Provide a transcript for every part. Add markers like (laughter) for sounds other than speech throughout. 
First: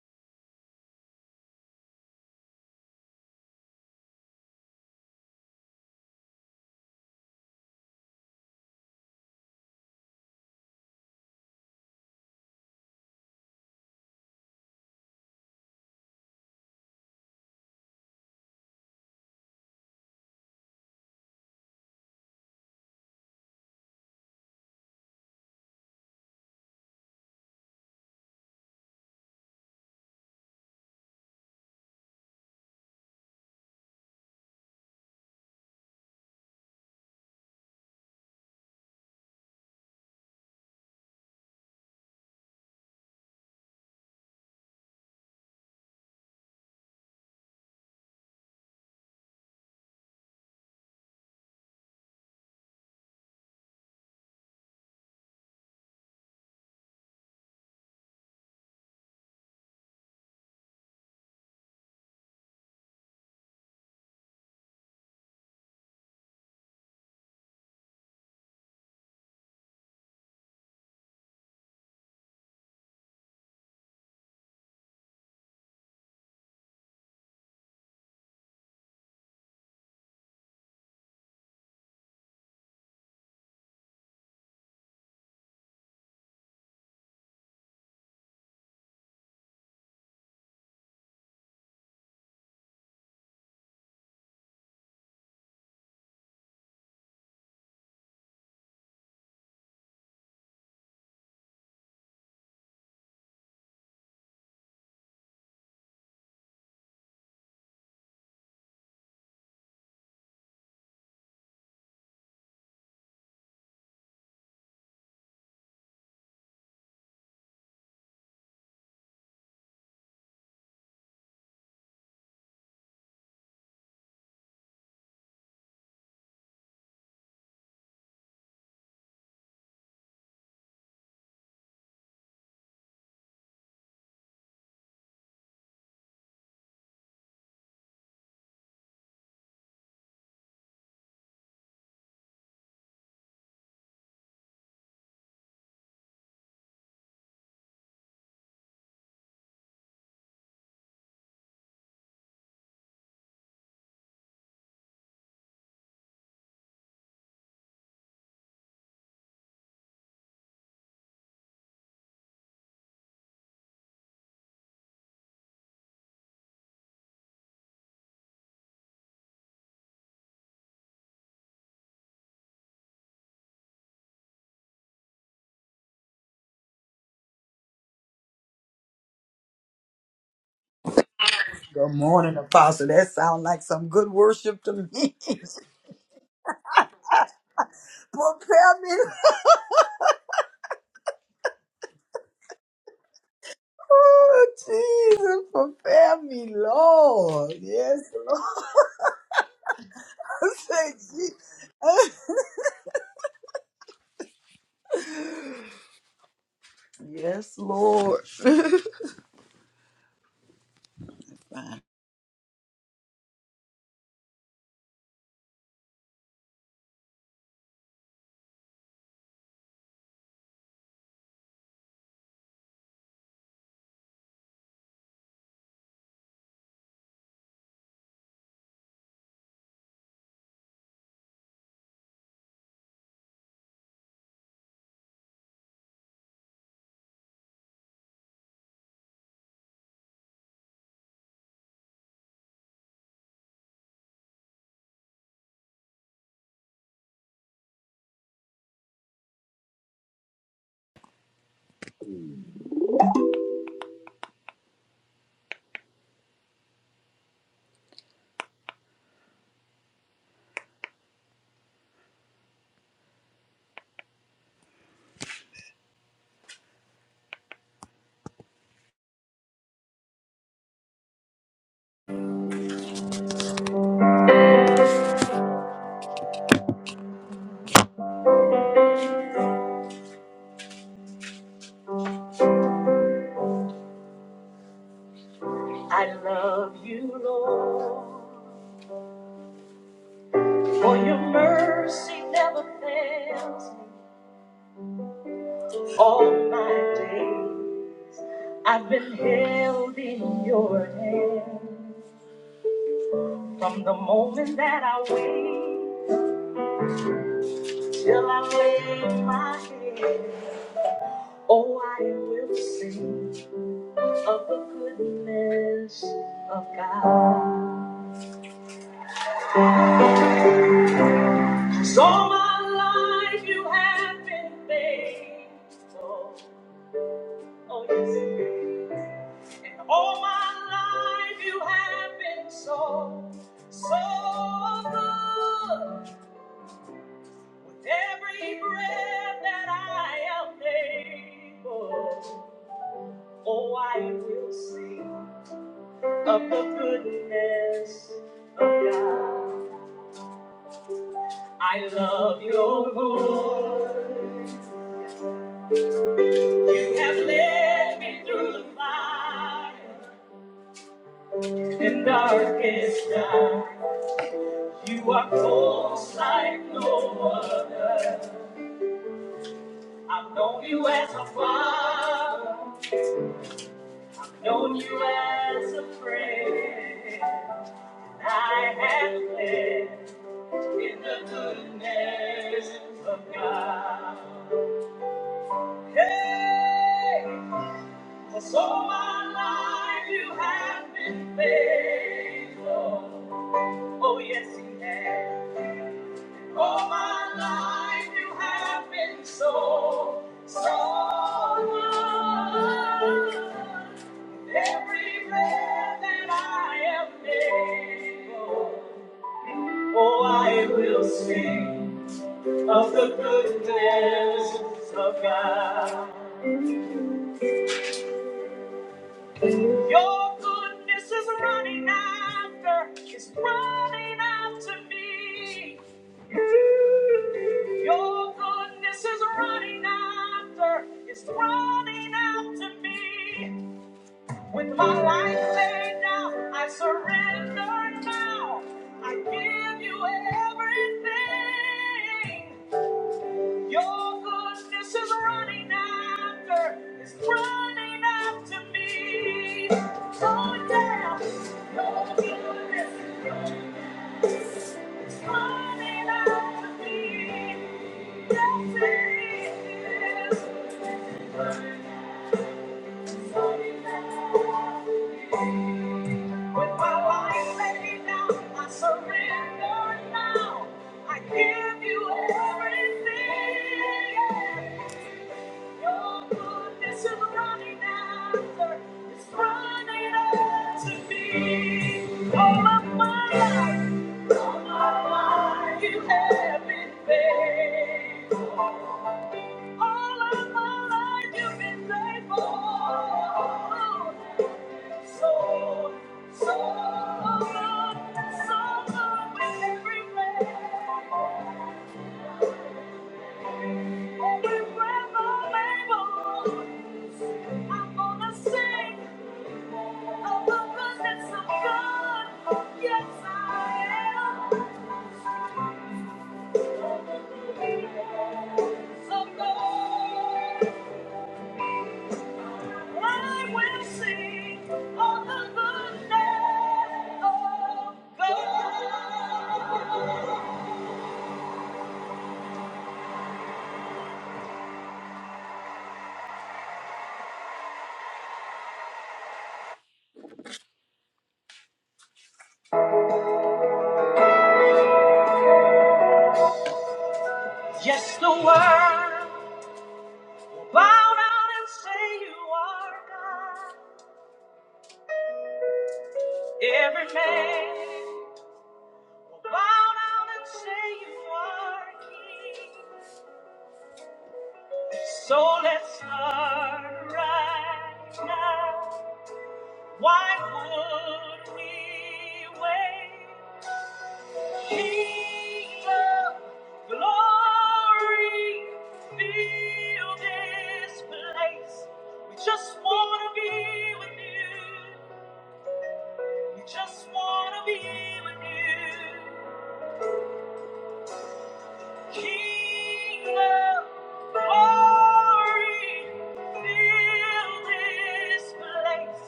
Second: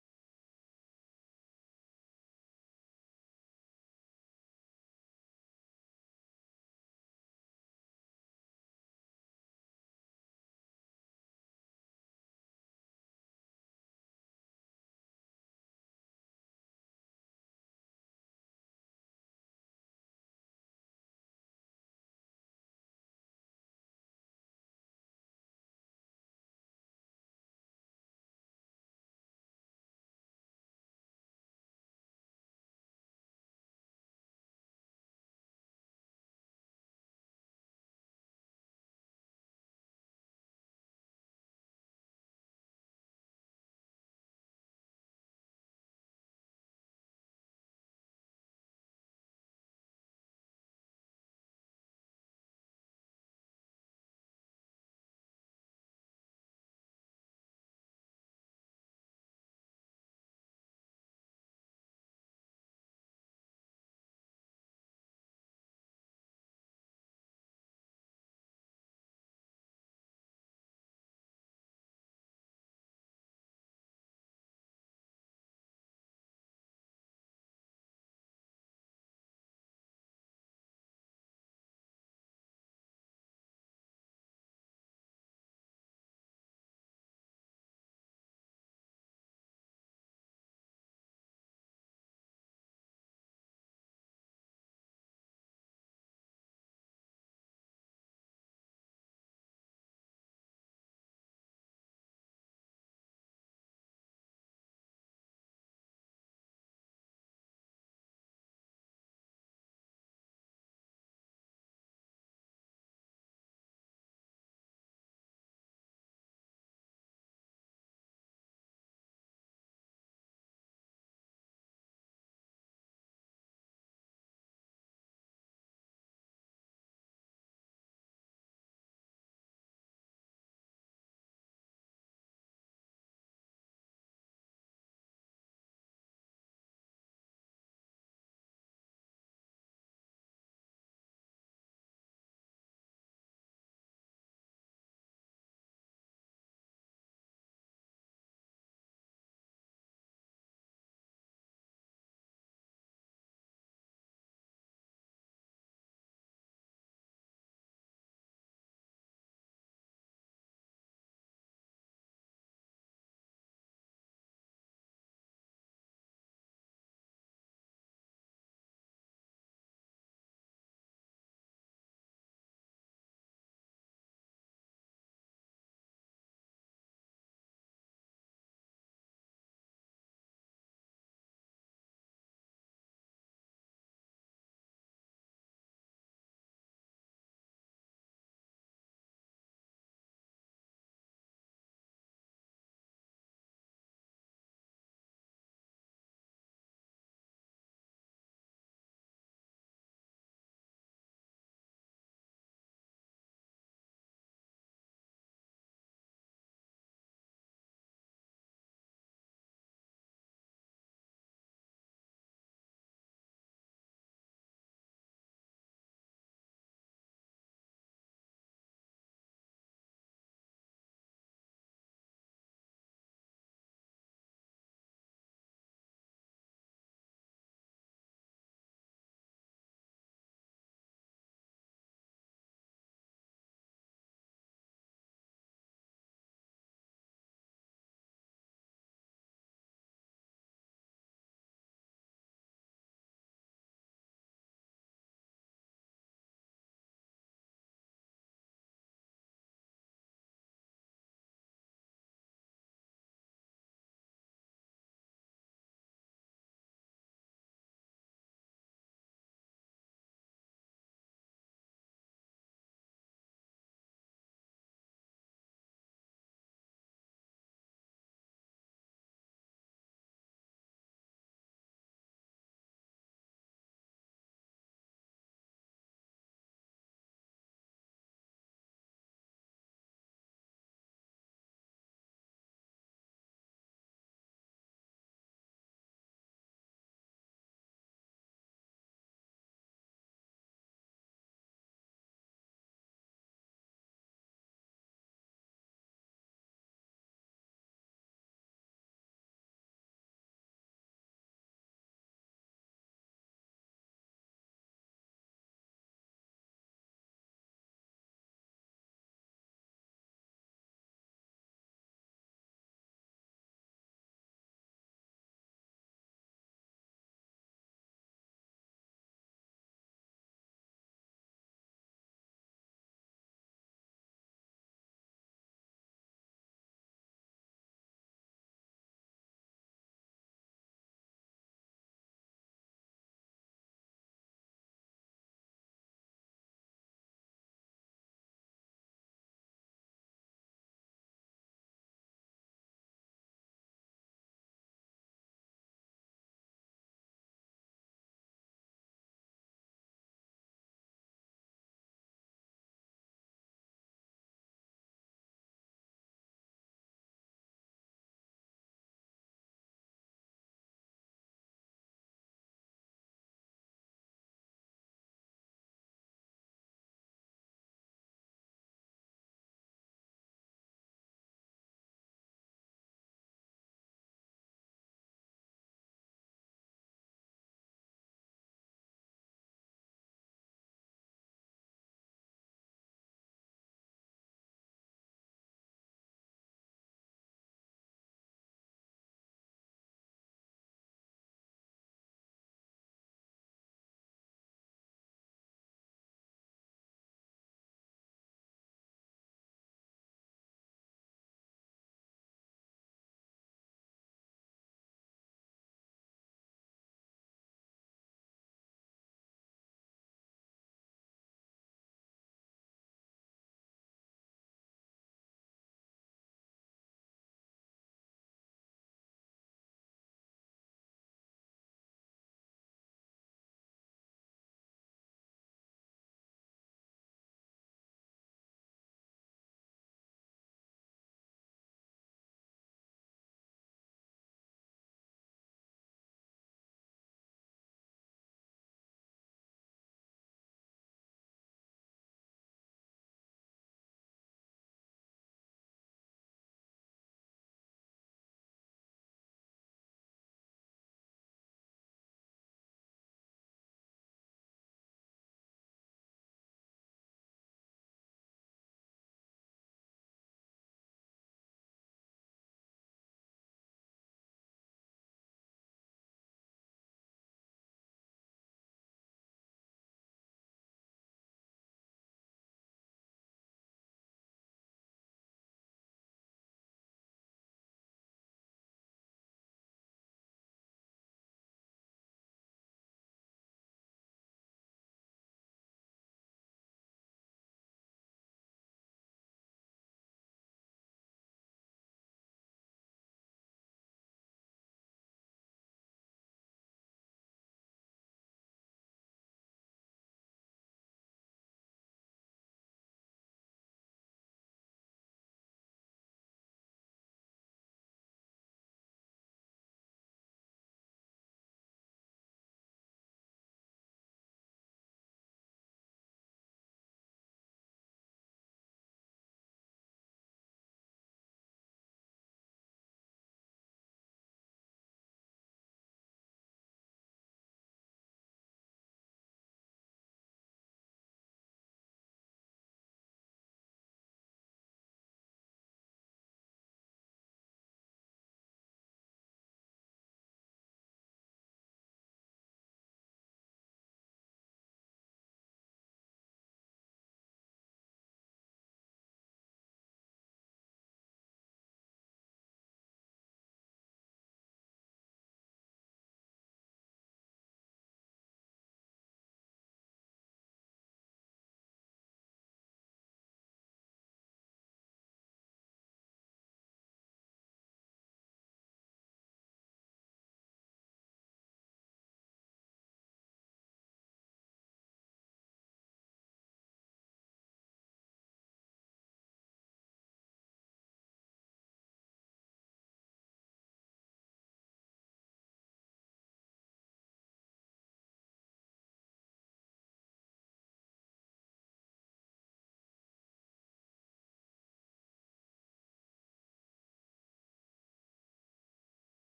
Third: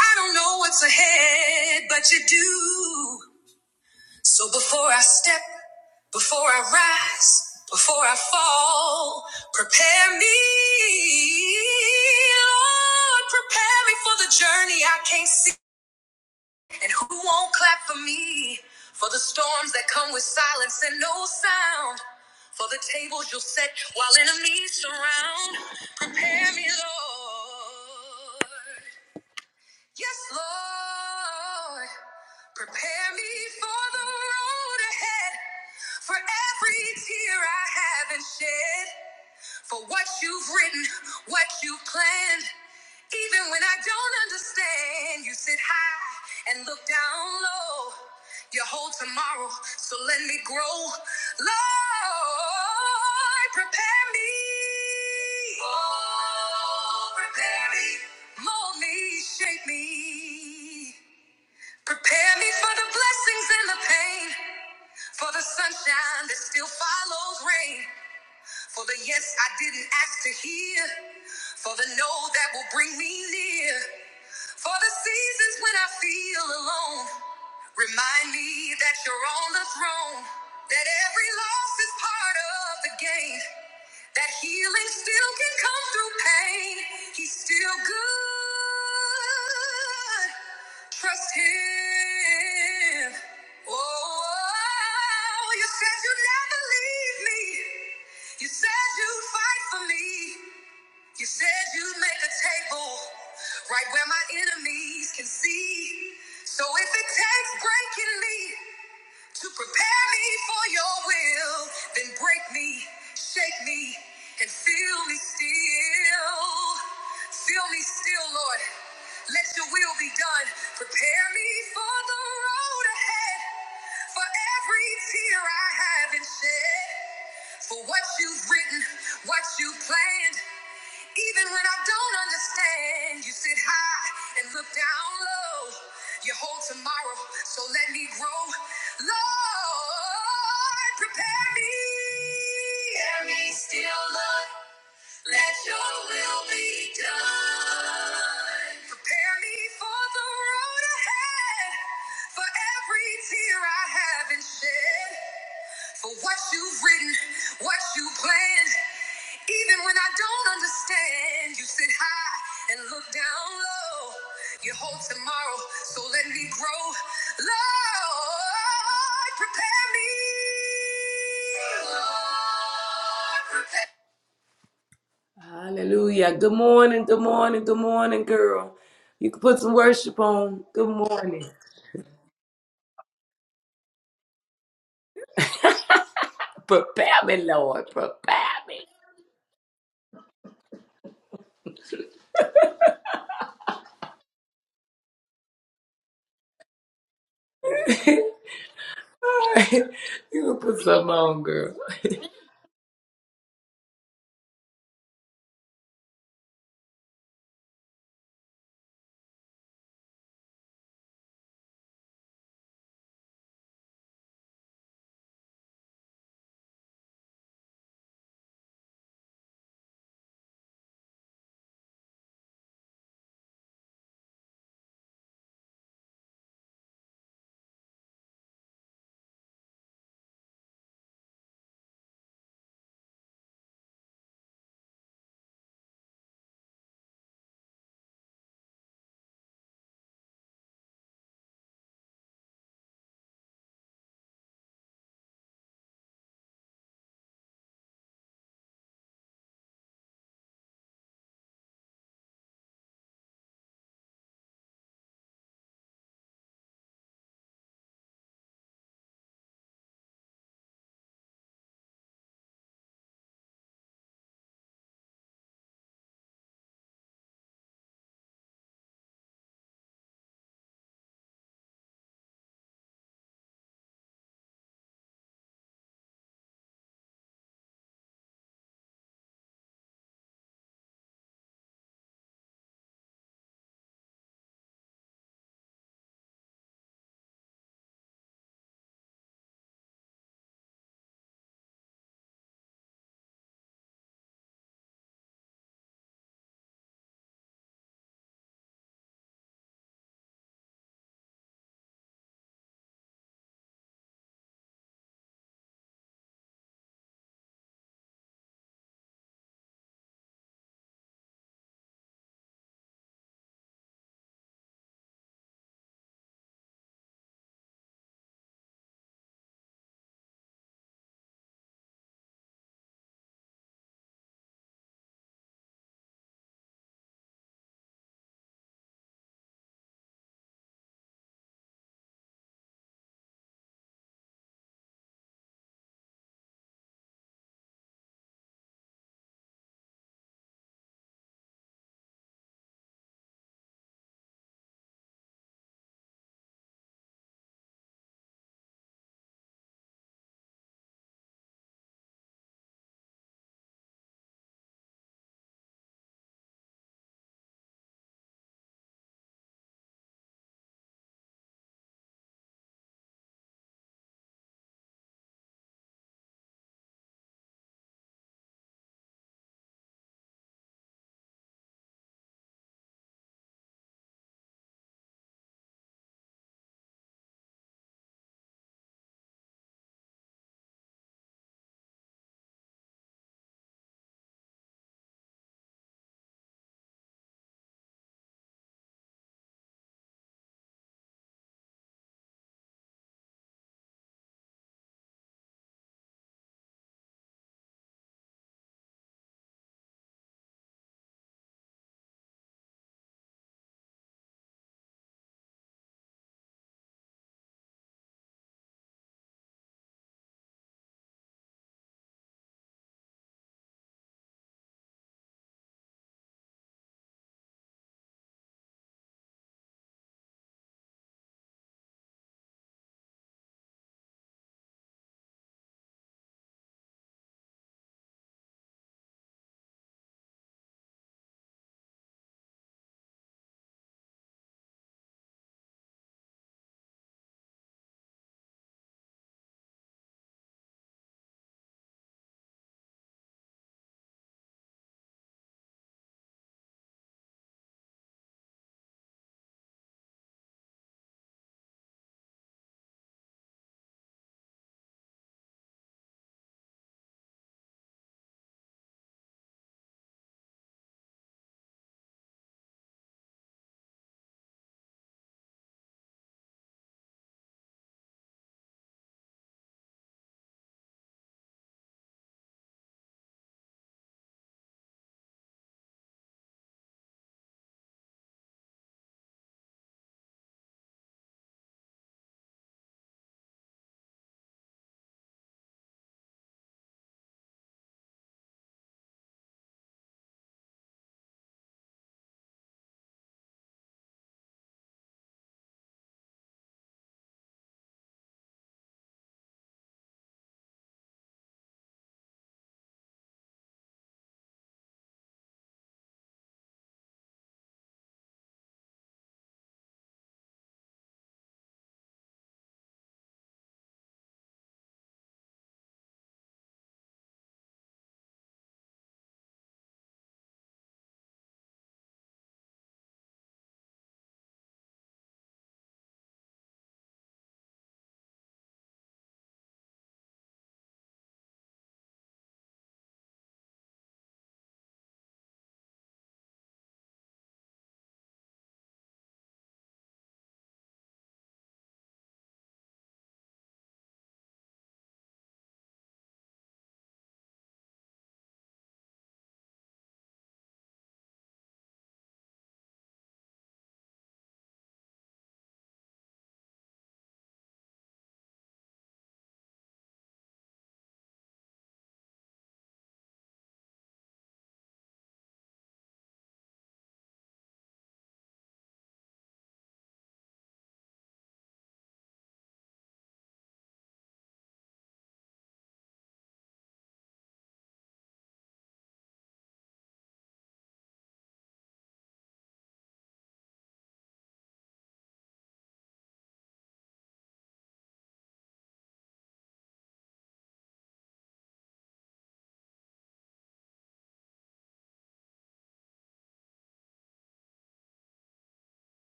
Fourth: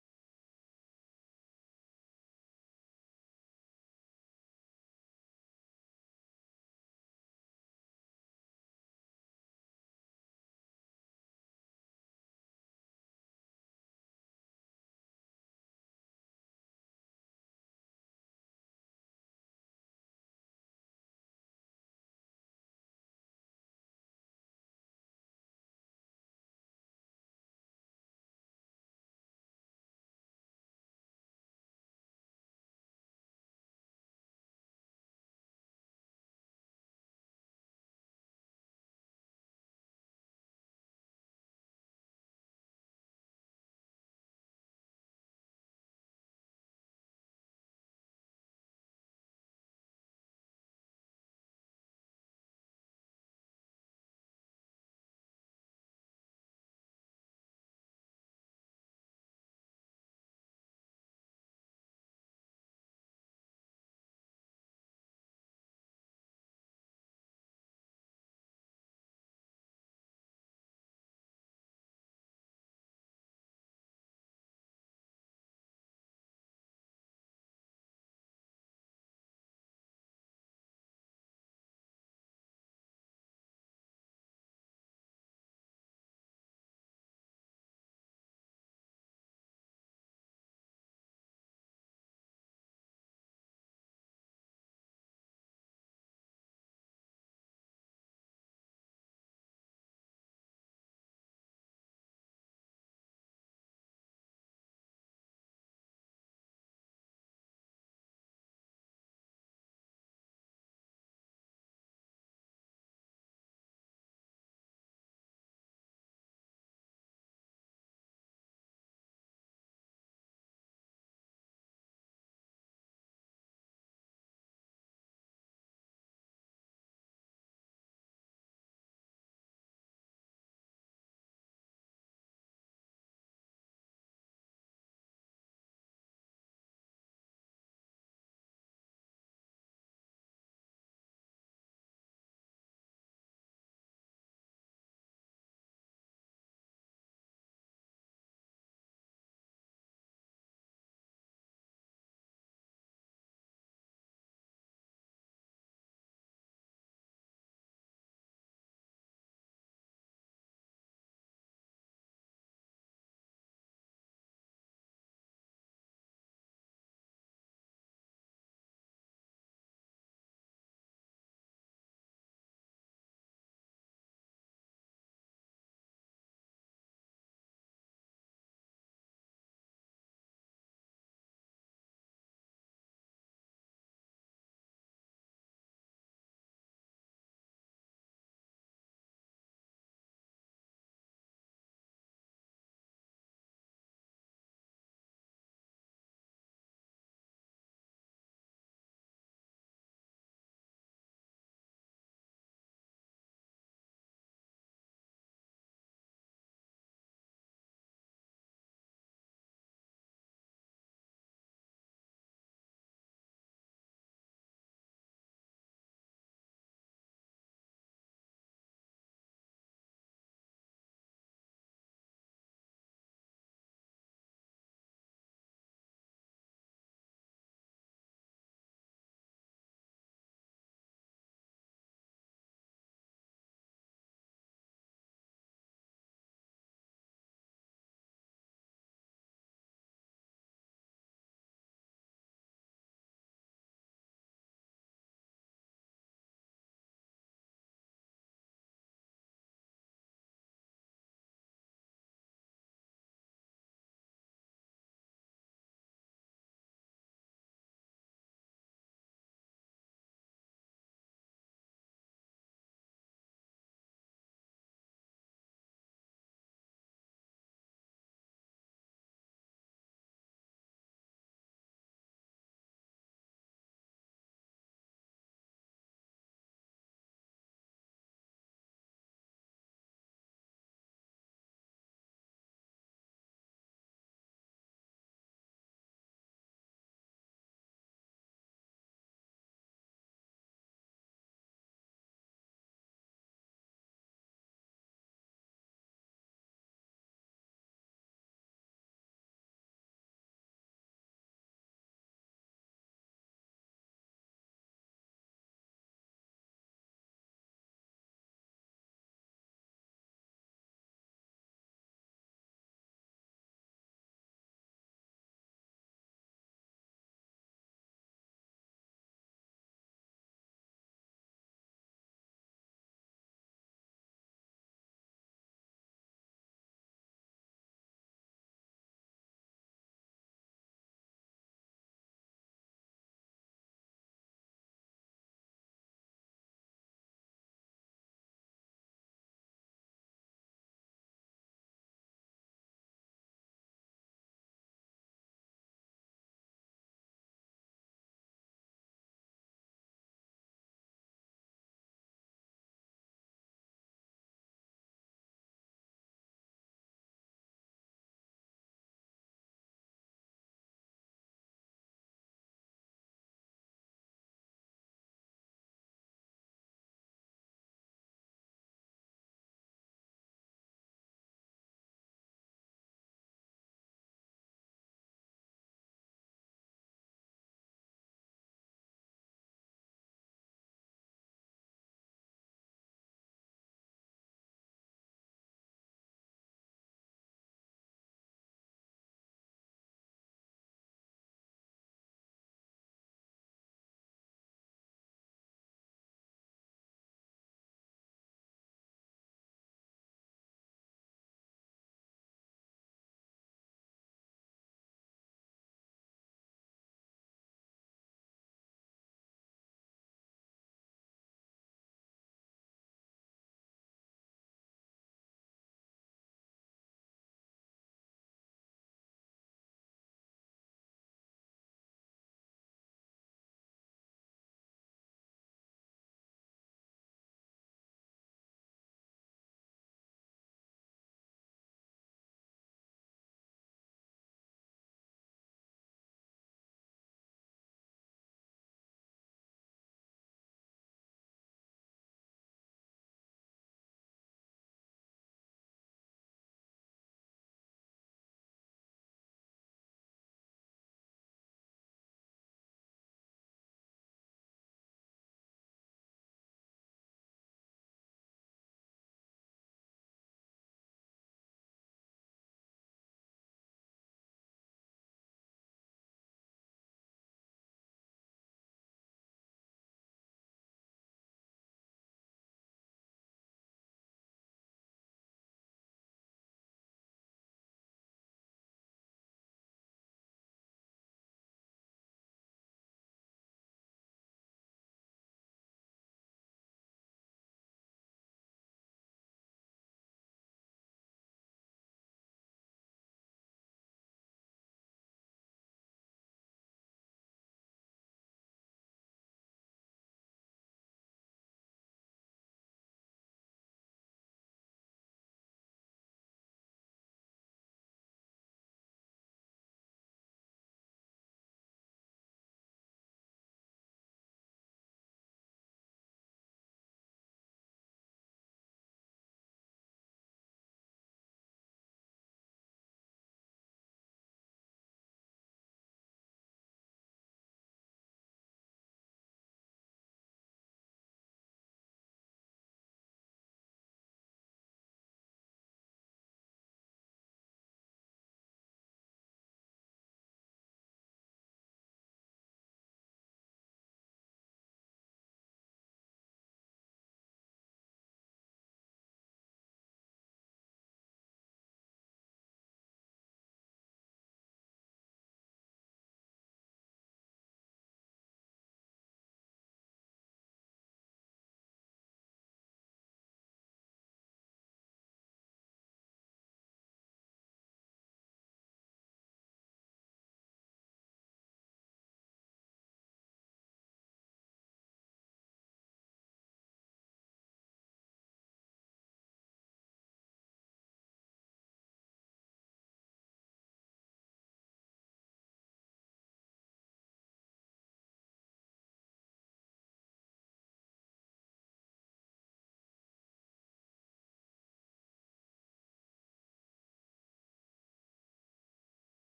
I don't know what's ahead, but you do. So before I step, before I rise, before I fall, prepare me. Lord, prepare me for the journey I can't see. And who won't clap for me? For the storms that come with silence and no sound. For the tables you'll set while enemies surround. Prepare me, Lord. Yes, Lord, prepare me for the road ahead, for every tear I haven't shed for what you've written, what you've planned. Even when I don't understand, you sit high and look down low. You hold tomorrow, so let me grow. Lord, prepare me. Oh, prepare me. Mold me, shape me. Prepare me for the blessings and the pain, for the sunshine that still follows rain. For the yes I didn't ask to hear, for the no that will bring me near, for the seasons when I feel alone. Remind me that you're on the throne, that every loss is part of the game. That healing still can come through pain. He's still good. Trust him. Oh, oh, oh. you said you'd never leave me. You said you'd fight for me. You said you'd make a table right where my enemies can see. So if it takes breaking me, to prepare me for your will, then break me, shake me, and fill me still. Fill me still, Lord. Let your will be done. Prepare me for the road ahead, for every tear I haven't shed, for what you've written, what you planned. Even when I don't understand, you sit high and look down low. You hold tomorrow, so let me grow. Lord, prepare me. Prepare me still, Lord. Let your will be done. Prepare me for the road ahead, for every tear I haven't shed. For what you've written, what you planned, even when I don't understand, you sit high and look down low. You hold tomorrow, so let me grow. Lord, prepare me. Lord, prepare- Hallelujah. Good morning, good morning, good morning, girl. You can put some worship on. Good morning. Good morning, Apostle. That sounds like some good worship to me. (laughs) prepare Prepare me, Lord. Prepare me, me. oh, Jesus, prepare me, Lord. Yes, (laughs) Lord. (laughs) you can (laughs) put Say, something on, girl. Jesus. yes, Lord. (laughs) I love you, Lord, for your mercy never fails me. All my days I've been held in your hand from the moment that I wake. Till I lay my head, oh, I will sing of the goodness of God. 'Cause all my life you have been faithful. Oh, yes. And all my life you have been so, so good. With every breath that I am able, oh, I will sing. of the goodness of God. I love your voice. You have led me through the fire and darkest night. You are close like no other. I've known you as a father, known you as a friend. I have lived in the goodness of God. Hey, for all my life you have been faithful. Oh, yes, you have. All my life you have been so, so good. Every breath that I am able, oh, I will sing of the goodness of God. Your goodness is running after, it's running after me. Your goodness is running after, it's running after me. With my life laid down, I surrender now. I give you everything. Your goodness is running after, is running after me. Oh, yeah. Your goodness, your goodness is running after me. Yes, it is. It's running after me. With my my my life, life, life, now I I surrender. now. I give you you everything. Your goodness is running running after, it's running after me. All of my life, all of have been faithful. All of my life you've been faithful. So, so good, so good with every breath, every breath I'm able. I'm gonna sing of the goodness of God. Yes, I am. So good. I will sing of the goodness of God. Yes, the world will bow down and say you are God. Every man will bow down and say you are King. So let's start right now. Why would we wait? Kingdom, glory, fill this place. We just want to be with you. We just wanna be with you. King of glory, fill this place.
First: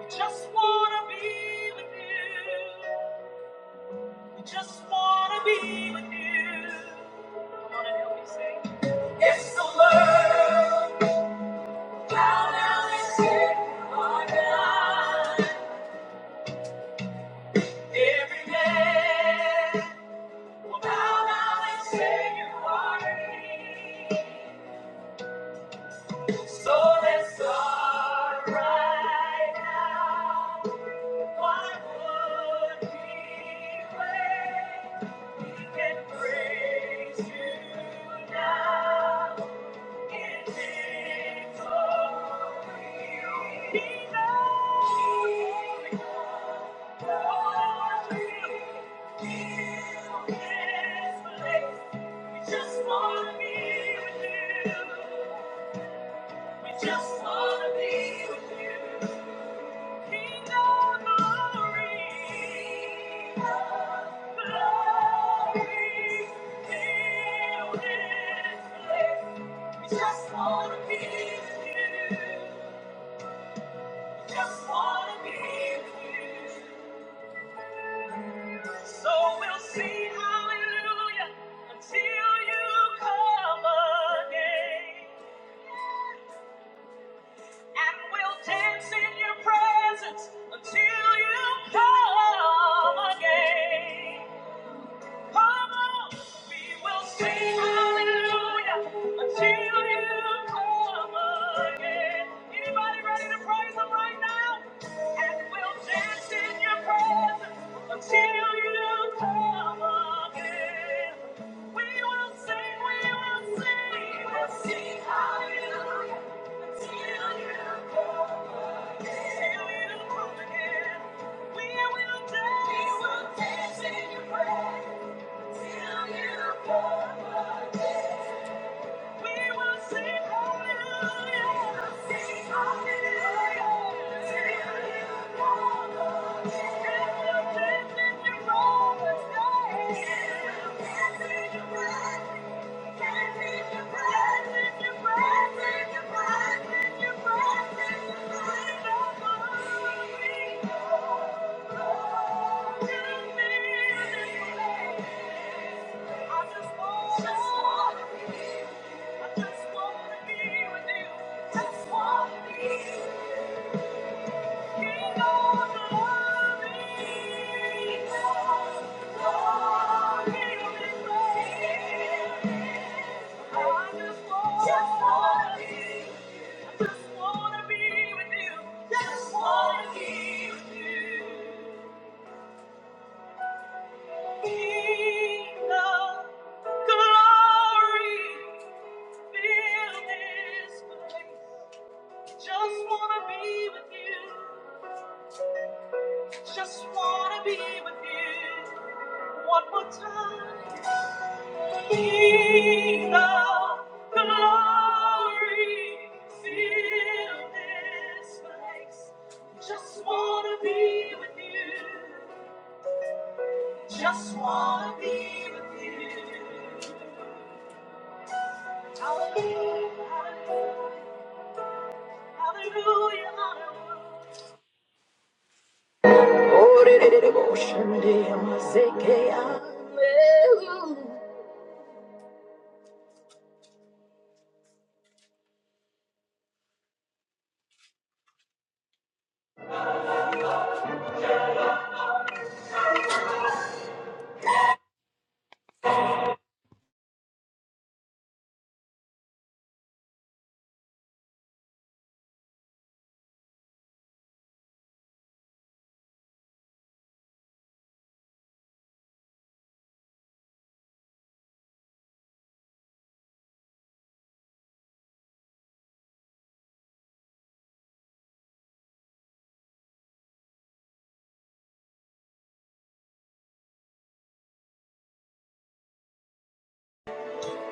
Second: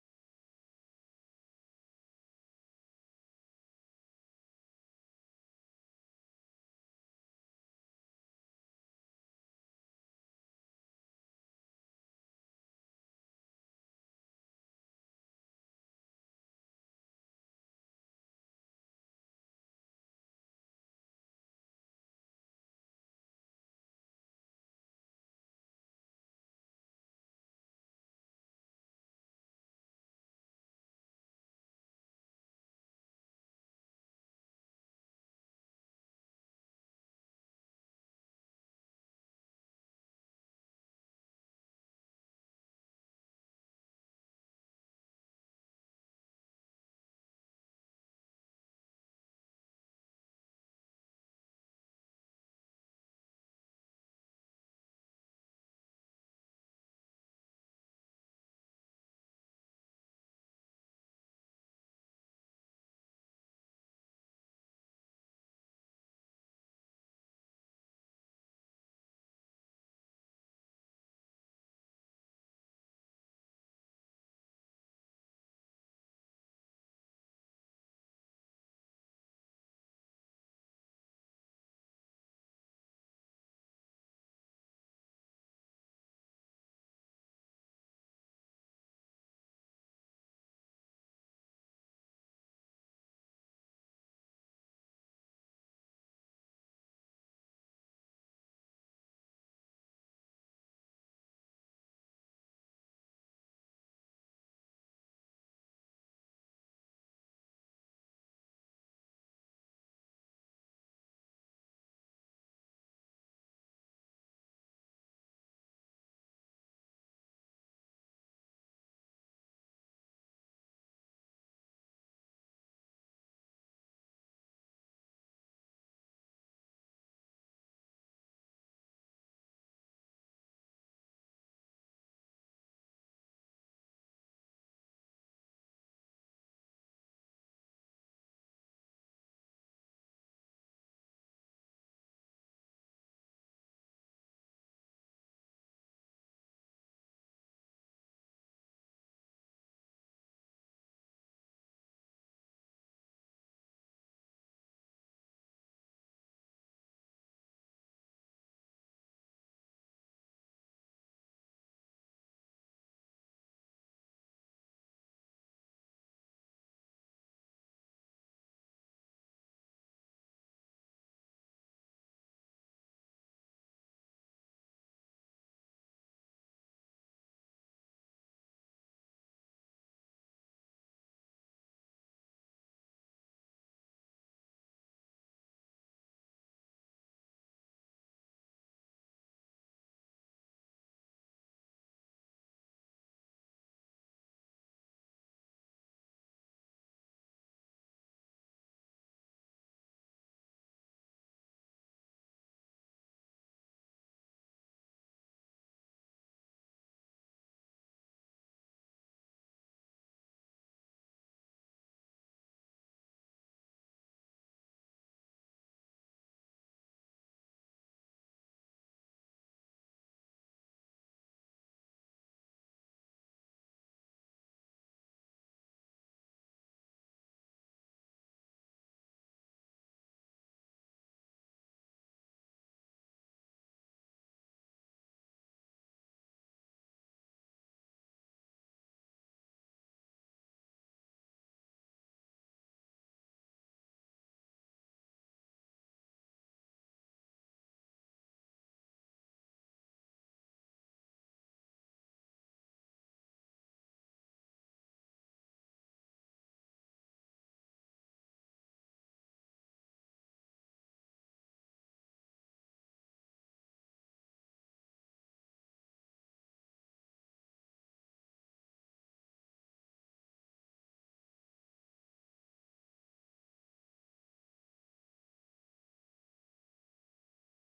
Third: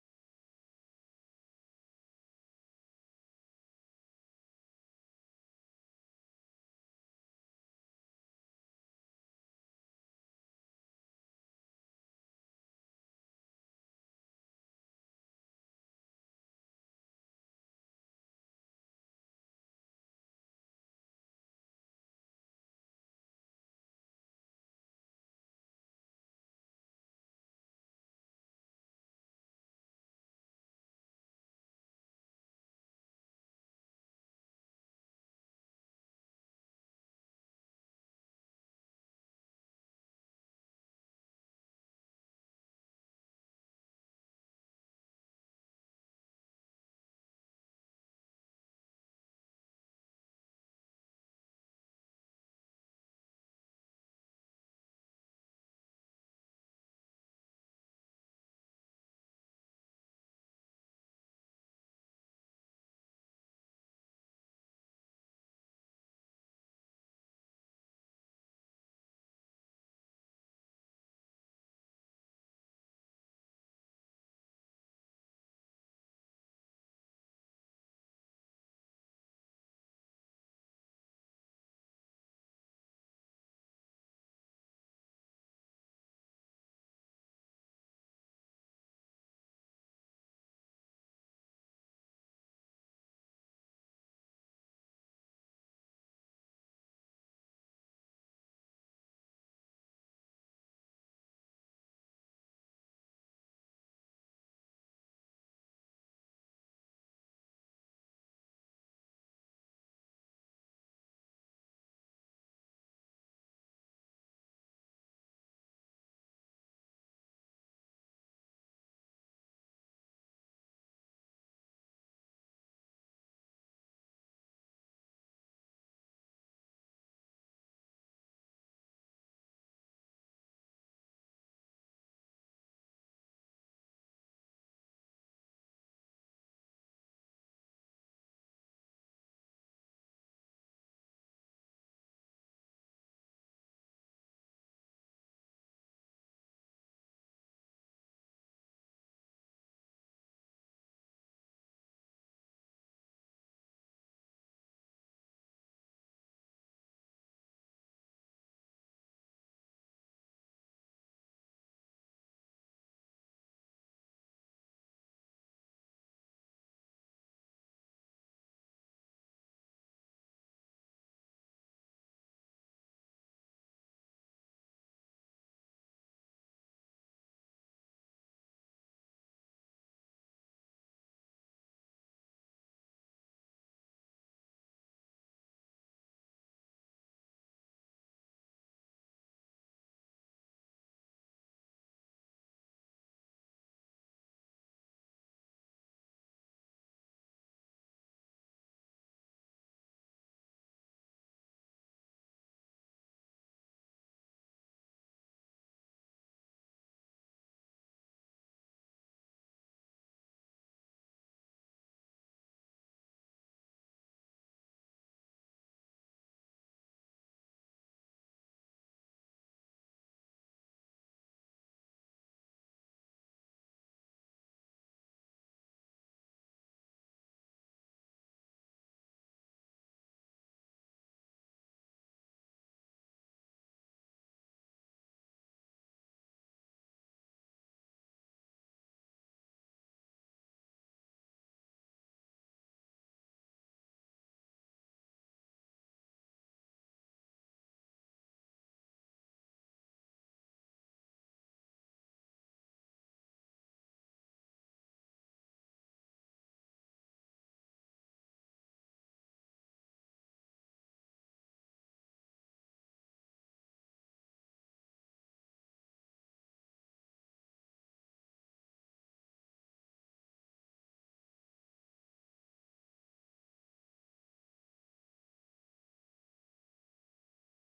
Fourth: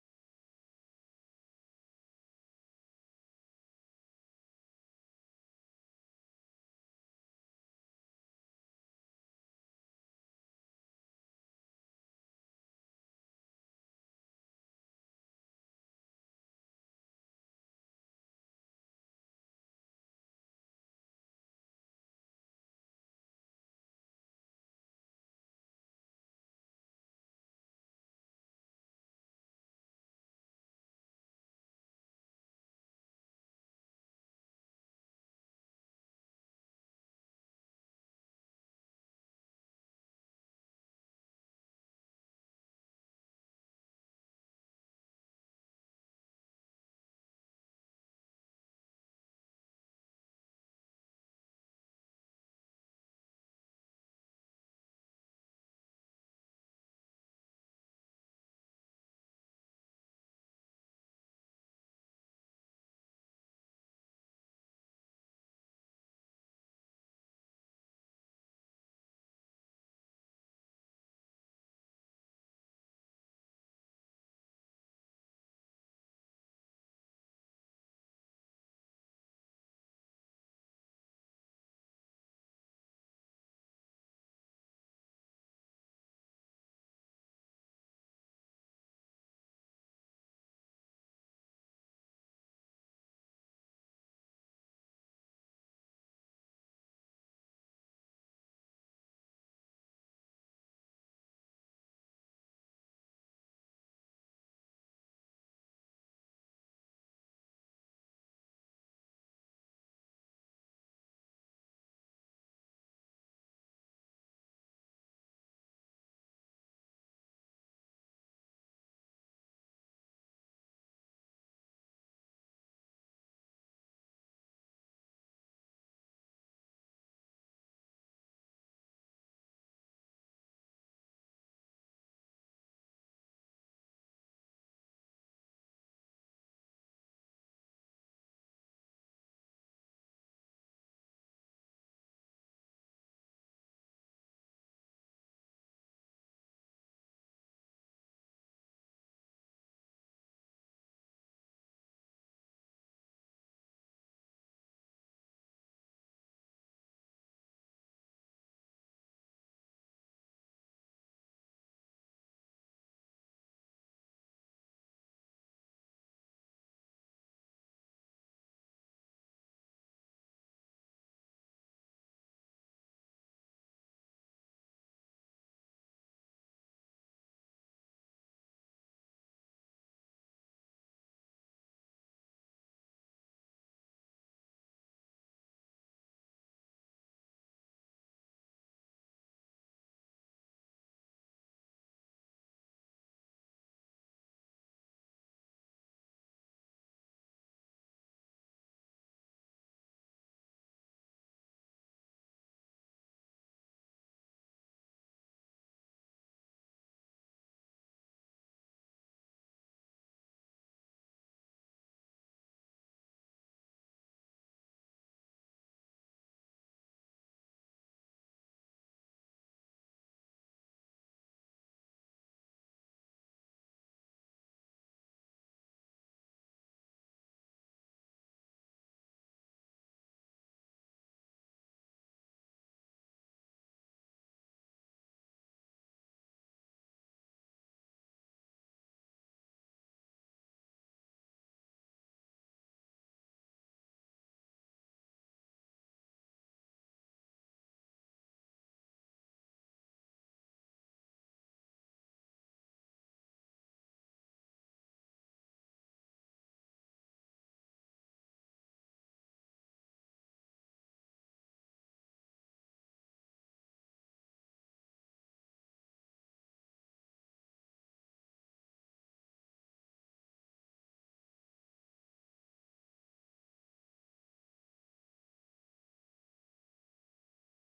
We just wanna be with you. We just wanna be with you. Come on and help me sing. It's the word. Bow down and say, you are God. Every day. Bow down and say you are king. So let's start right now. Why would we wait? We can praise you now. Just wanna be with you. Just wanna be with you. Just wanna be with you. So we'll see hallelujah until you come again. And we'll dance in your presence until you come again. Come on, we will sing hallelujah until you come again. Anybody ready to praise Him right now? And we'll dance in your presence until you come again. We will sing, we will sing, we will sing hallelujah until you come again. Until you come again, we will dance, we will dance in your presence. Till you come again? I just Thank you. Just wanna be with you. Be the glory, fill this place. Just wanna be with you. Just wanna be with you. One more time. Be thou glory. Fill this place. Just wanna be with you. Just wanna be with you. Hallelujah. Hallelujah. Hallelujah. hallelujah. Oh, did it, it, it, oh, Shande, I'm a Zekeah.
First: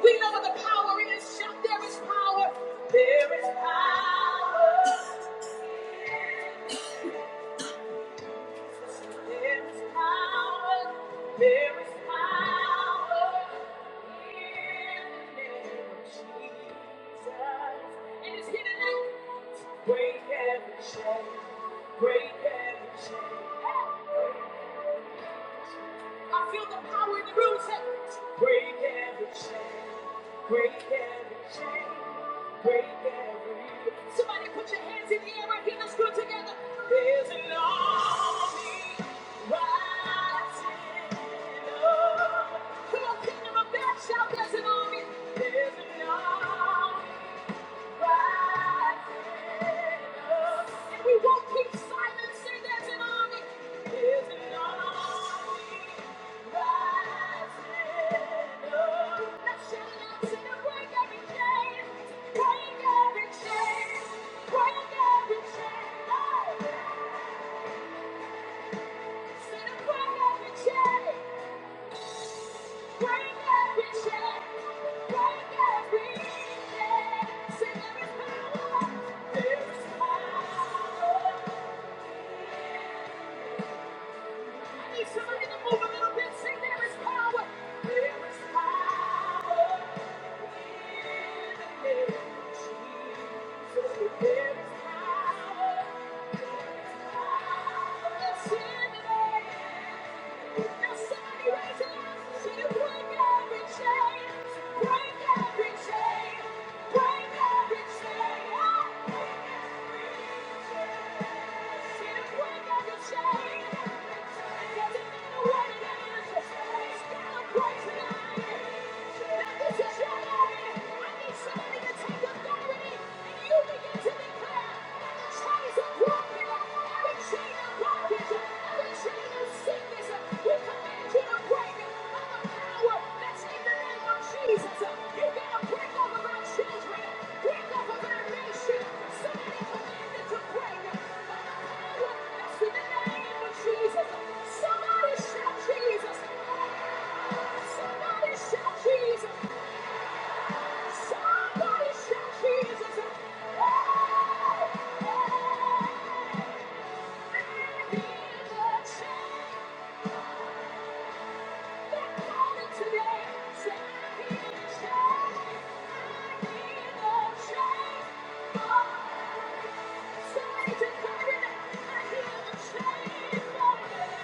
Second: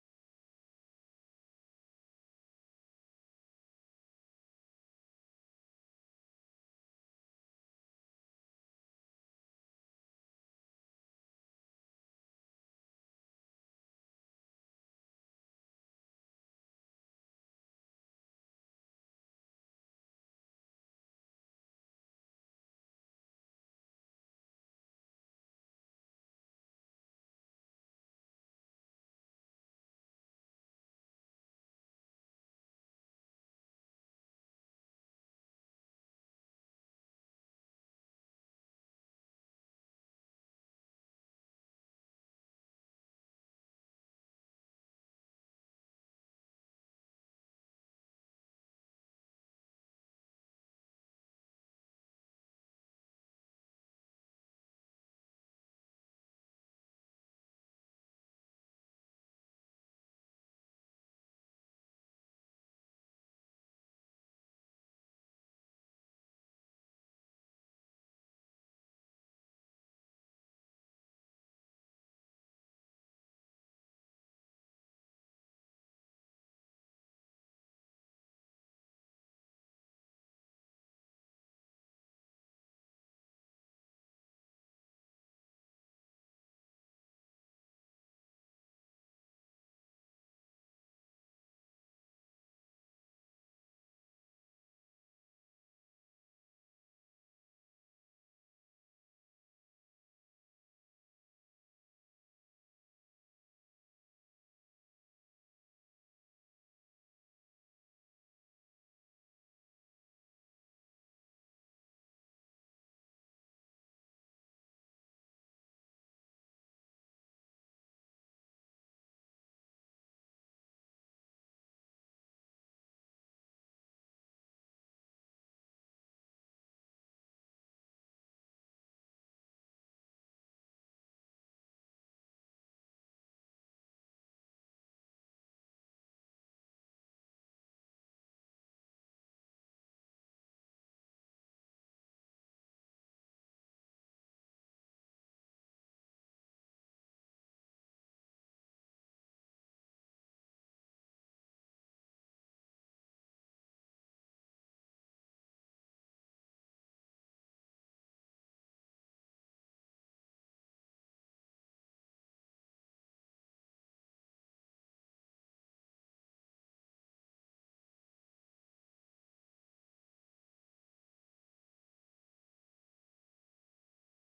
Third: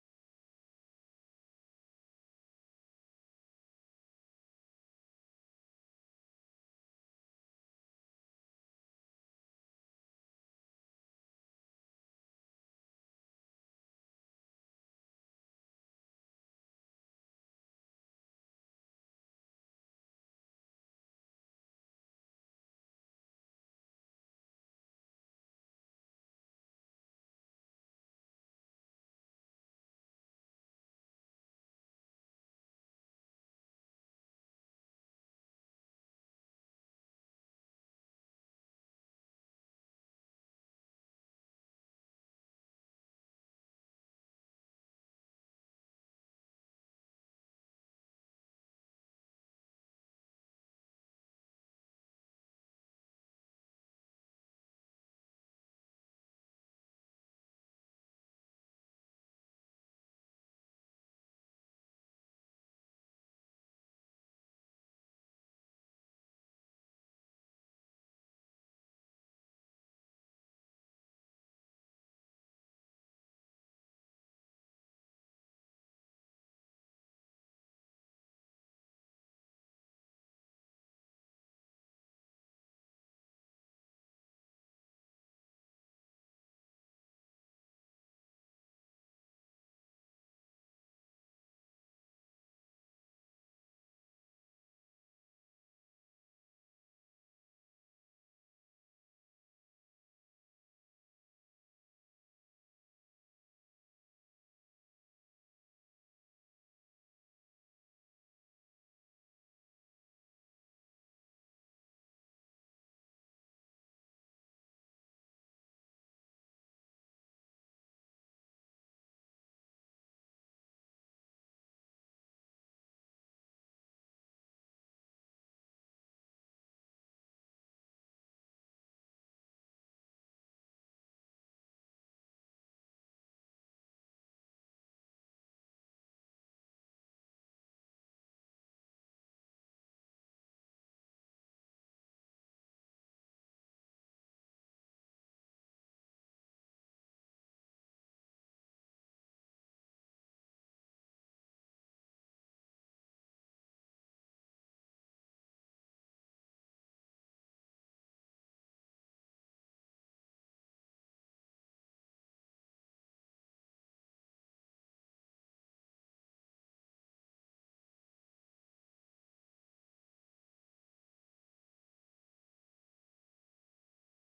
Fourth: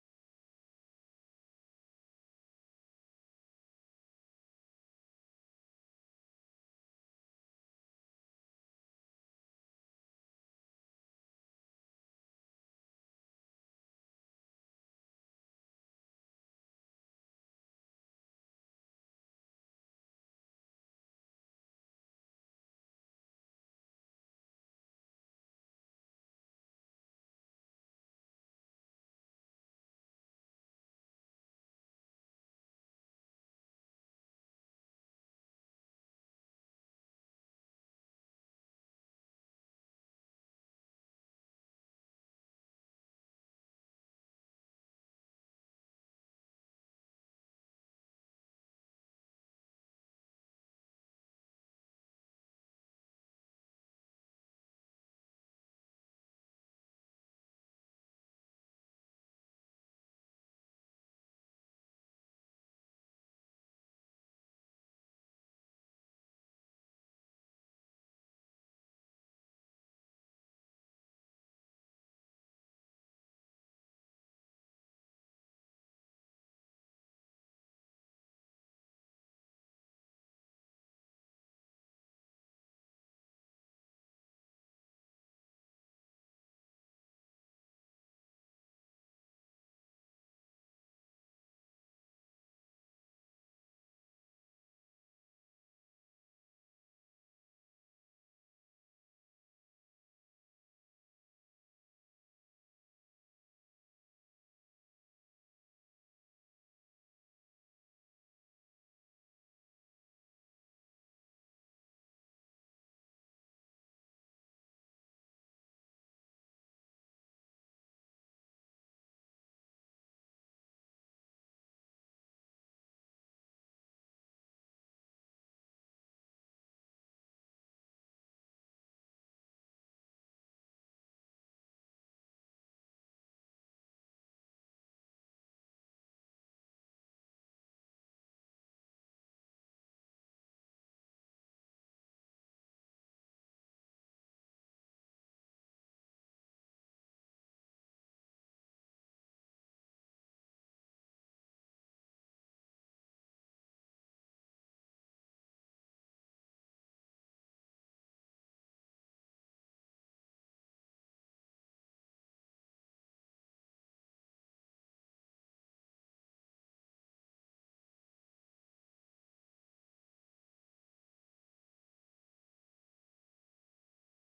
We know what the power is. Shout, there is power. There is power. There is power. There is power. In the name of Jesus. And it's here tonight. Break every chain. Break every chain. I feel the power in the room. Say, break every chain, break every chain, break every. Somebody put your hands in the air right here. Let's do together. There's an army rising up. Come on, kingdom of God, shout! There's an army. There's an army. And we won't keep silent. Say there's an army. There's an army rising up. Let's shout it out. Say it. Break every chain. Break every chain. Break every chain. Oh. Say to Break every chain. Somebody to move a little bit, sing there is power. there is power. there is power. there is power, power. power, power. somebody to move a little bit. Let's sing Thank you. Break every chain. Break off of our nation. Somebody command it to break. Somebody just got it. I hear the chain.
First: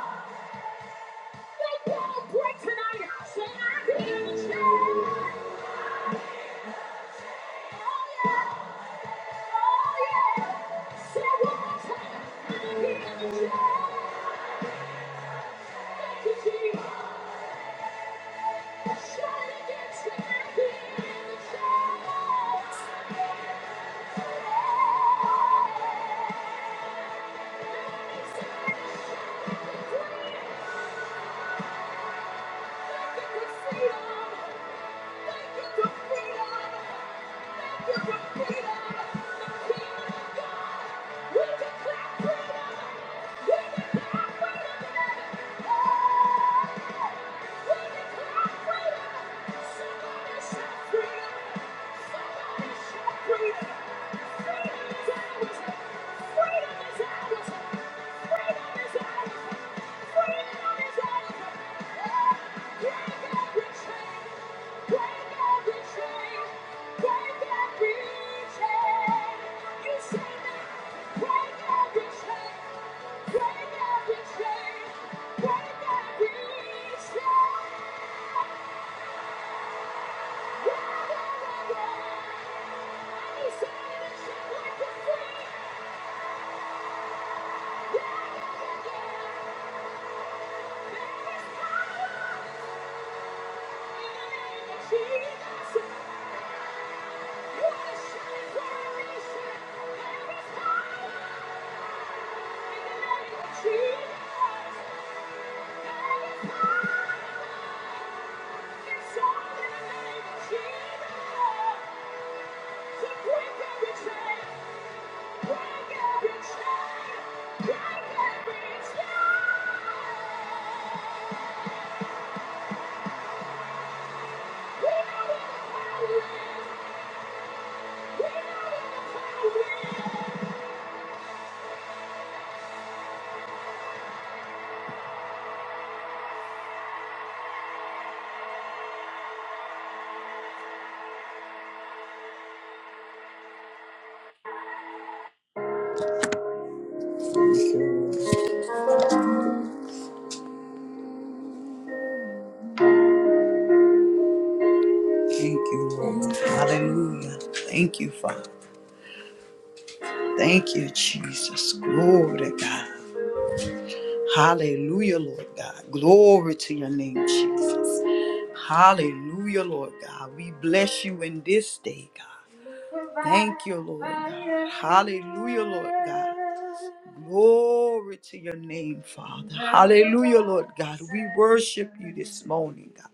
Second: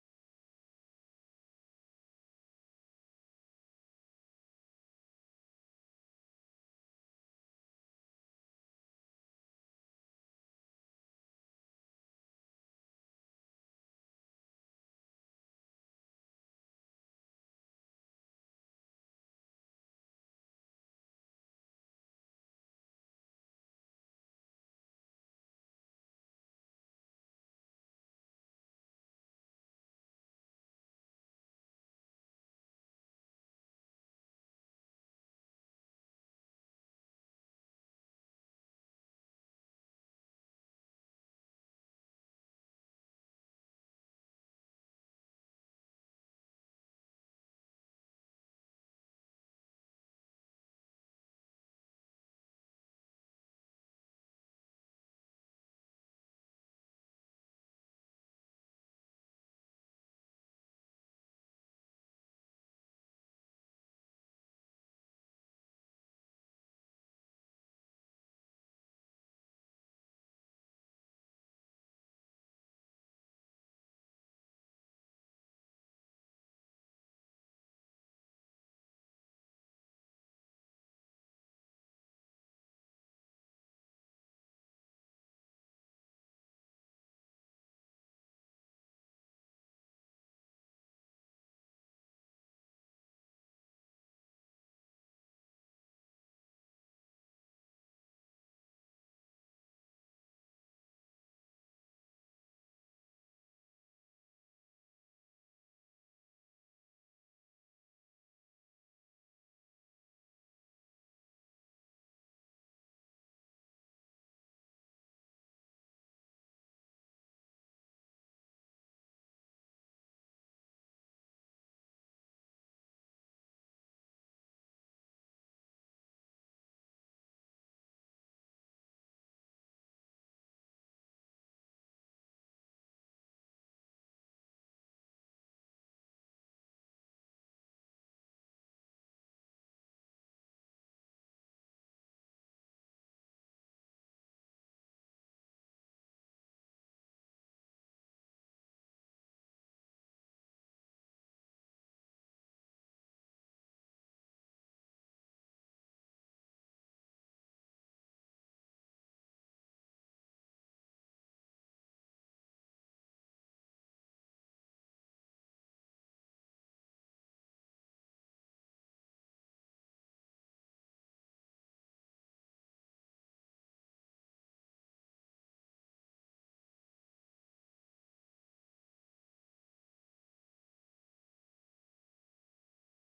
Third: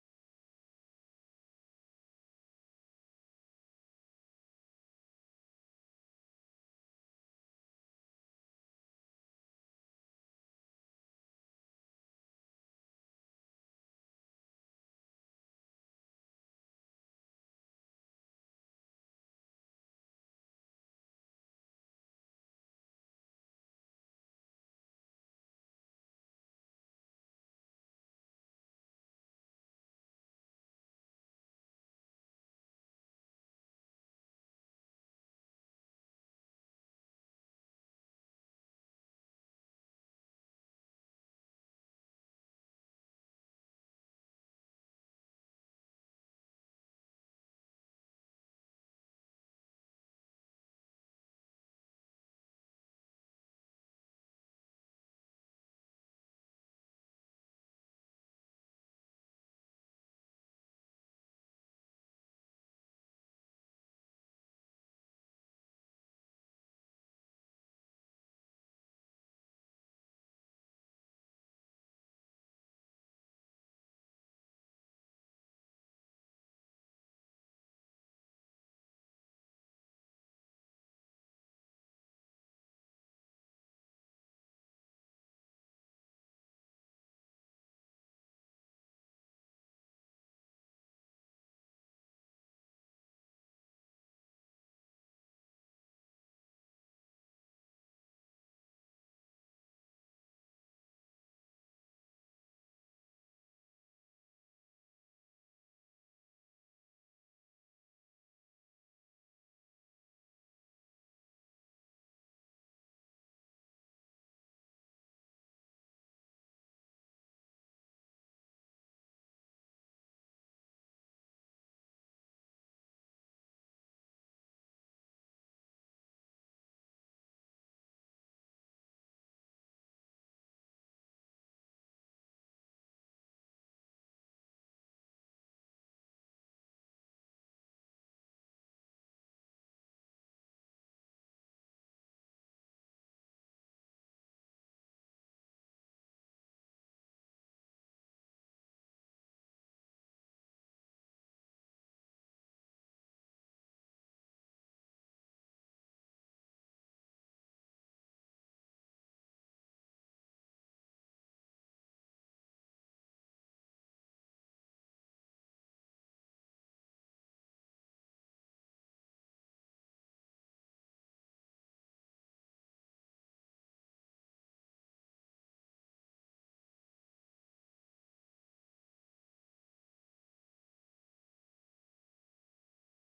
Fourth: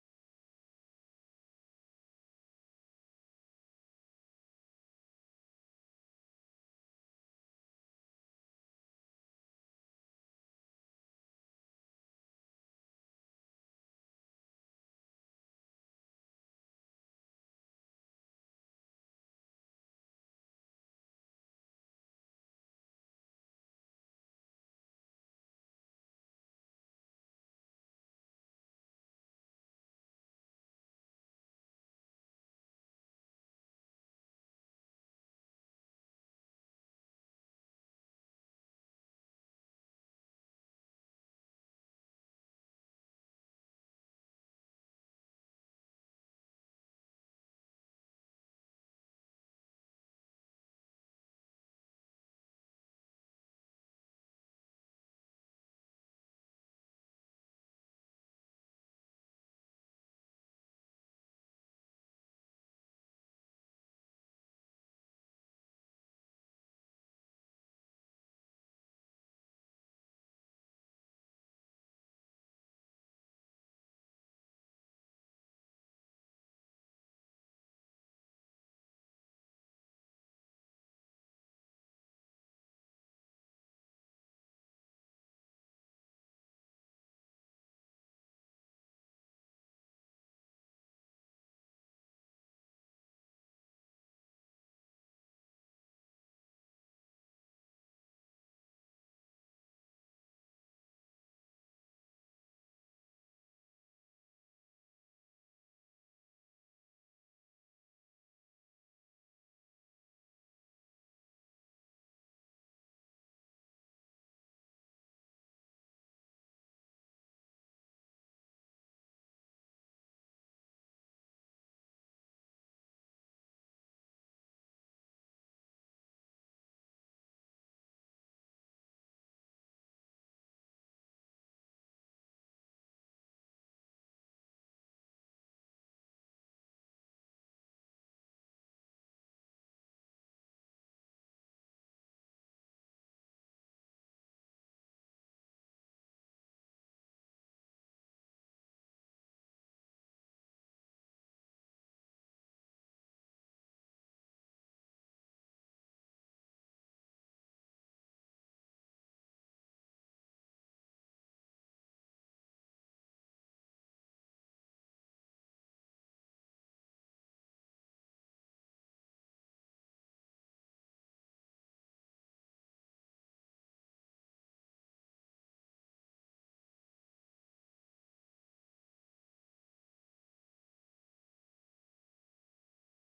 Yeah. Thank you. Thank you. Break every chain. You say that. Break every chain. Break every Jesus! Thank you, Lord. Thank you, Lord. Hallelujah. Thank you, Father. Thank you, Jesus. Glory to God. Hallelujah, Lord God. Glory to your name, Jesus. Hallelujah, Lord God. We bless you in this day, God. Thank you, Lord God. Hallelujah, Lord God. Glory to your name, Father. Hallelujah, Lord God. We worship you this morning, God.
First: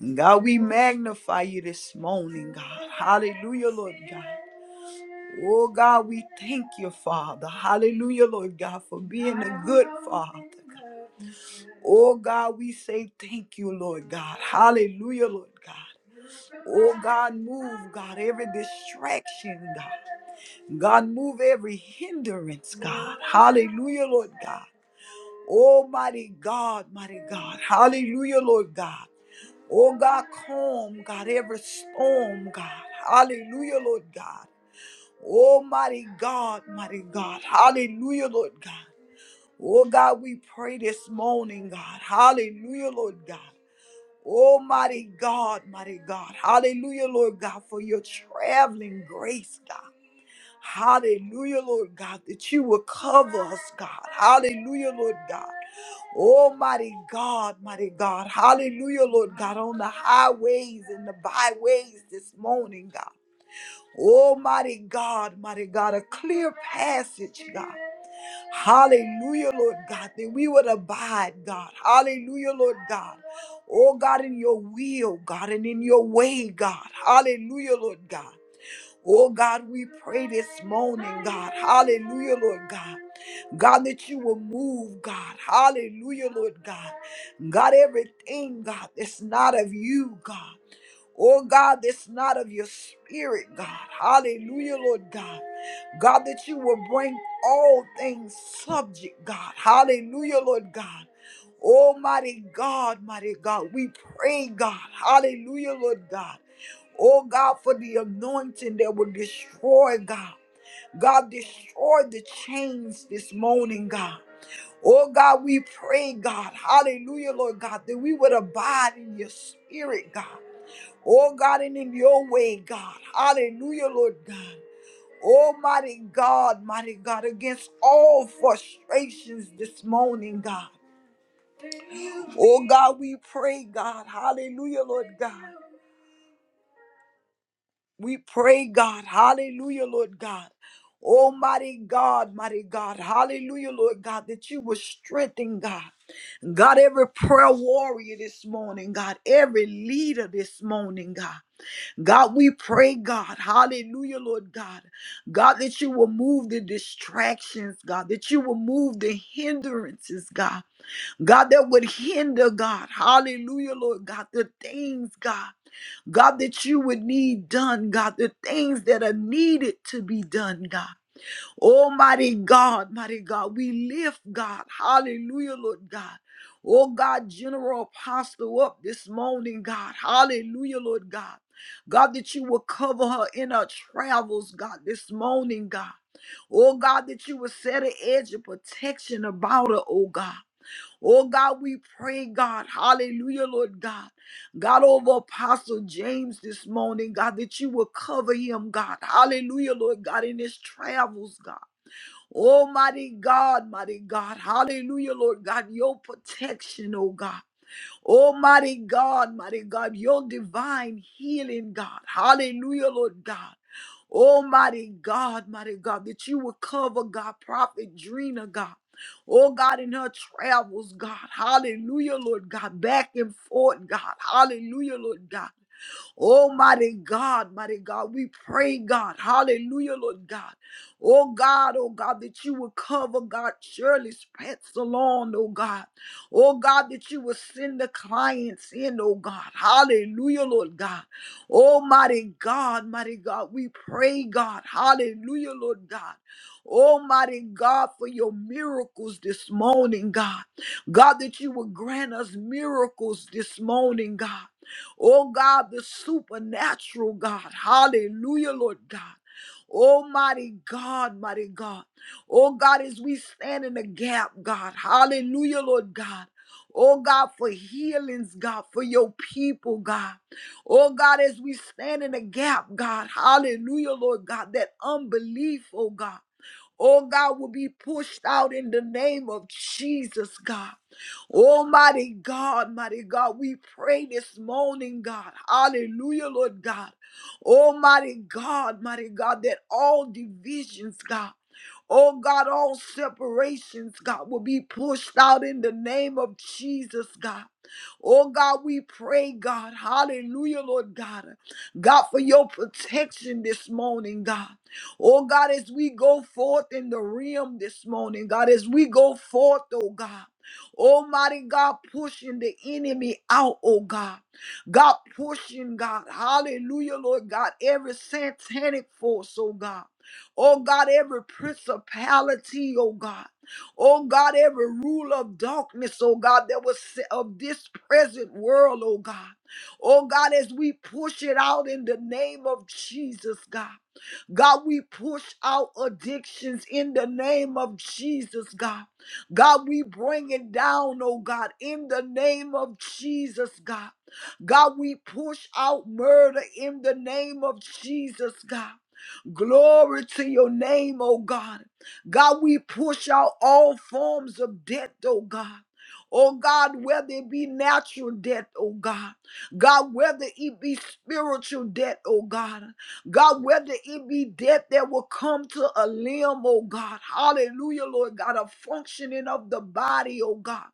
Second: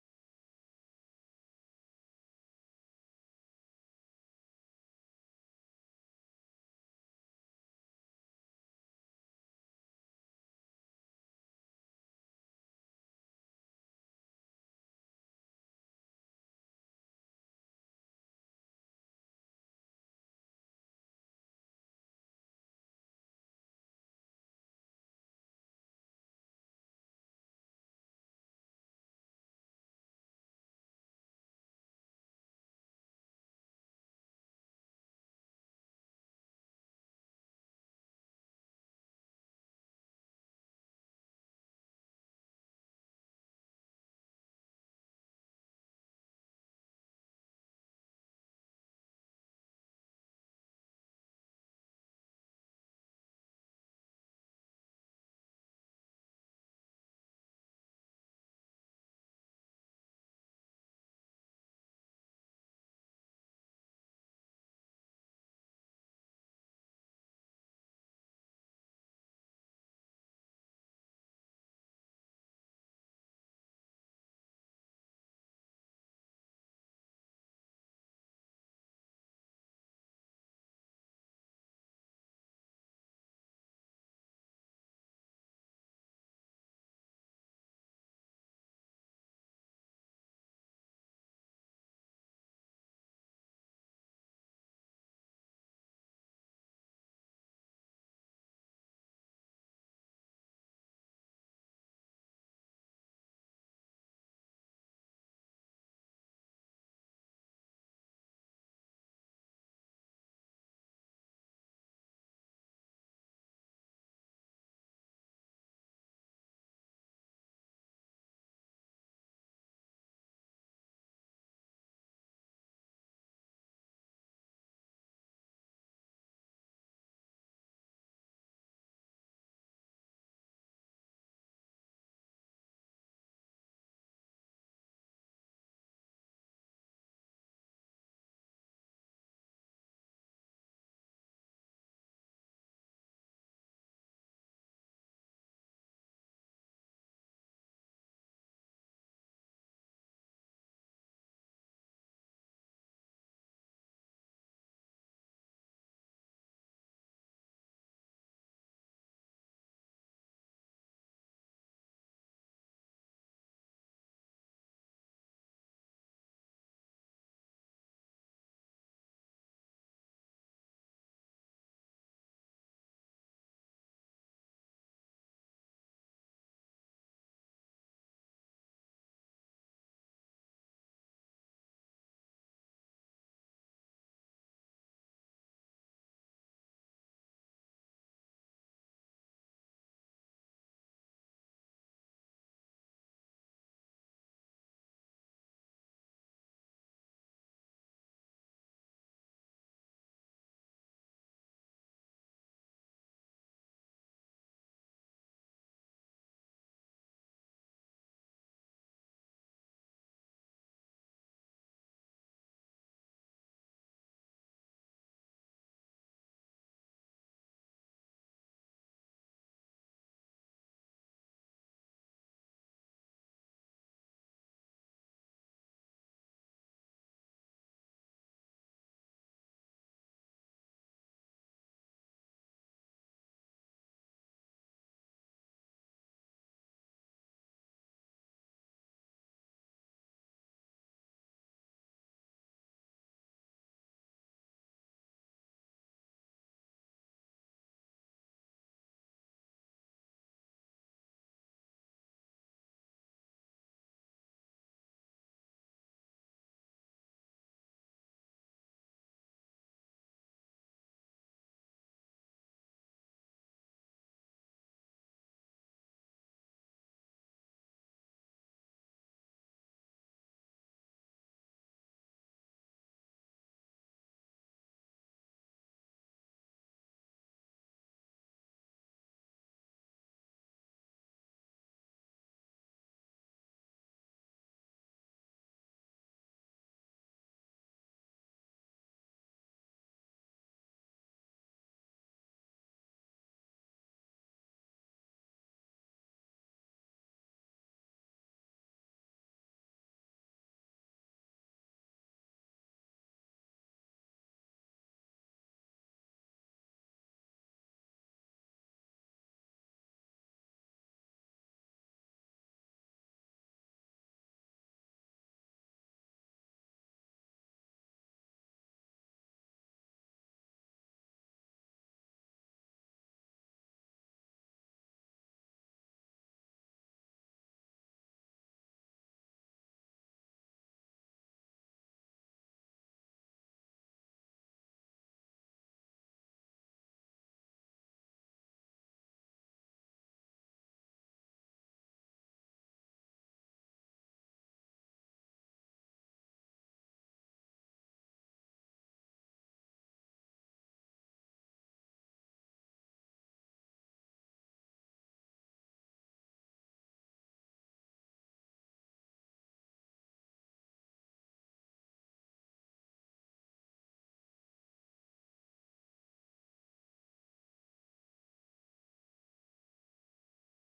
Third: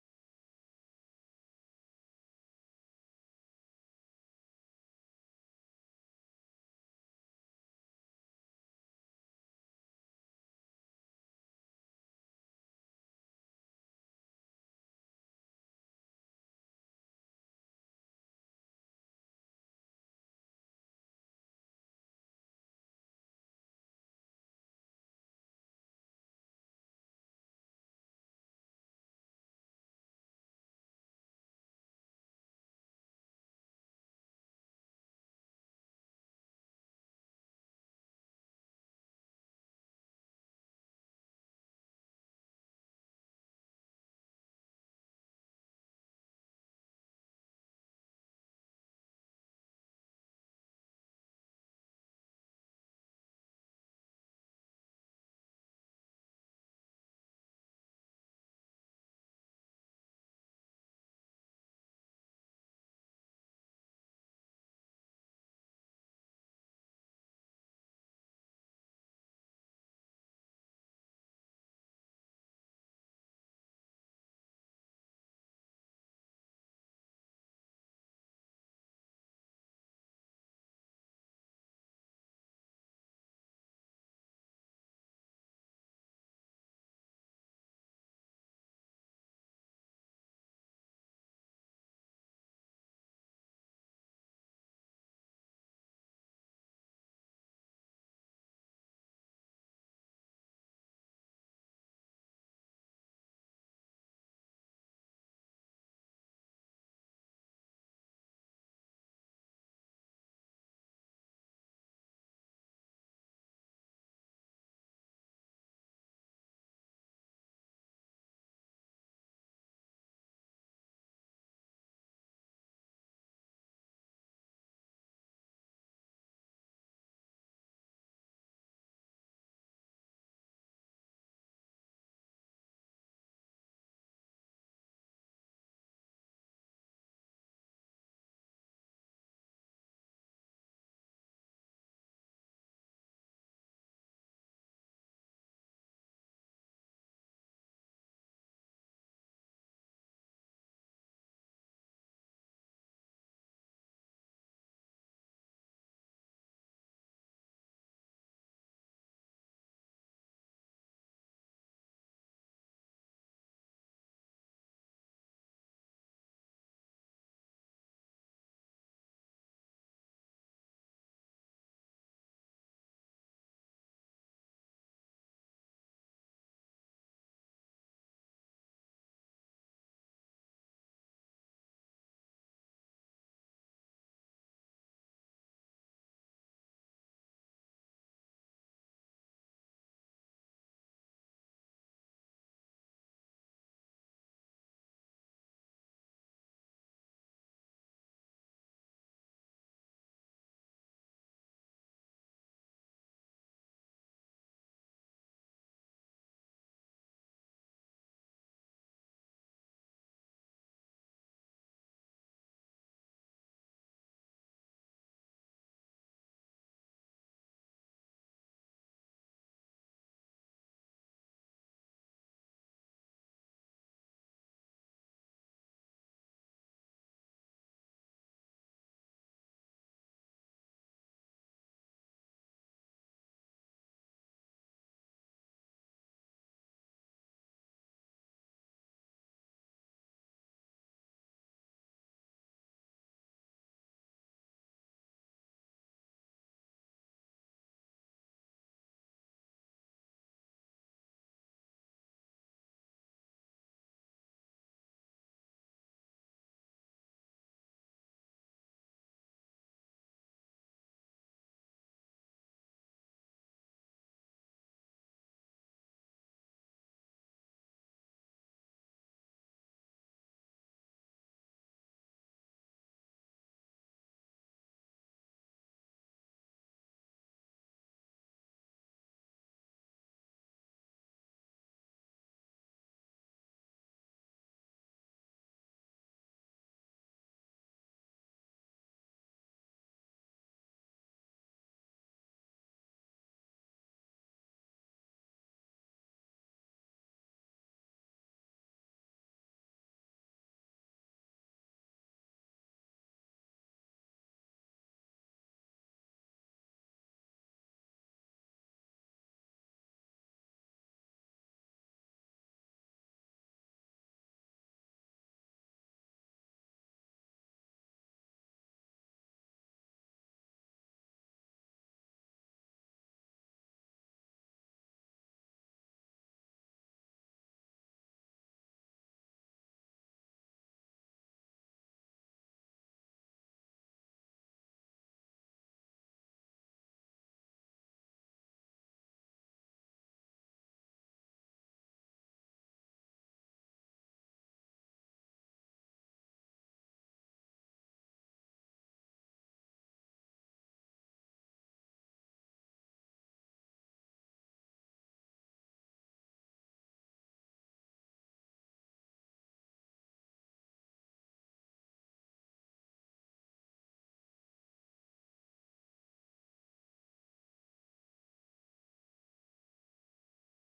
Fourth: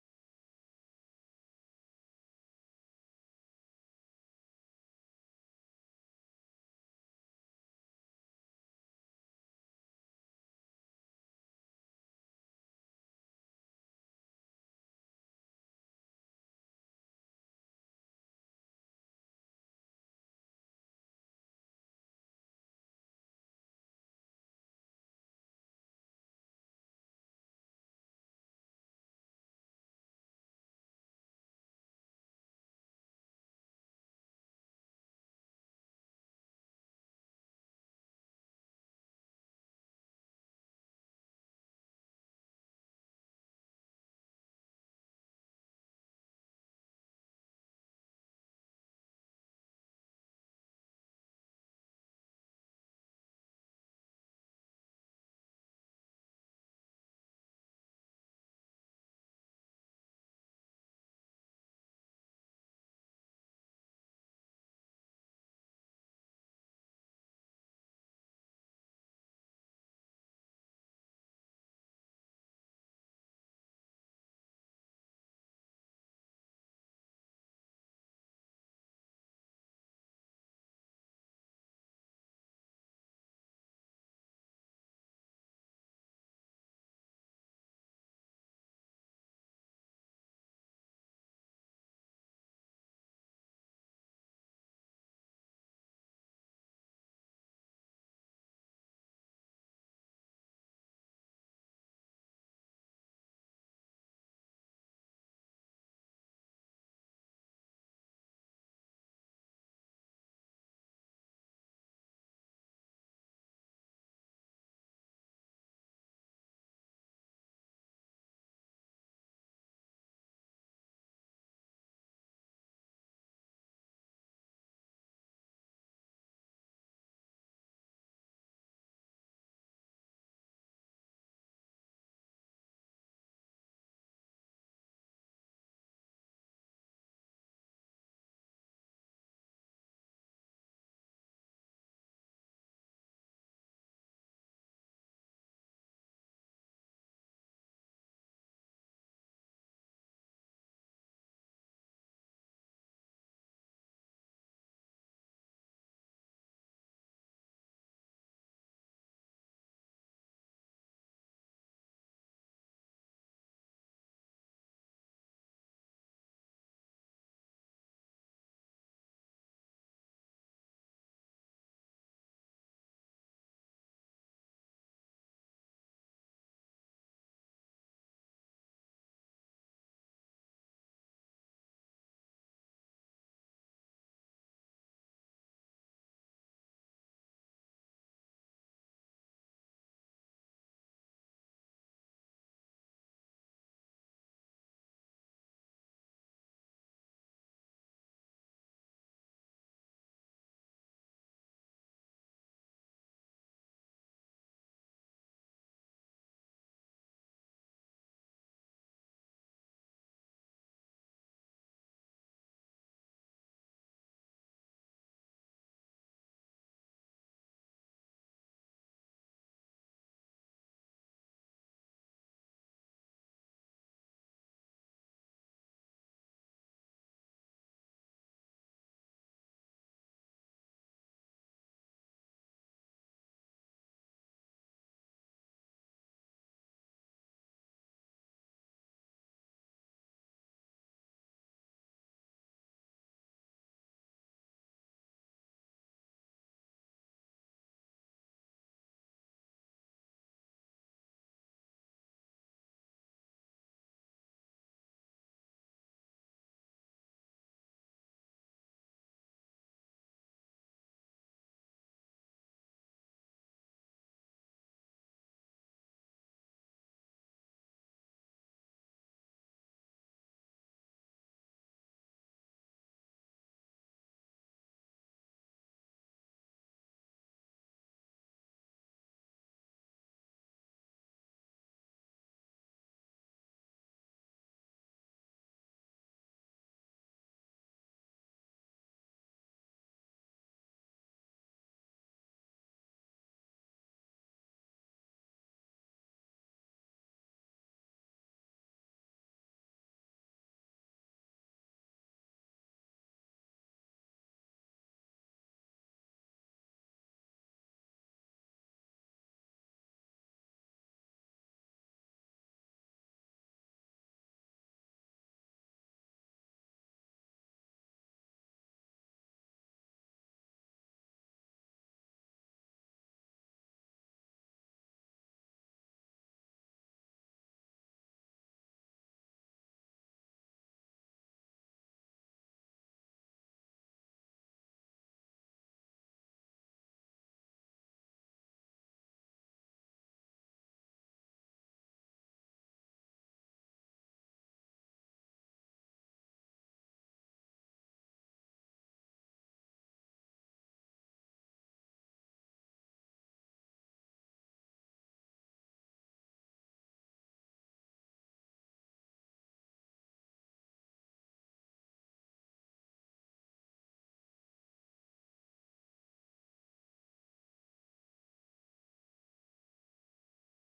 And God, we magnify you this morning, God. Hallelujah, Lord God. Oh, God, we thank you, Father. Hallelujah, Lord God, for being a good Father. God. Oh, God, we say thank you, Lord God. Hallelujah, Lord God. Oh, God, move, God, every distraction, God. God, move every hindrance, God. Hallelujah, Lord God. Almighty God, mighty God. Hallelujah, Lord God. Oh God, calm, God, every storm, God. Hallelujah, Lord God. Almighty God, mighty God. Hallelujah, Lord God. Oh God, we pray this morning, God. Hallelujah, Lord God. Almighty God, mighty God. Hallelujah, Lord God, for your traveling grace, God. Hallelujah, Lord God, that you will cover us, God. Hallelujah, Lord God. Almighty God, mighty God. Hallelujah, Lord God, on the highways and the byways this morning, God. Almighty God, mighty God, a clear passage, God. Hallelujah, Lord God, that we would abide, God. Hallelujah, Lord God. Oh, God, in your will, God, and in your way, God. Hallelujah, Lord God. Oh God, we pray this morning, God. Hallelujah, Lord God. God, that you will move, God. Hallelujah, Lord God. God, everything, God, that's not of you, God. Oh God, that's not of your spirit, God. Hallelujah, Lord God. God, that you will bring all things subject, God. Hallelujah, Lord God. Almighty God, mighty God, we pray, God. Hallelujah, Lord God. Oh God, for the anointing that will destroy God. God, destroy the chains this morning, God. Oh God, we pray, God, hallelujah, Lord God, that we would abide in your spirit, God. Oh God, and in your way, God. Hallelujah, Lord God. Almighty God, mighty God, against all frustrations this morning, God. Oh God, we pray, God. Hallelujah, Lord God. We pray, God. Hallelujah, Lord God. Almighty God, mighty God. Hallelujah, Lord God, that you will strengthen, God. God, every prayer warrior this morning, God, every leader this morning, God. God, we pray, God, hallelujah, Lord God. God, that you will move the distractions, God, that you will move the hindrances, God. God, that would hinder, God. Hallelujah, Lord God, the things, God, God, that you would need done, God, the things that are needed to be done, God. Almighty God, mighty God, we lift, God. Hallelujah, Lord God. Oh God, General Apostle up this morning, God. Hallelujah, Lord God. God, that you will cover her in her travels, God, this morning, God. Oh God, that you will set an edge of protection about her, oh God. Oh God, we pray, God, hallelujah, Lord God. God, over Apostle James this morning, God, that you will cover him, God. Hallelujah, Lord God, in his travels, God. Almighty God, mighty God, hallelujah, Lord God, your protection, oh God. Almighty God, mighty God, your divine healing, God. Hallelujah, Lord God. Almighty God, mighty God, that you would cover God, Prophet Drina, God. Oh God, in her travels, God. Hallelujah, Lord God. Back and forth, God. Hallelujah, Lord God. Almighty God, mighty God, we pray, God, hallelujah, Lord God. Oh God, oh God, that you would cover God Shirley's pets along, oh God. Oh God, that you would send the clients in, oh God. Hallelujah, Lord God. Oh, mighty God, mighty God, we pray, God. Hallelujah, Lord God. Oh, mighty God, for your miracles this morning, God. God, that you would grant us miracles this morning, God. Oh, God, the supernatural, God. Hallelujah, Lord God. Almighty God, mighty God. Oh God, as we stand in the gap, God. Hallelujah, Lord God. Oh God, for healings, God, for your people, God. Oh God, as we stand in the gap, God, hallelujah, Lord God, that unbelief, oh God, oh God, will be pushed out in the name of Jesus, God. Almighty God, mighty God, we pray this morning, God. Hallelujah, Lord God. Almighty God, mighty God, that all divisions, God. Oh God, all separations, God, will be pushed out in the name of Jesus, God. Oh God, we pray, God. Hallelujah, Lord God. God, for your protection this morning, God. Oh God, as we go forth in the realm this morning, God, as we go forth, oh God. Almighty God, pushing the enemy out, oh God. God, pushing God. Hallelujah, Lord God. Every satanic force, oh God. Oh God, every principality, oh God. Oh God, every rule of darkness, oh God, that was set of this present world, oh God. Oh God, as we push it out in the name of Jesus, God. God, we push out addictions in the name of Jesus, God. God, we bring it down, oh God, in the name of Jesus, God. God, we push out murder in the name of Jesus, God. Glory to your name, oh God. God, we push out all forms of debt, oh God. Oh God, whether it be natural debt, oh God. God, whether it be spiritual debt, oh God. God, whether it be debt that will come to a limb, oh God. Hallelujah, Lord God, a functioning of the body, oh God.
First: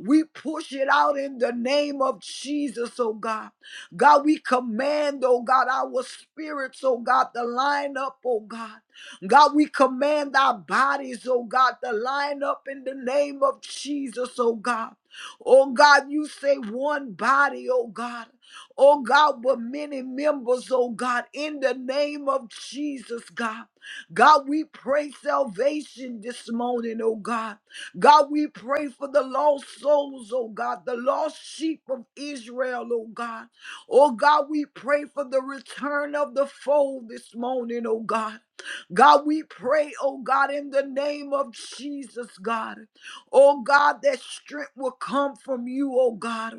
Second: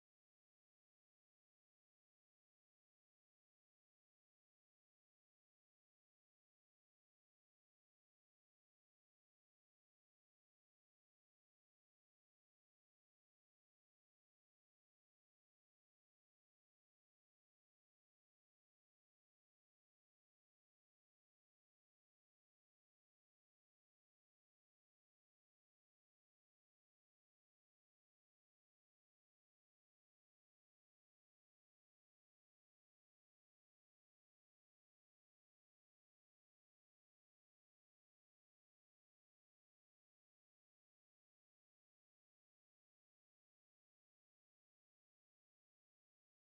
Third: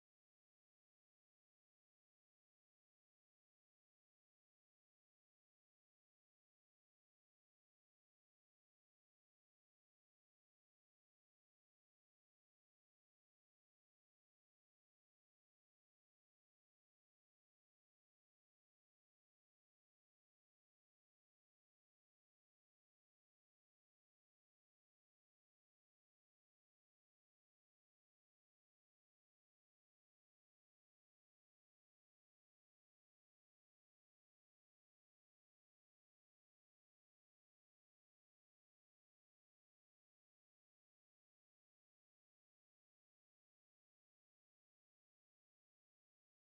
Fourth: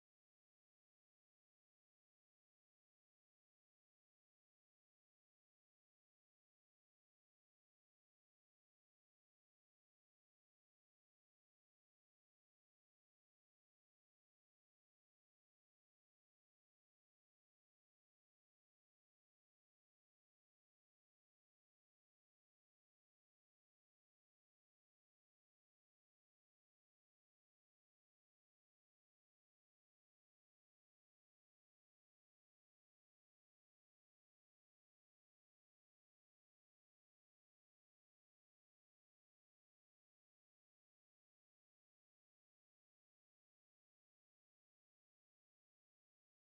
We push it out in the name of Jesus, oh God. God, we command, oh God, our spirits, oh God, to line up, oh God. God, we command our bodies, oh God, to line up in the name of Jesus, oh God. Oh God, you say one body, oh God. Oh God, but many members, oh God, in the name of Jesus, God. God, we pray salvation this morning, oh God. God, we pray for the lost souls, oh God, the lost sheep of Israel, oh God. Oh God, we pray for the return of the fold this morning, oh God. God, we pray, oh God, in the name of Jesus, God. Oh God, that strength will come from you, oh God.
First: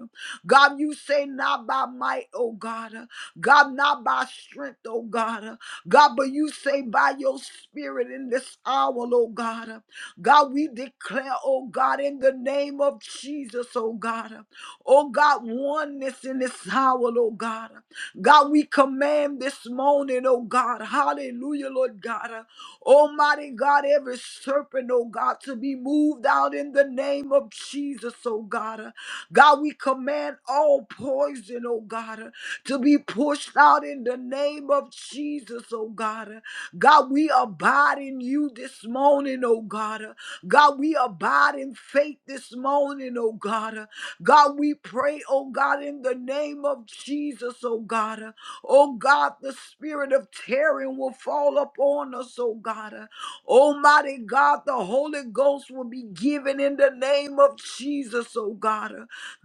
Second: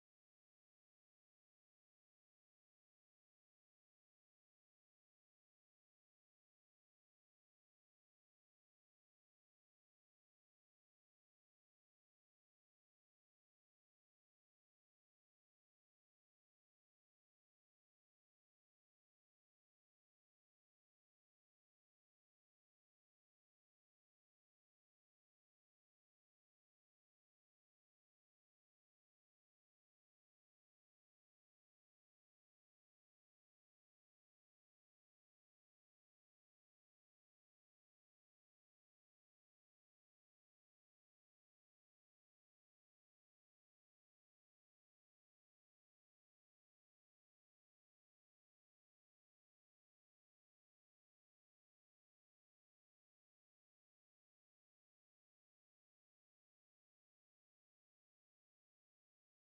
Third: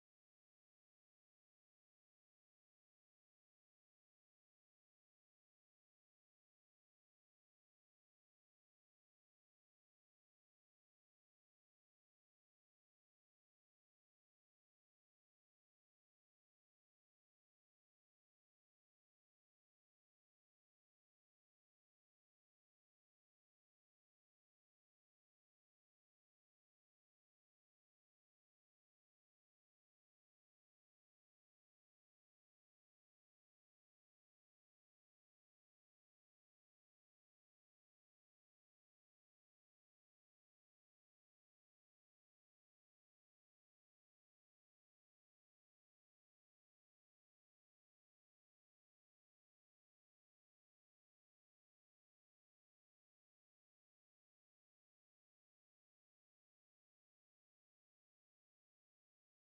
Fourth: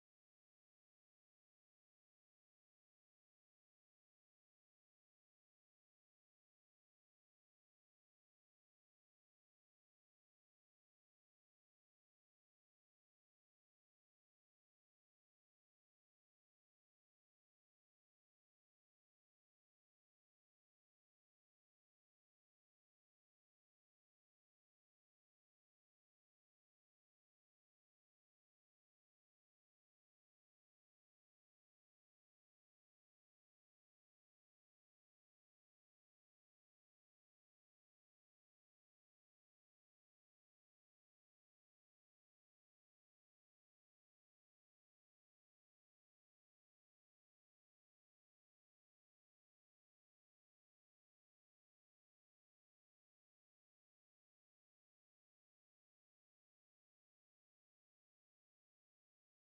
God, you say not by might, oh God. God, not by strength, oh God. God, but you say by your spirit in this hour, oh God. God, we declare, oh God, in the name of Jesus, oh God. Oh God, oneness in this hour, oh God. God, we command this morning, oh God, hallelujah, Lord God. uh, Almighty God, every serpent, oh God, to be moved out in the name of Jesus, oh God. uh, God, we command all poison, oh God, uh, to be pushed out in the name of Jesus, Jesus, oh God. God, we abide in you this morning, oh God. God, we abide in faith this morning, oh God. God, we pray, oh God, in the name of Jesus, oh God. Oh God, the spirit of terror will fall upon us, oh God. Almighty God, the Holy Ghost will be given in the name of Jesus, oh God.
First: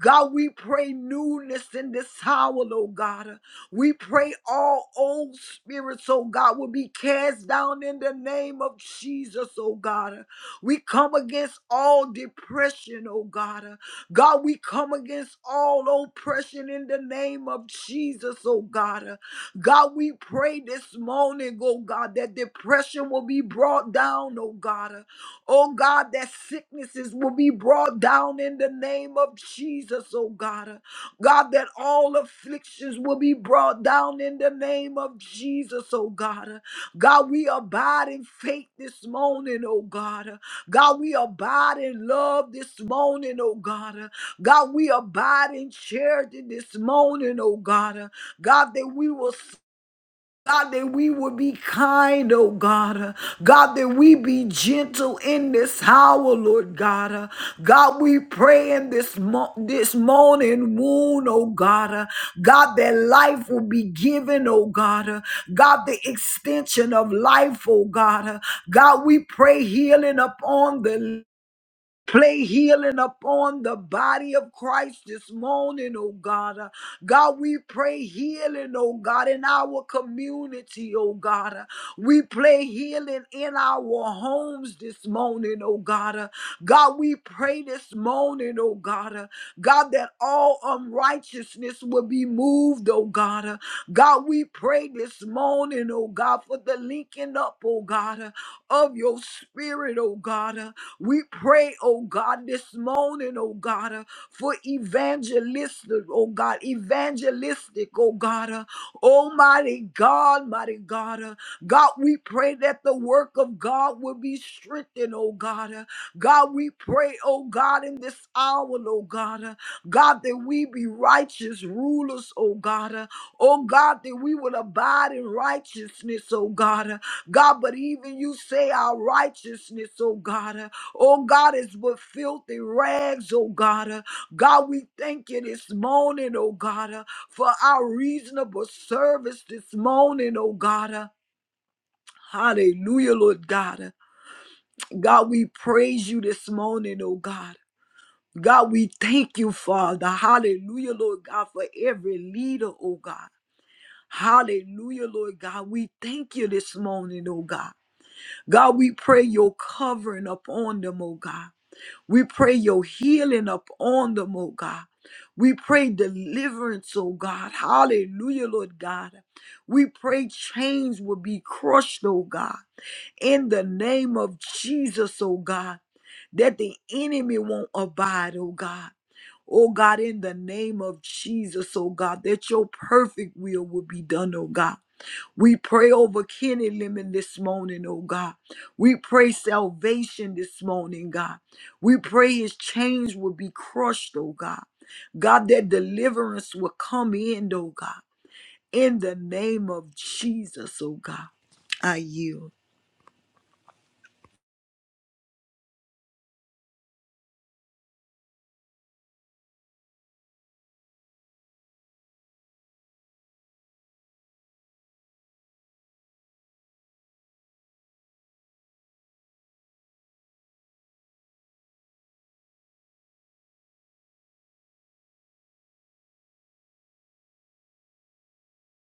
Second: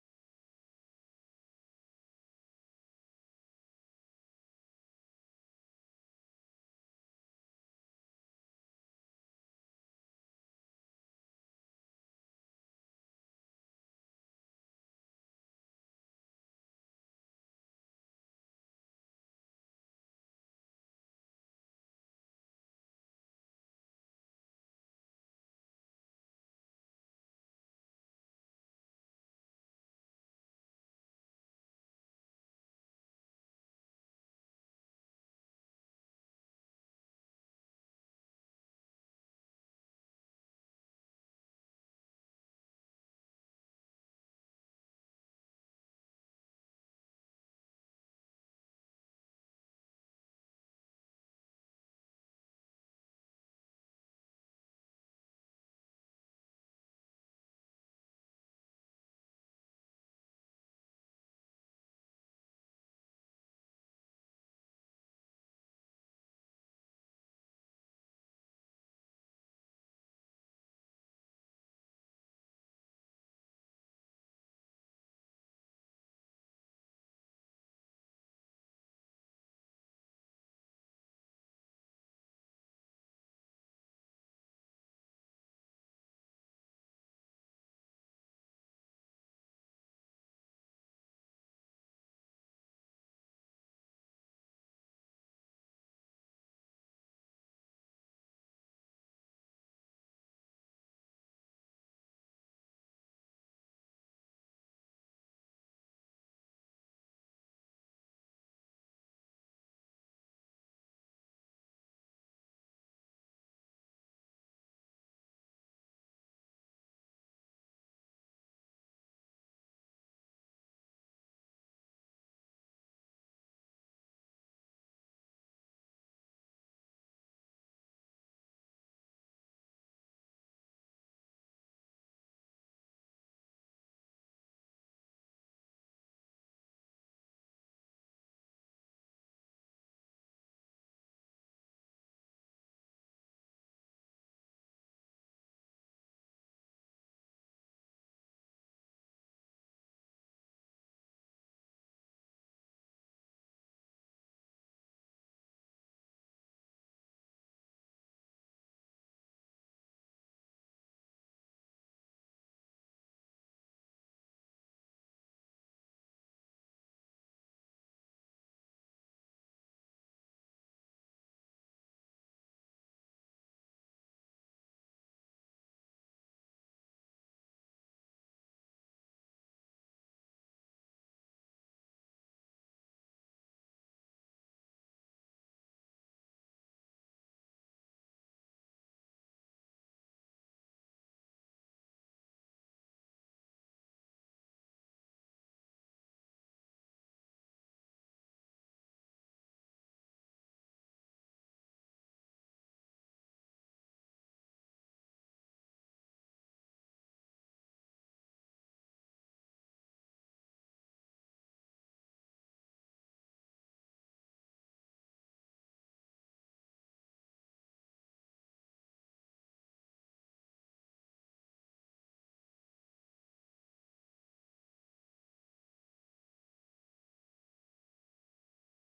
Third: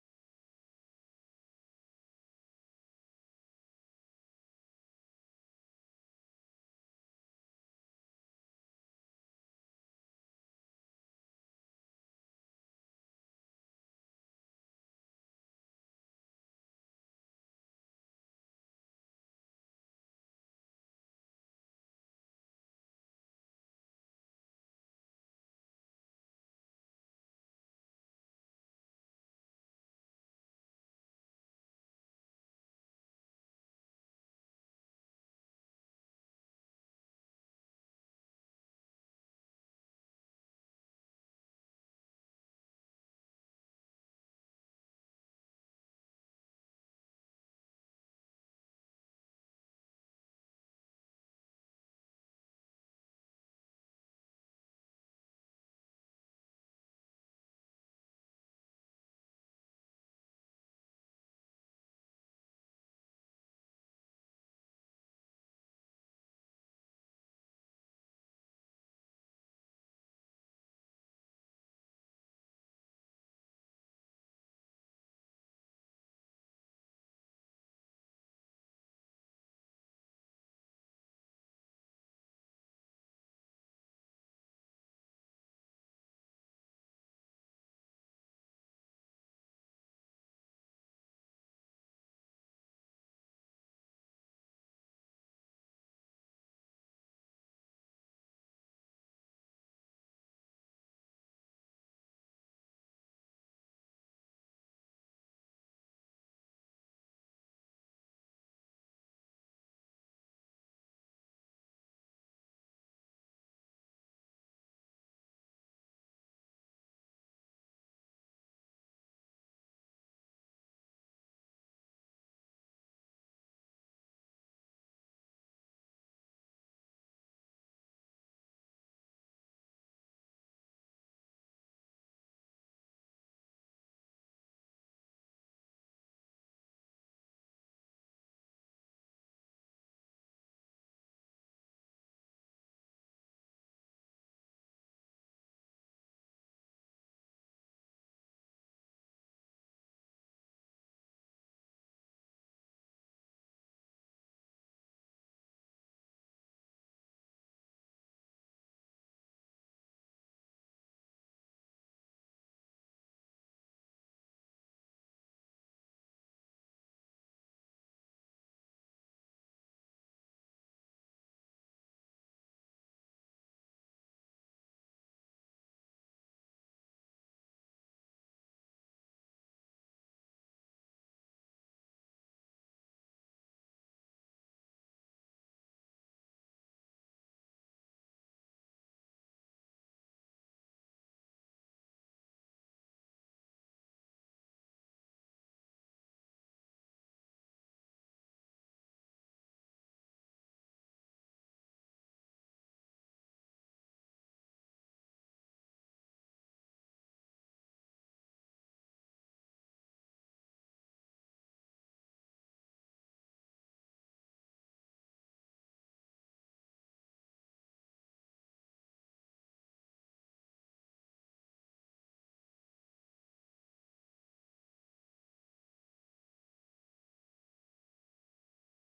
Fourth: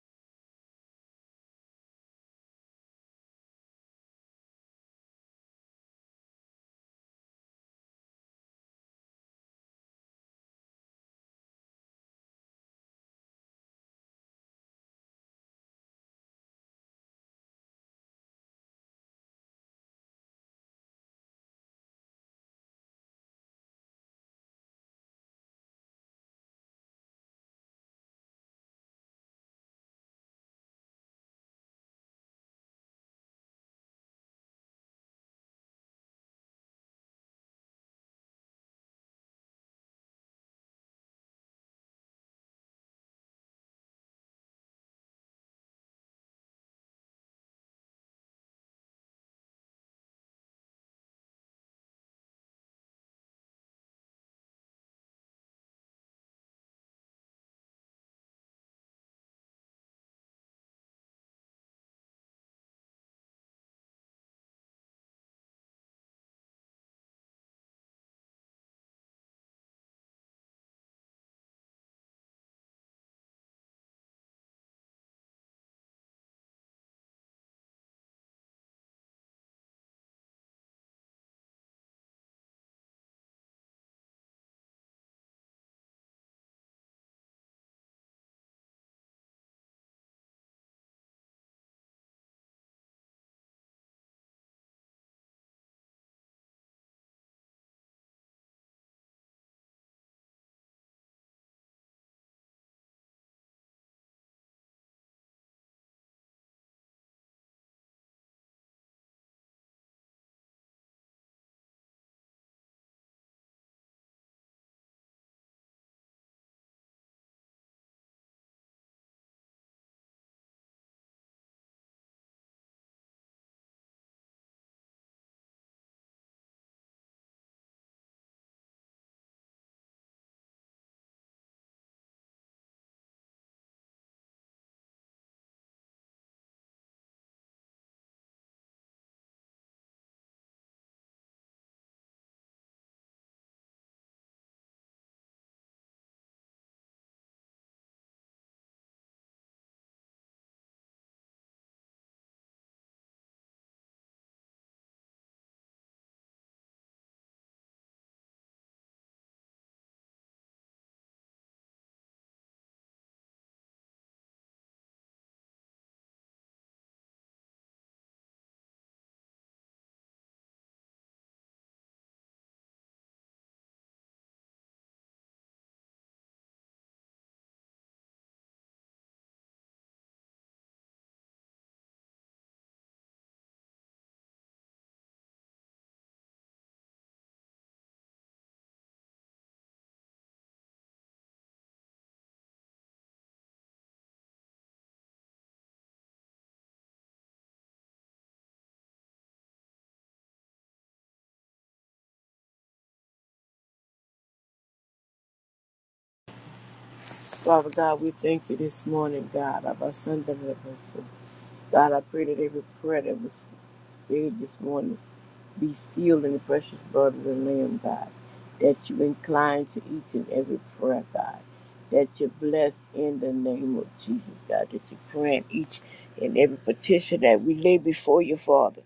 God, we pray newness in this hour, oh God. We pray all old spirits, oh God, will be cast down in the name of Jesus, oh God. We come against all depression, oh God. God, we come against all oppression in the name of Jesus, oh God. God, we pray this morning, oh God, that depression will be brought down, oh God. Oh God, that sicknesses will be brought down in the name of Jesus, oh God. God, that all afflictions will be brought down in the name of Jesus, oh God. God, we abide in faith this morning, oh God. God, we abide in love this morning, oh God. God, we abide in charity this morning, oh God. God, that we will God, that we would be kind, oh God. Uh, God, that we be gentle in this hour, Lord God. Uh, God, we pray in this, mo- this morning wound, oh God. Uh, God, that life will be given, oh God. Uh, God, the extension of life, oh God. Uh, God, we pray healing upon the Play healing upon the body of Christ this morning, oh God. Uh, God, we pray healing, oh God, in our community, oh God. Uh, We pray healing in our homes this morning, oh God. Uh, God, we pray this morning, oh God. Uh, God, that all unrighteousness will be moved, oh God. Uh, God, we pray this morning, oh God, for the linking up, oh God, uh, of your Spirit, oh God. Uh, We pray, oh God, this morning, oh God, uh, for evangelistic, oh God, evangelistic, oh God. Uh, Almighty God, mighty God. Uh, God, we pray that the work of God will be strengthened, oh God. Uh, God, we pray, oh God, in this hour, oh God. Uh, God, that we be righteous rulers, oh God. Uh, Oh God, that we will abide in righteousness, oh God. uh, God, but even you say our righteousness, oh God, uh, oh God, is but filthy rags, oh God. uh, God, we thank you this morning, oh God, uh, for our reasonable service this morning, oh God. uh, Hallelujah, Lord God. uh, God, we praise you this morning, oh God. God, we thank you, Father. Hallelujah, Lord God, for every leader, oh God. Hallelujah, Lord God. We thank you this morning, oh God. God, we pray your covering upon them, oh God. We pray your healing upon them, oh God. We pray deliverance, oh God. Hallelujah, Lord God. We pray chains will be crushed, oh God. In the name of Jesus, oh God, that the enemy won't abide, oh God. Oh God, in the name of Jesus, oh God, that your perfect will will be done, oh God. We pray over Kenny Lemon this morning, oh God. We pray salvation this morning, God. We pray his chains will be crushed, oh God. God, that deliverance will come in, oh God. In the name of Jesus, oh God, I yield. Father God, we thank you this morning, God. our son, David Apostle. God, I pray that every prayer that was said this morning be sealed in the precious blood of the Lamb, God. That you incline to each and every prayer, God. That you bless in the name of Jesus, God. That you grant each and every petition that we lay before you, Father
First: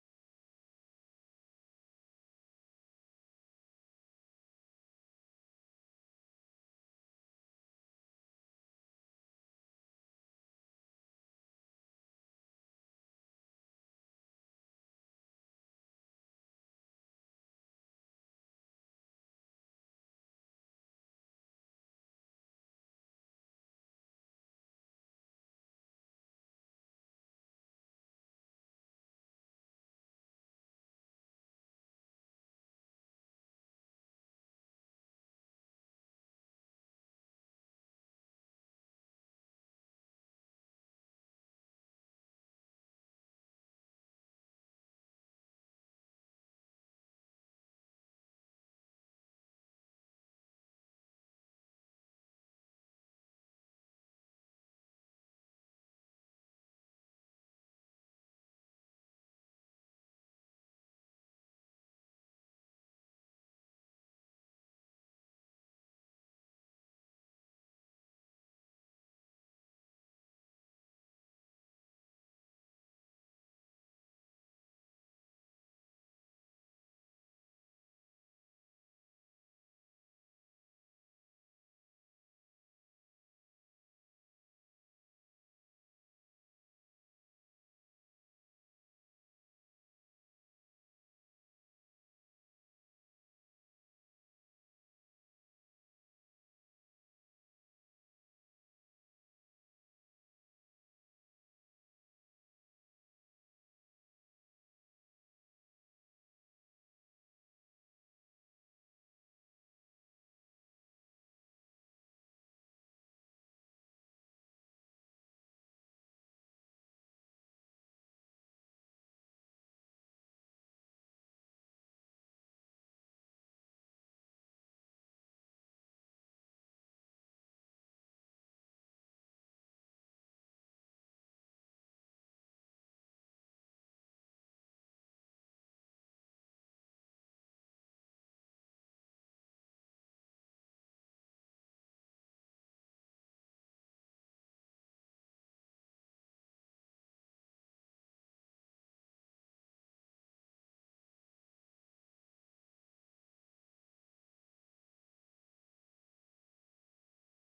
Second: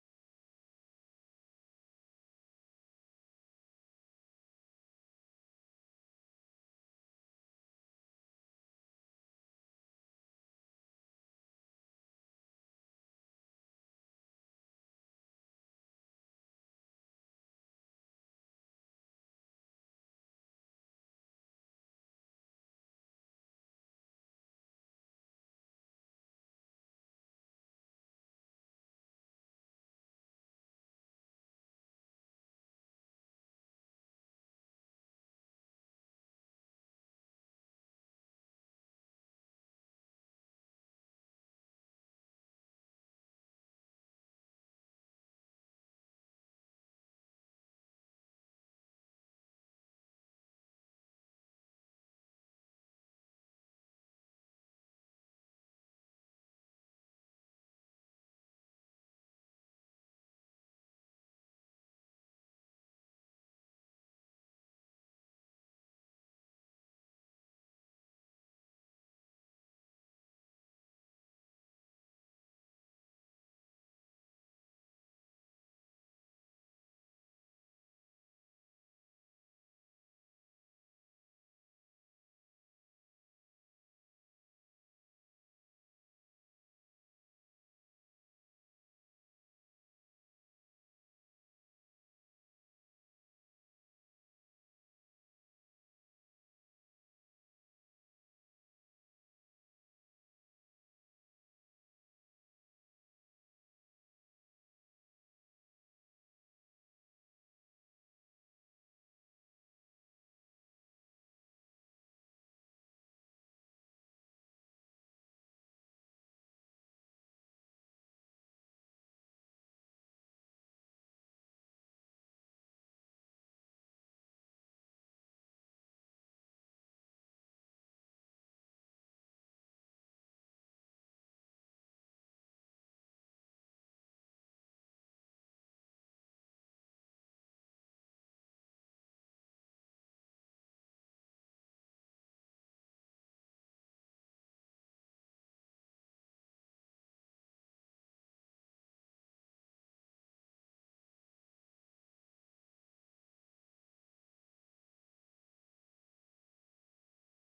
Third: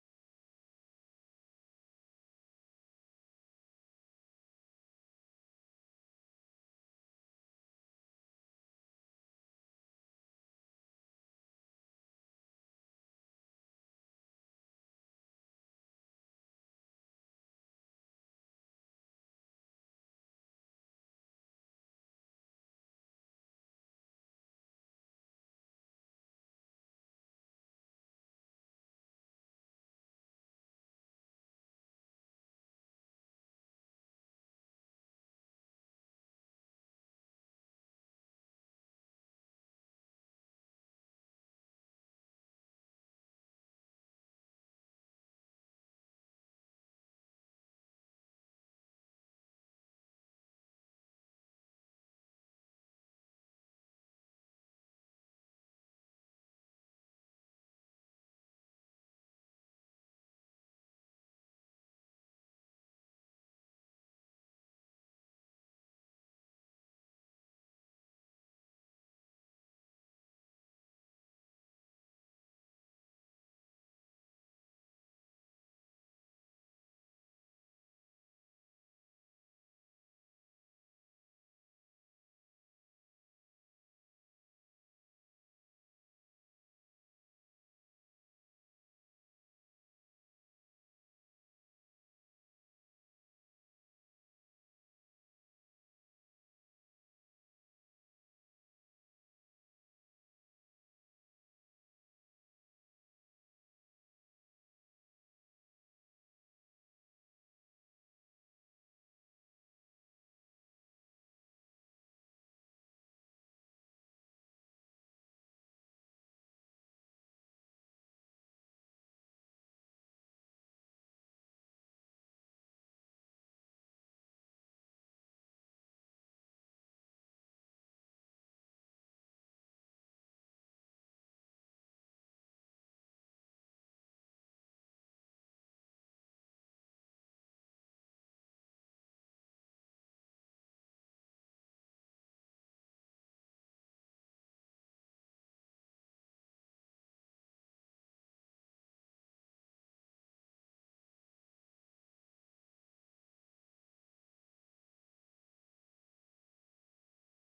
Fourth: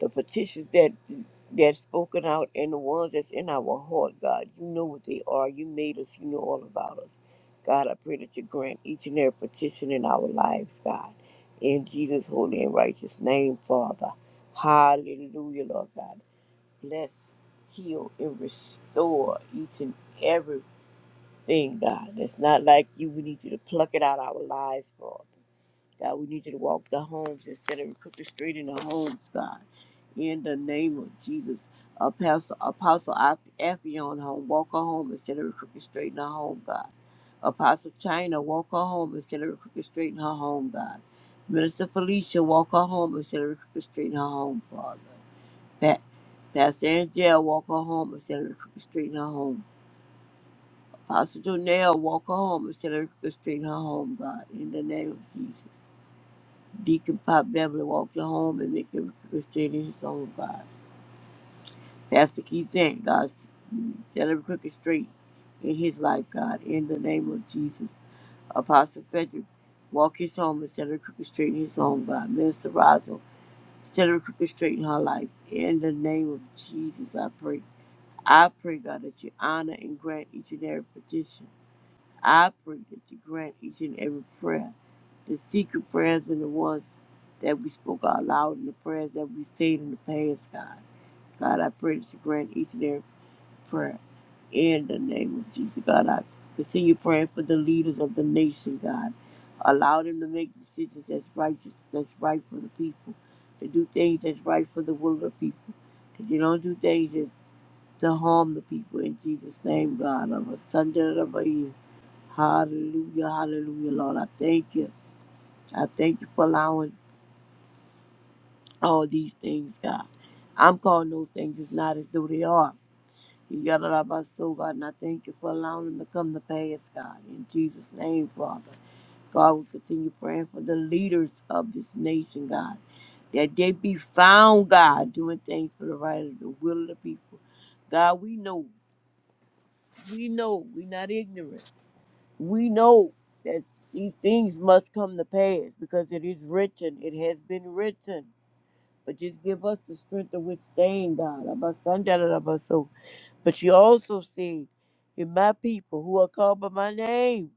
the petitions that that's spoken out and the ones that's in our heart, God. You know what they are. You made us. You know all about us. God, I pray that you grant each and every petition in our lives, God. In Jesus' holy and righteous name, Father. Hallelujah, Lord God. Bless, heal, and restore each and everything, God. That's not like you. We need you to pluck it out our lives, Father. God, we need you to walk the homes instead of crooked street in the homes, God. In the name of Jesus. Apostle, Apostle Ap- home, walk her home instead of crooked straight in her home, God. Apostle China, walk her home instead of crooked straight in her home, God. Minister Felicia, walk her home instead of crooked straight in her home, Father. Pat, Pastor Angel, walk her home instead of crooked straight in her home. Apostle Jonell, walk her home instead of crooked straight in her home, God. In the name of Jesus. Deacon Pop Beverly walk your home and make every crooked straight in his own God. Pastor Keith Zant, God, set every crooked straight in his life, God, in the name of Jesus. Apostle Frederick, walk his home and set every crooked straight in his own God. Minister Rosal, set every crooked straight in her life, in the name of Jesus, I pray. I pray, God, that you honor and grant each and every petition. I pray that you grant each and every prayer, the secret prayers and the ones that we spoke out loud and the prayers that we said in the past, God. God, I pray that you grant each and every prayer in the name of Jesus. God, I continue praying for the leaders of the nation, God. Allow them to make decisions that's righteous, that's right for the people, to do things that's right for the will of people. That you don't do things that's to harm the people in Jesus' name, God. Of a Sunday of a year. Hallelujah, hallelujah, Lord. I thank you. I thank you for allowing all these things, God. I'm calling those things as not as though they are. You got it out of my soul, God, and I thank you for allowing them to come to pass, God. In Jesus' name, Father. God, we continue praying for the leaders of this nation, God. That they be found, God, doing things for the right of the will of the people. God, we know, we know, we're not ignorant. we know that these things must come to pass because it is written. It has been written. But just give us the strength to withstand, God. About Sunday, Abba so. But you also said, if my people who are called by my name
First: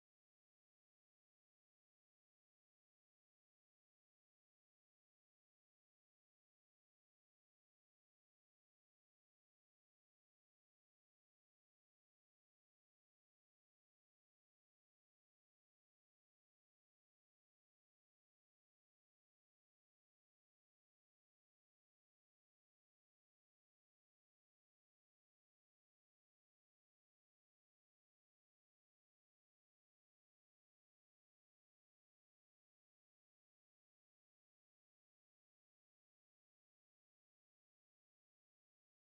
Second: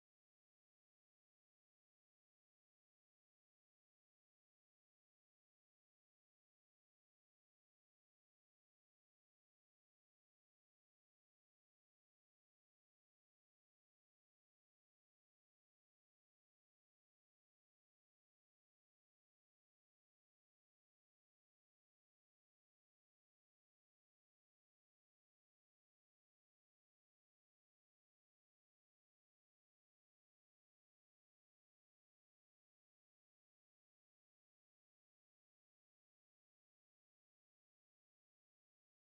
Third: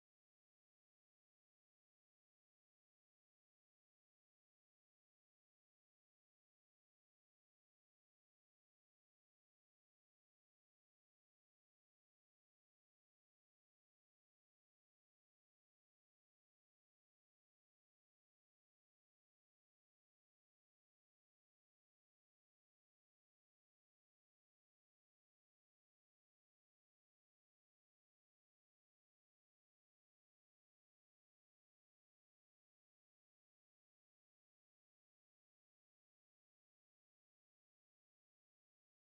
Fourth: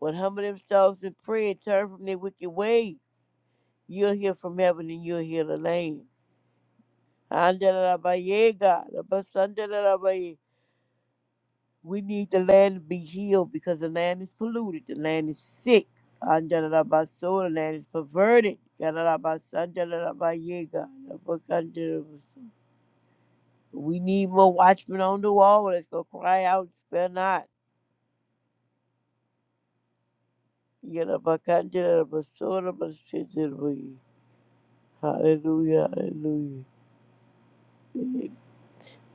would humble themselves and pray and turn from their wicked ways, you'll hear from heaven and you'll hear the land. Andalabaye, God. Abba, son, da, da, da, Abba Sandalabaye. We need the land to be healed because the land is polluted. The land is sick. Andalabaso, the land is perverted. Yadalabasan, dadalabaye, God. Abakandalabaso. We need more watchmen on the wall Let's go cry out, spare not. Yadabakandalabaso, dabasitalabaye. Hallelujah, hallelujah.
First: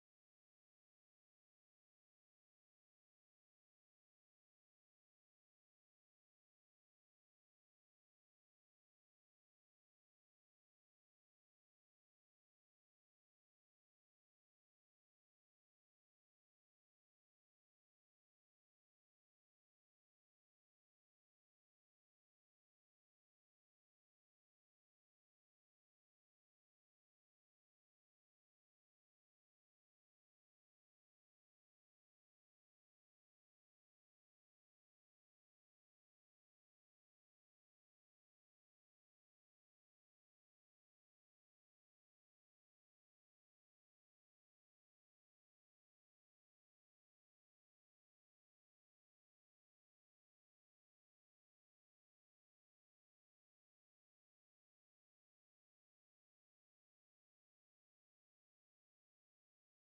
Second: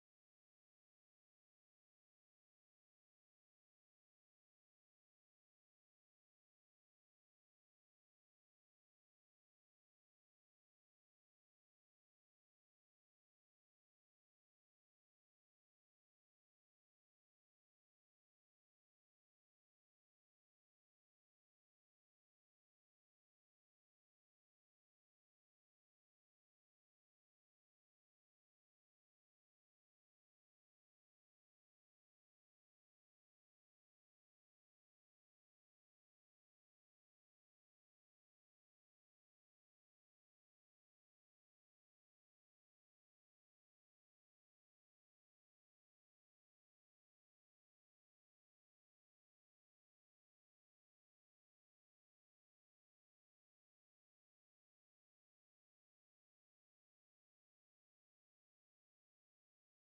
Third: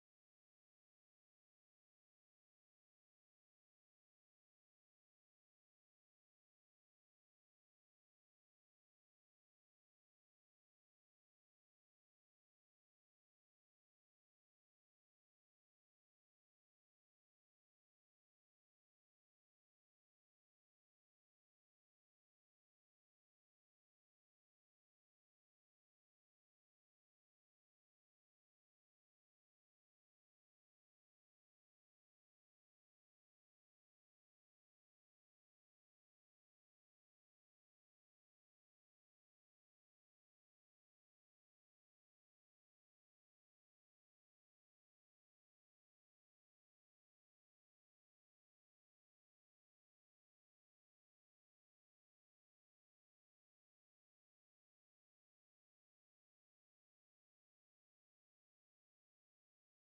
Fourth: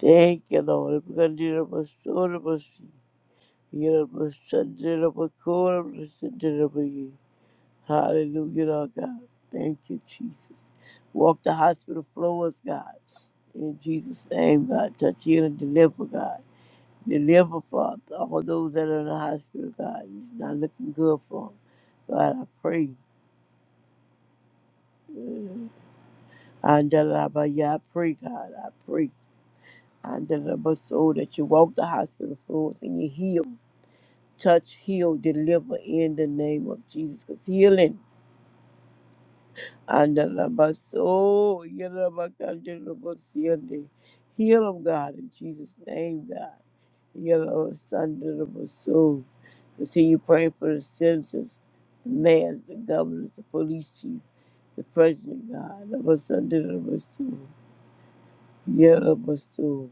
Thank you, Lord. Abakandalabaso, dabasi. Yadabasandalabakorabasidalabaye. Hallelujah, Lord God. Thank you, Jesus. Walk the hospital floors, God. In Jesus' name, God. Touch, heal, and deliver, God. Deliver, Father, all those that are in the hospital, God. It's not looking good for them. God, I pray. Mm. Andalabaya, I pray, God. I pray. Andalabaso, that you walk the hospital floors and you heal. Touch, heal, deliver in the name of Jesus. Because healing Andalabaso, yalabakandalabasiande. Heal him, God, in Jesus' name, God. Yalabasandalabaso. Continue praying for the citizens, the mayors, the governors, the police chief, the president, God. Yalabasandalabaso. Yalabaso.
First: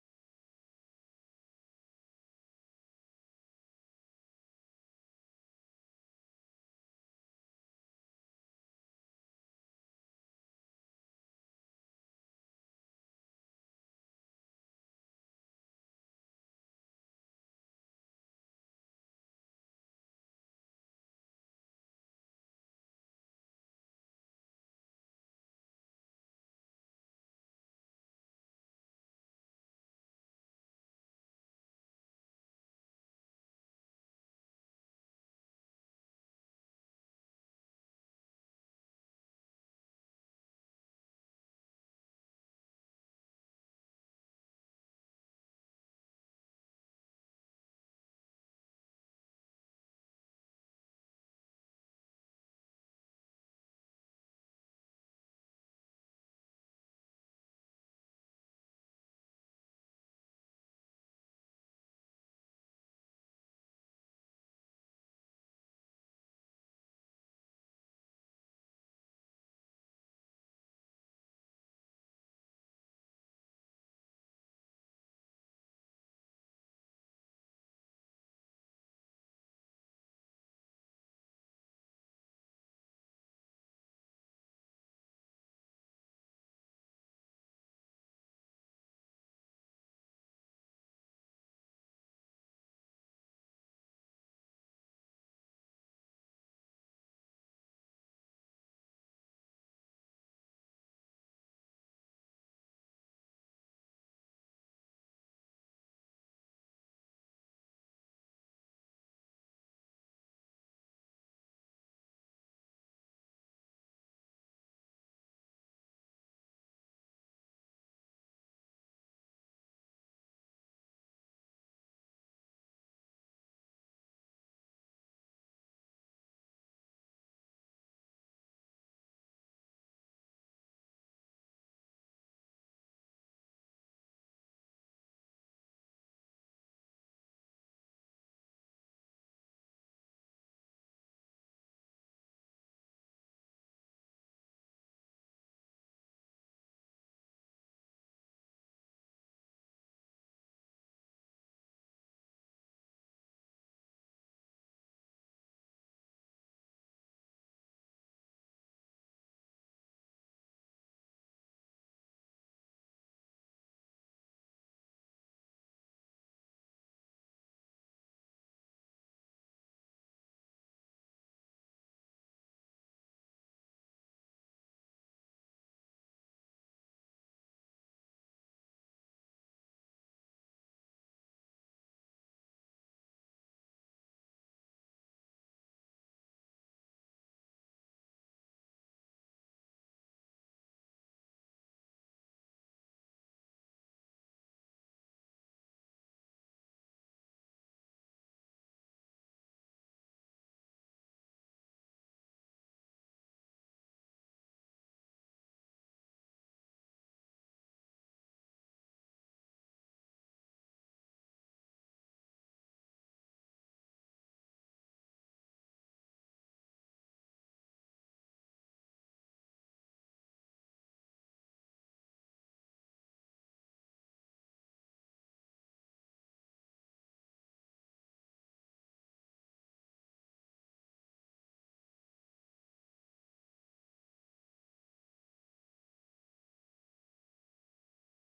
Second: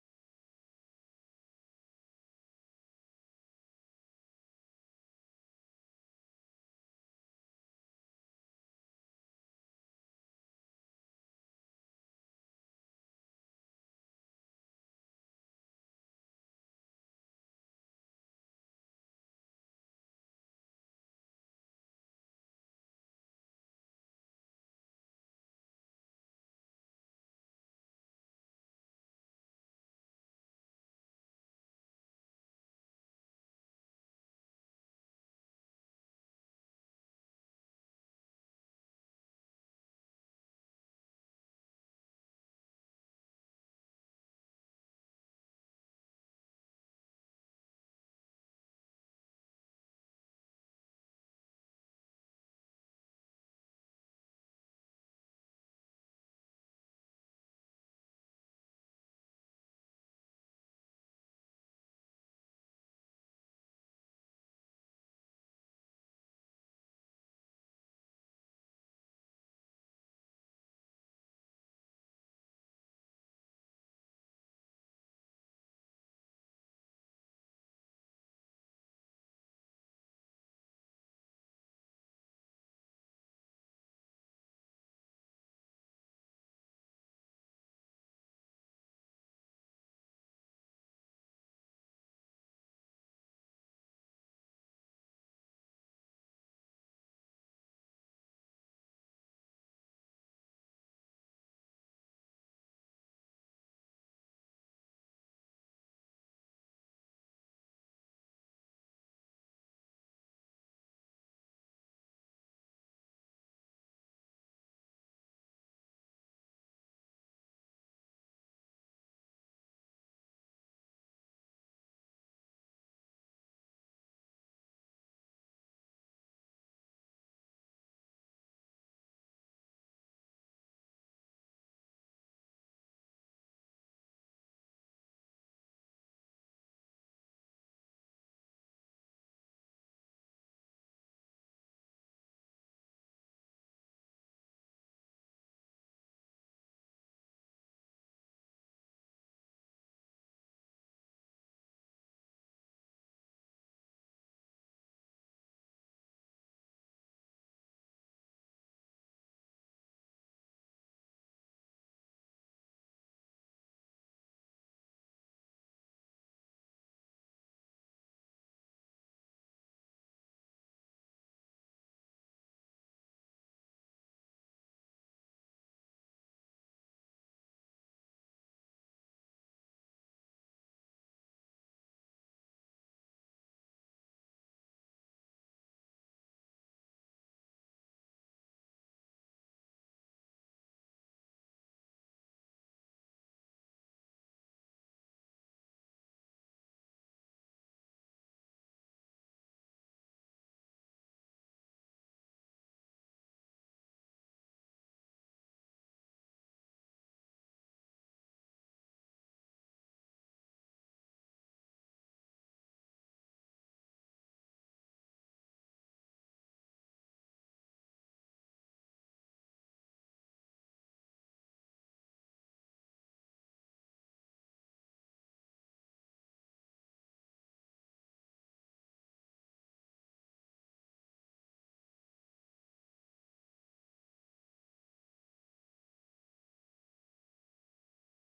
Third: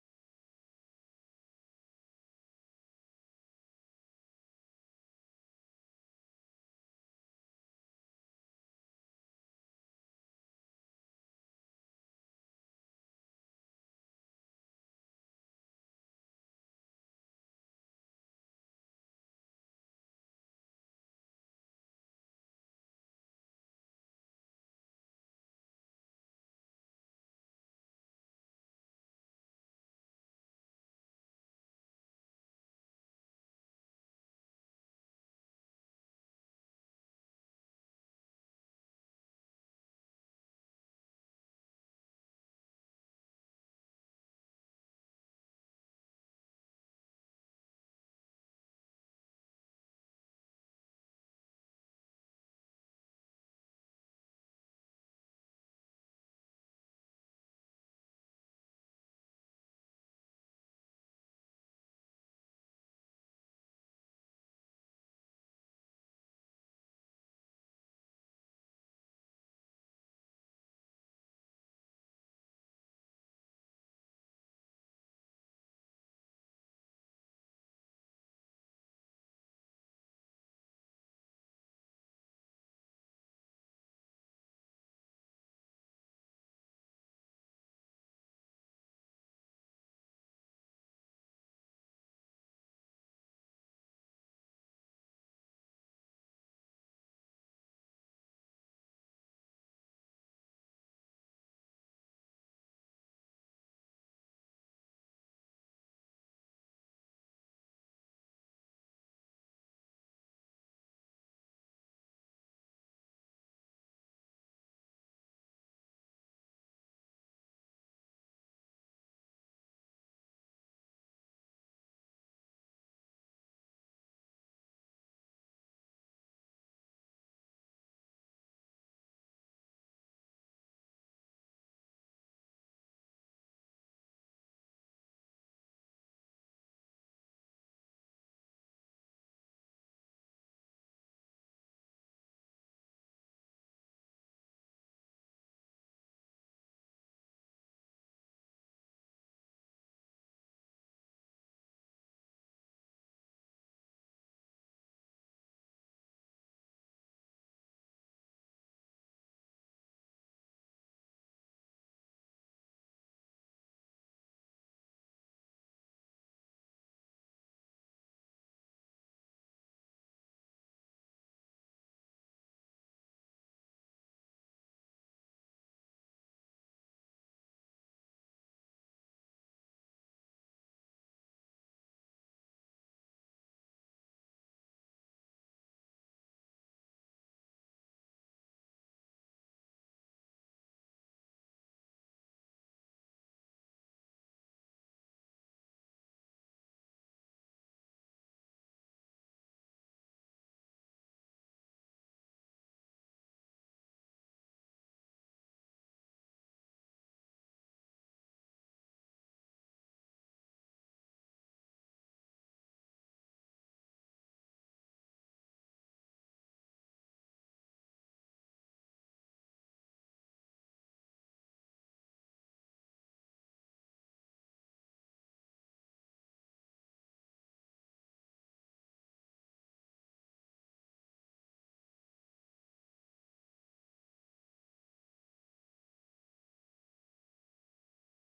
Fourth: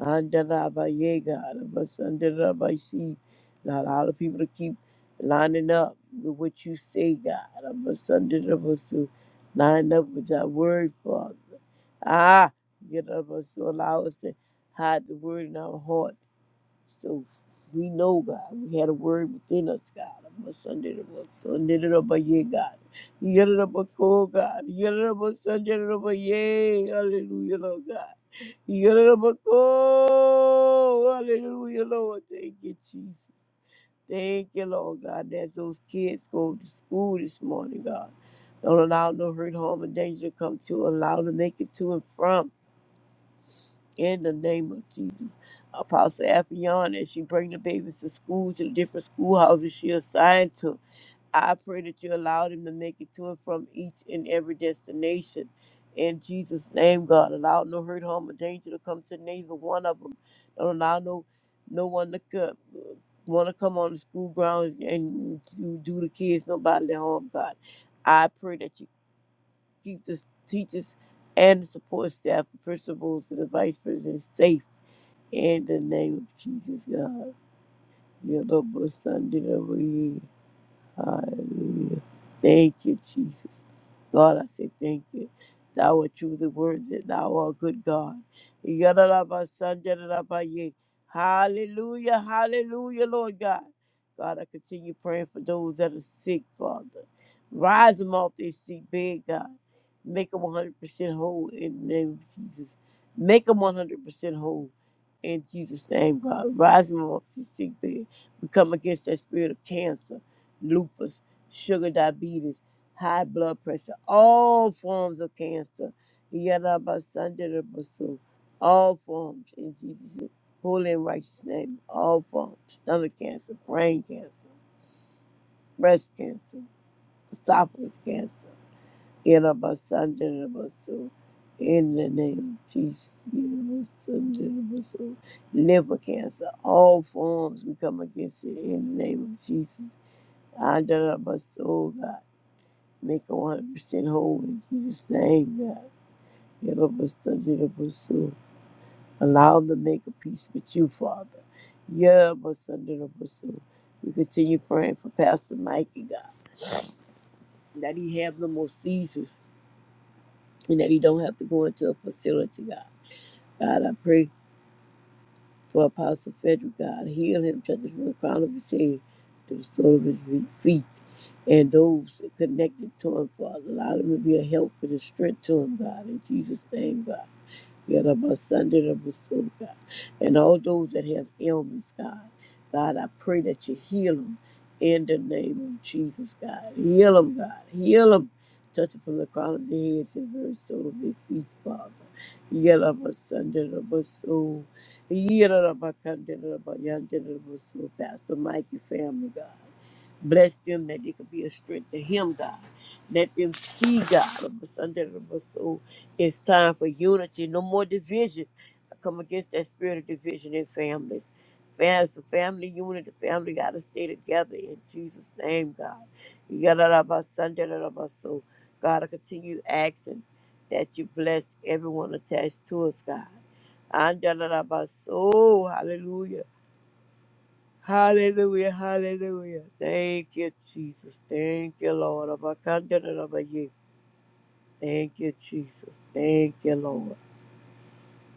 Handaraba, yeah, God, of us under the rabbi, see, Not all the people to keep lining up with what you say, God, of us under the rabbi, to line up with that word, Father. Ah, get up us to allow us to hide the word in our heart so we know, God, we had a word within us, God. Of Sunday of us, Sunday it a year, God. You get it up a cold, God. Yellow of a Sunday of a year. Hallelujah, Lord God. You get it up a cold. Hallelujah, Lord. Thank you, Jesus. Thank you, Lord God, that those kids go to school this morning, God. Don't allow no hurt, harm, or danger to come to. Allow them to make it to and from. In the name of Jesus, Apostle Appion, as she bring the babies to school, to the different schoolhouses she assigned to, I pray that you allow them to make it to and from each and every destination. In Jesus' name, God, allow no hurt, harm, or danger to come to neither one of them. Don't allow no no one to come, want to come on the school grounds and to do the kids no bodily harm. God, I pray that you keep the teachers and the support staff, the principals, and the vice president safe in the name of Jesus, God. Yellow Sunday over here. Hallelujah. Thank you, Jesus. Lord, I say thank you. Thou art truly worthy. Thou art good God. Yadalaba, sandalaba, yea. Hallelujah. Hallelujah, Lord God. God, I continue praying for those that are sick, Father. Rise them off their seat, bed, God. Make them 100% whole in the name of Jesus. Make them 100% whole in Jesus' name, God. Rise them off their seat, bed. We come against that spirit of cancer lupus, sugar diabetes, high blood pressure, all forms of cancer. Yarabasanjarabasu, All forms in Jesus' holy and righteous name. All forms. Stomach cancer, brain cancer, breast cancer, esophagus cancer. Yarabasanjarabasu, In the name of Jesus. Yarabasanjarabasu, Liver cancer, all forms we come against it in the name of Jesus. Andarabasu, Make her 100% whole in Jesus' name, God. Help us under the pursue. Allow them to make a peace with you, Father. Yeah, but under the pursue. We continue praying for Pastor Mikey, God, that he have no more seizures and that he don't have to go into a facility, God. God, I pray for Apostle Frederick, God. Heal him, touch him from the crown of his head to the sole of his feet. And those connected to him, Father, allow them to be a help and a strength to him, God. In Jesus' name, God. Yadabasandarabusu, God. And all those that have ailments, God. God, I pray that you heal them in the name of Jesus, God. Heal them, God. Heal them. Touch it from the crown of the head to the very soul of their feet, Father. Yadabasandarabusu. Yadabakandarabayandarabusuu. Pastor Mikey family, God. Bless them that they could be a strength to him, God. Let them see God. It's time for unity, no more division. I come against that spirit of division in families. Fam- It's a family unit. The family got to stay together in Jesus' name, God. You got to about Sunday, about so. God, I continue asking that you bless everyone attached to us, God. And da- da- da- ba- so, hallelujah. Hallelujah, hallelujah. Thank you, Jesus. Thank you, Lord. Abba, kan- da- da- da- ba- Thank you, Jesus. Thank you, Lord.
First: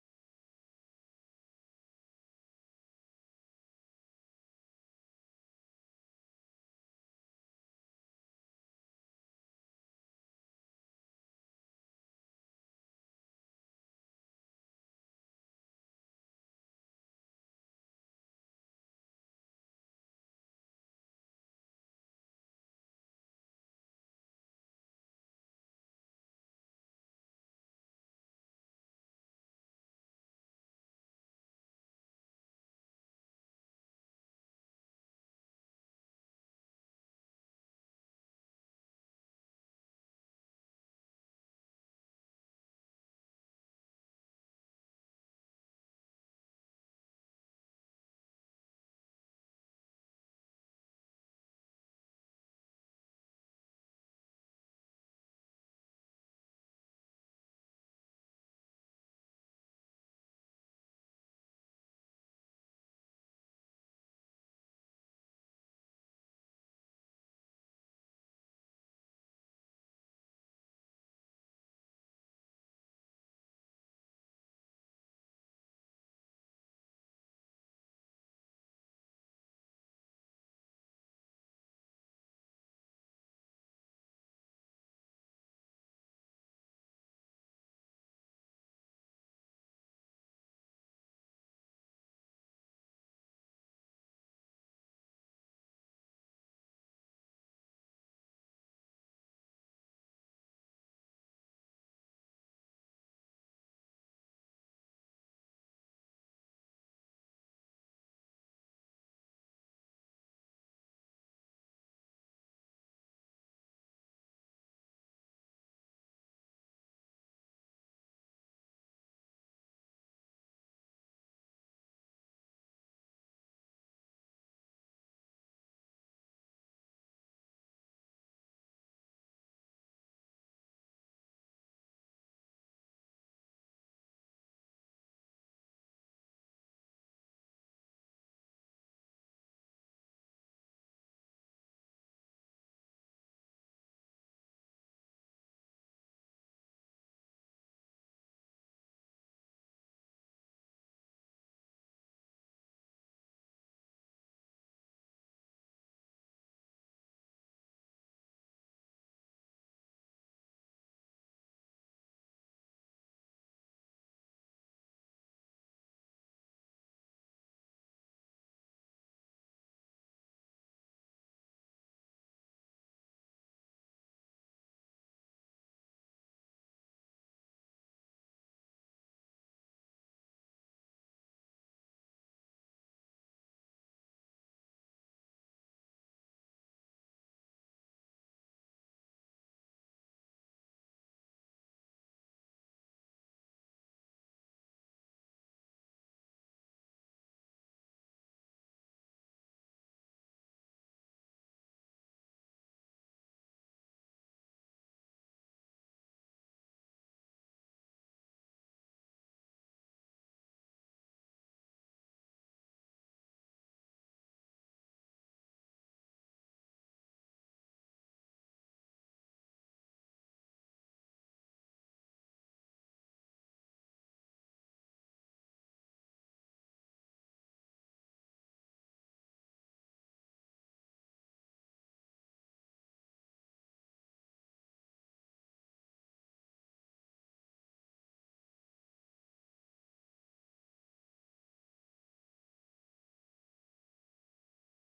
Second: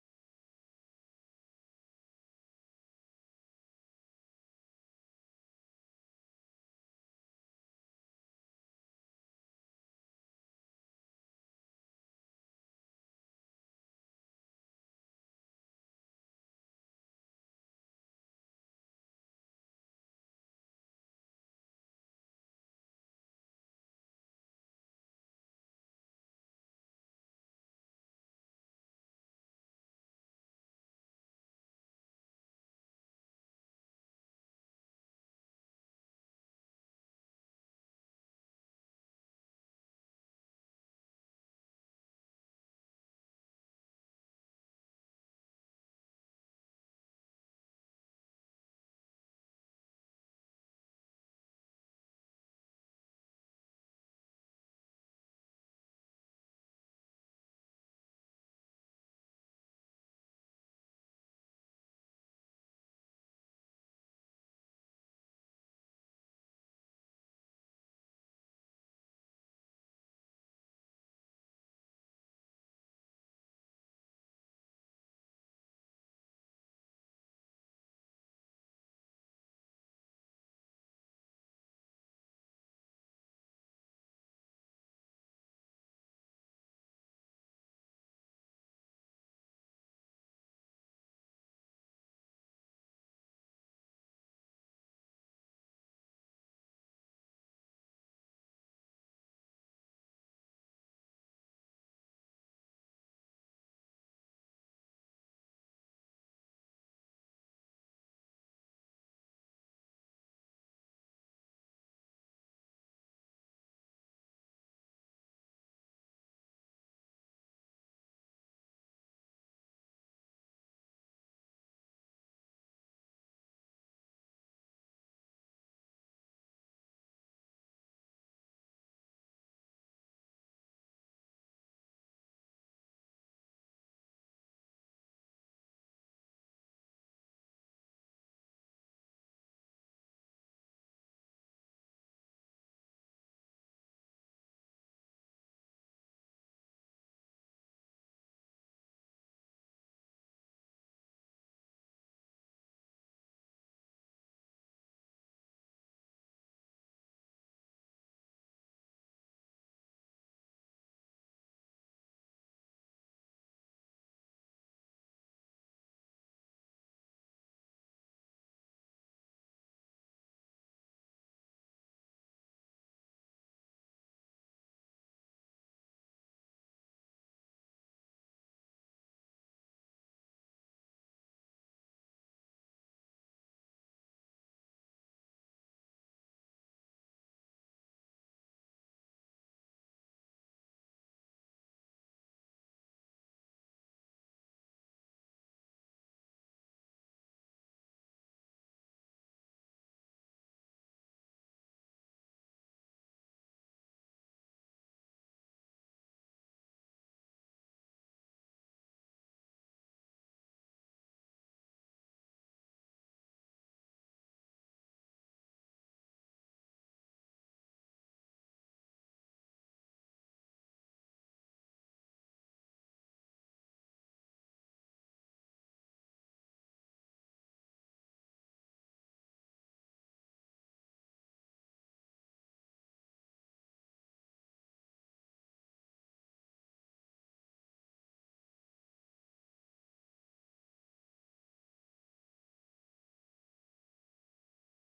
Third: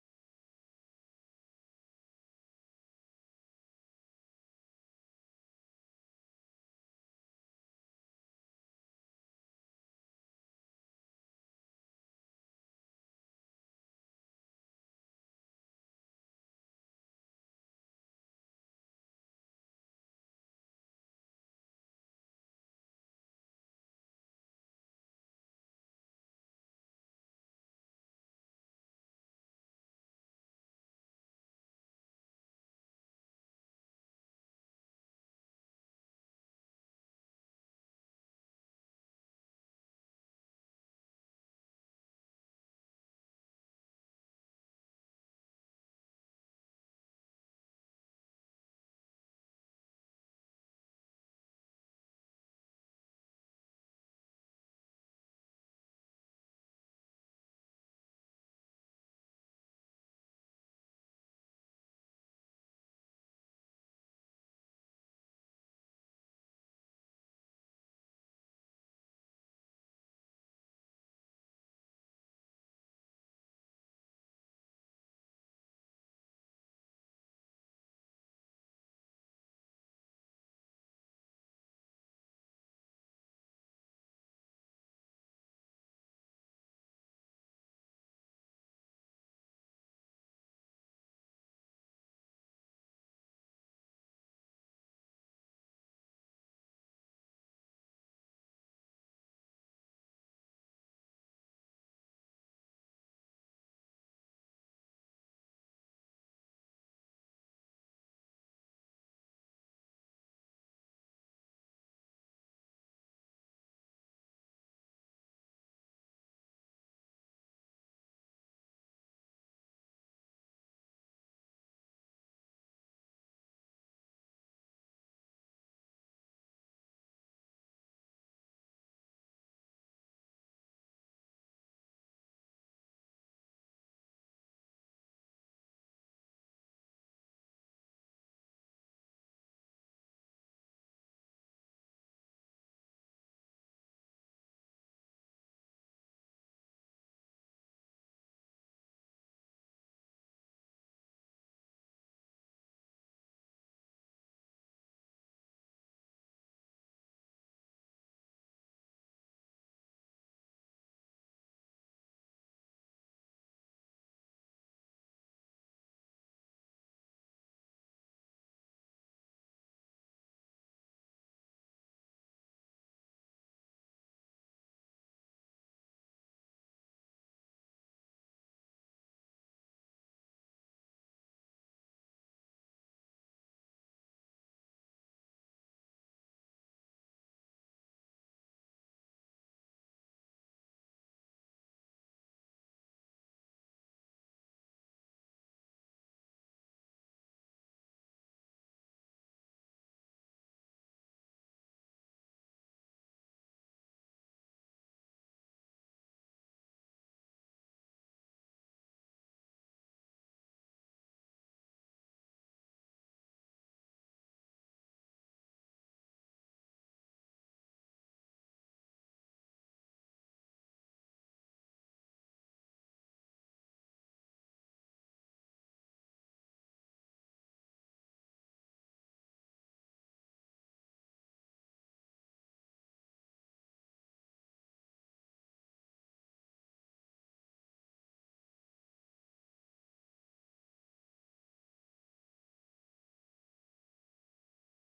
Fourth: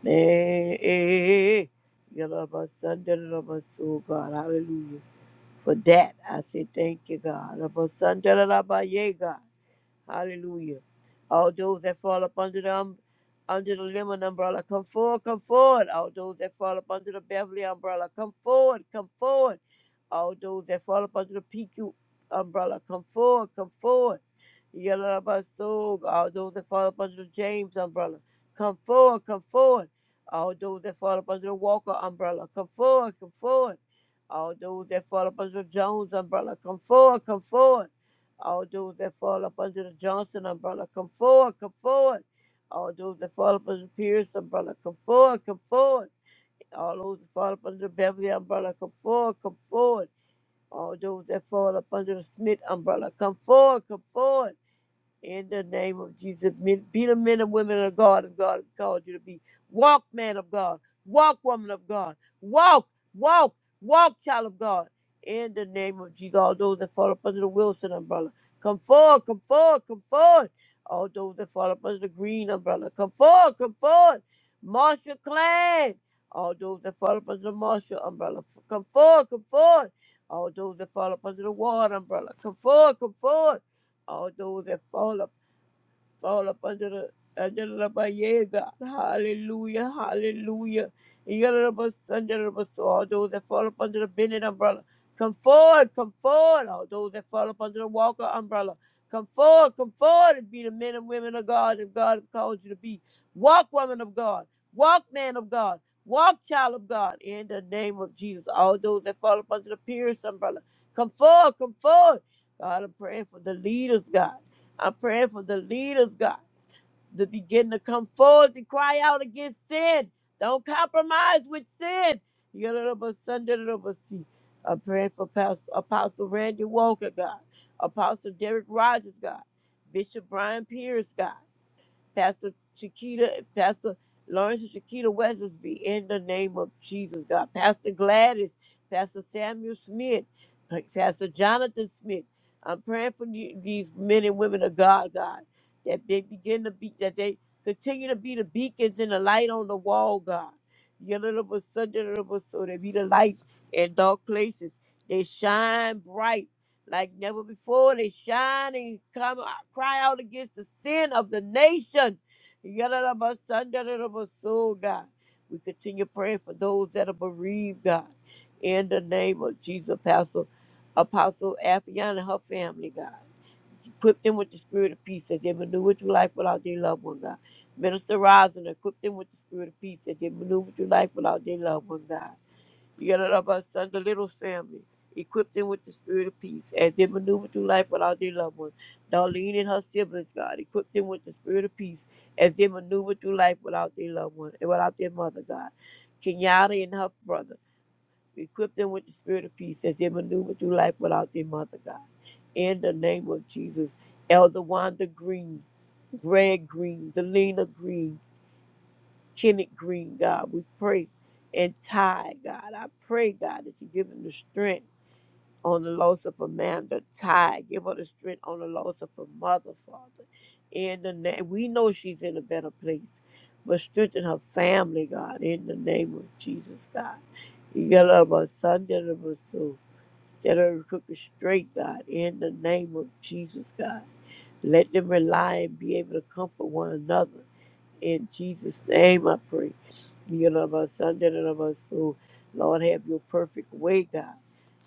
Eh, eh, eh. You're my son, da, da, da, my God. Hallelujah. For that, I say thank you, God. Of my son, da, da, my yeah, God. Hallelujah. All those that fall up under the um, under the lemon umbrella, come forward, come forward. All those that fall up under the Beverly umbrella, come forward, come forward. All those that fall up under the PQ umbrella, come forward, come forward. Yalabasog, all those that fall up under the James umbrella, come forward, come forward. All those that fall up under the Walker umbrella, come forward, come forward. All those that fall up under the Jones umbrella, come forward, come forward. All those that fall up under the Johnson umbrella, come forward, come forward. All those that fall up under the Pierce umbrella, come forward, come forward. All those that fall up under the Beverly umbrella, come forward, come forward. All those that fall up under the Smith umbrella, come forward, come forward. In the name of Jesus, men, be the men and women of God and God has called you to be. Walk, man of God. Walk, woman of God. Walk, walk, walk, child of God. In the name of Jesus, all those that fall up under the Wilson umbrella, come forward, come forward, come forward. All those that fall up under the Green umbrella, come forward, come forward. Marshall Clan, all those that fall up under the Marshall umbrella, f- come forward, come forward. All those that fall up under the Ward umbrella, come forward, come forward all those that fall up fall up under the under the by yeah, God. Hallelujah. Hallelujah. Yalabas under the so all those that fall up under the Bennett umbrella. Come forward, come forward, all those that fall up under the Walker umbrella. Come forward, come forward and be the men and women of God that God has called you to be. Walk, woman of God. Walk, man of God. Walk, child of God. In the name of Jesus, all those that fall up under the Pierce umbrella. Come forward, come forward. God, I'm praying for the leaders, God. I'm praying for the leaders, God, to begin to come forward to cry out against sin. Don't compromise with sin. Yadadabasunday. I'm praying for Pastor, Apostle Randy Walker, God, Apostle Derek Rogers, God, Bishop Brian Pierce, God. Pastor Shakita, Pastor Lawrence and Shakita Weathersby, in the name of Jesus, God. Pastor Gladys, Pastor Samuel Smith, Pastor Jonathan Smith. I'm praying for the- these men and women of God, God, that they begin to be, that they continue to be the beacons and the light on the wall, God. Yellow so they be the lights in dark places. They shine bright like never before. They shine and come out, cry out against the sin of the nation. Yadadabasandaradabasoo, God. We continue praying for those that are bereaved, God. In the name of Jesus, Apostle, Apostle Afion and her family, God. Equip them with the spirit of peace that they maneuver through life without their loved one, God. Minister Rosin, equip them with the spirit of peace that they maneuver through life without their loved one, God son, the little family. Equip them with the spirit of peace as they maneuver through life without their loved ones. Darlene and her siblings, God, equip them with the spirit of peace as they maneuver through life without their loved ones and without their mother, God. Kenyatta and her brother, equip them with the spirit of peace as they maneuver through life without their mother, God. In the name of Jesus, Elder Wanda Green, Greg Green, Delina Green, Kenneth Green, God. We pray and Ty, God. I pray, God, that you give him the strength on the loss of Amanda Ty. Give her the strength on the loss of her mother, Father. In the name, we know she's in a better place, but strengthen her family, God, in the name of Jesus, God. You got a lot of son, that of us, soul, set her crooked straight, God, in the name of Jesus, God. Let them rely and be able to comfort one another in Jesus' name I pray. You know about Sunday and about so Lord have your perfect way, God.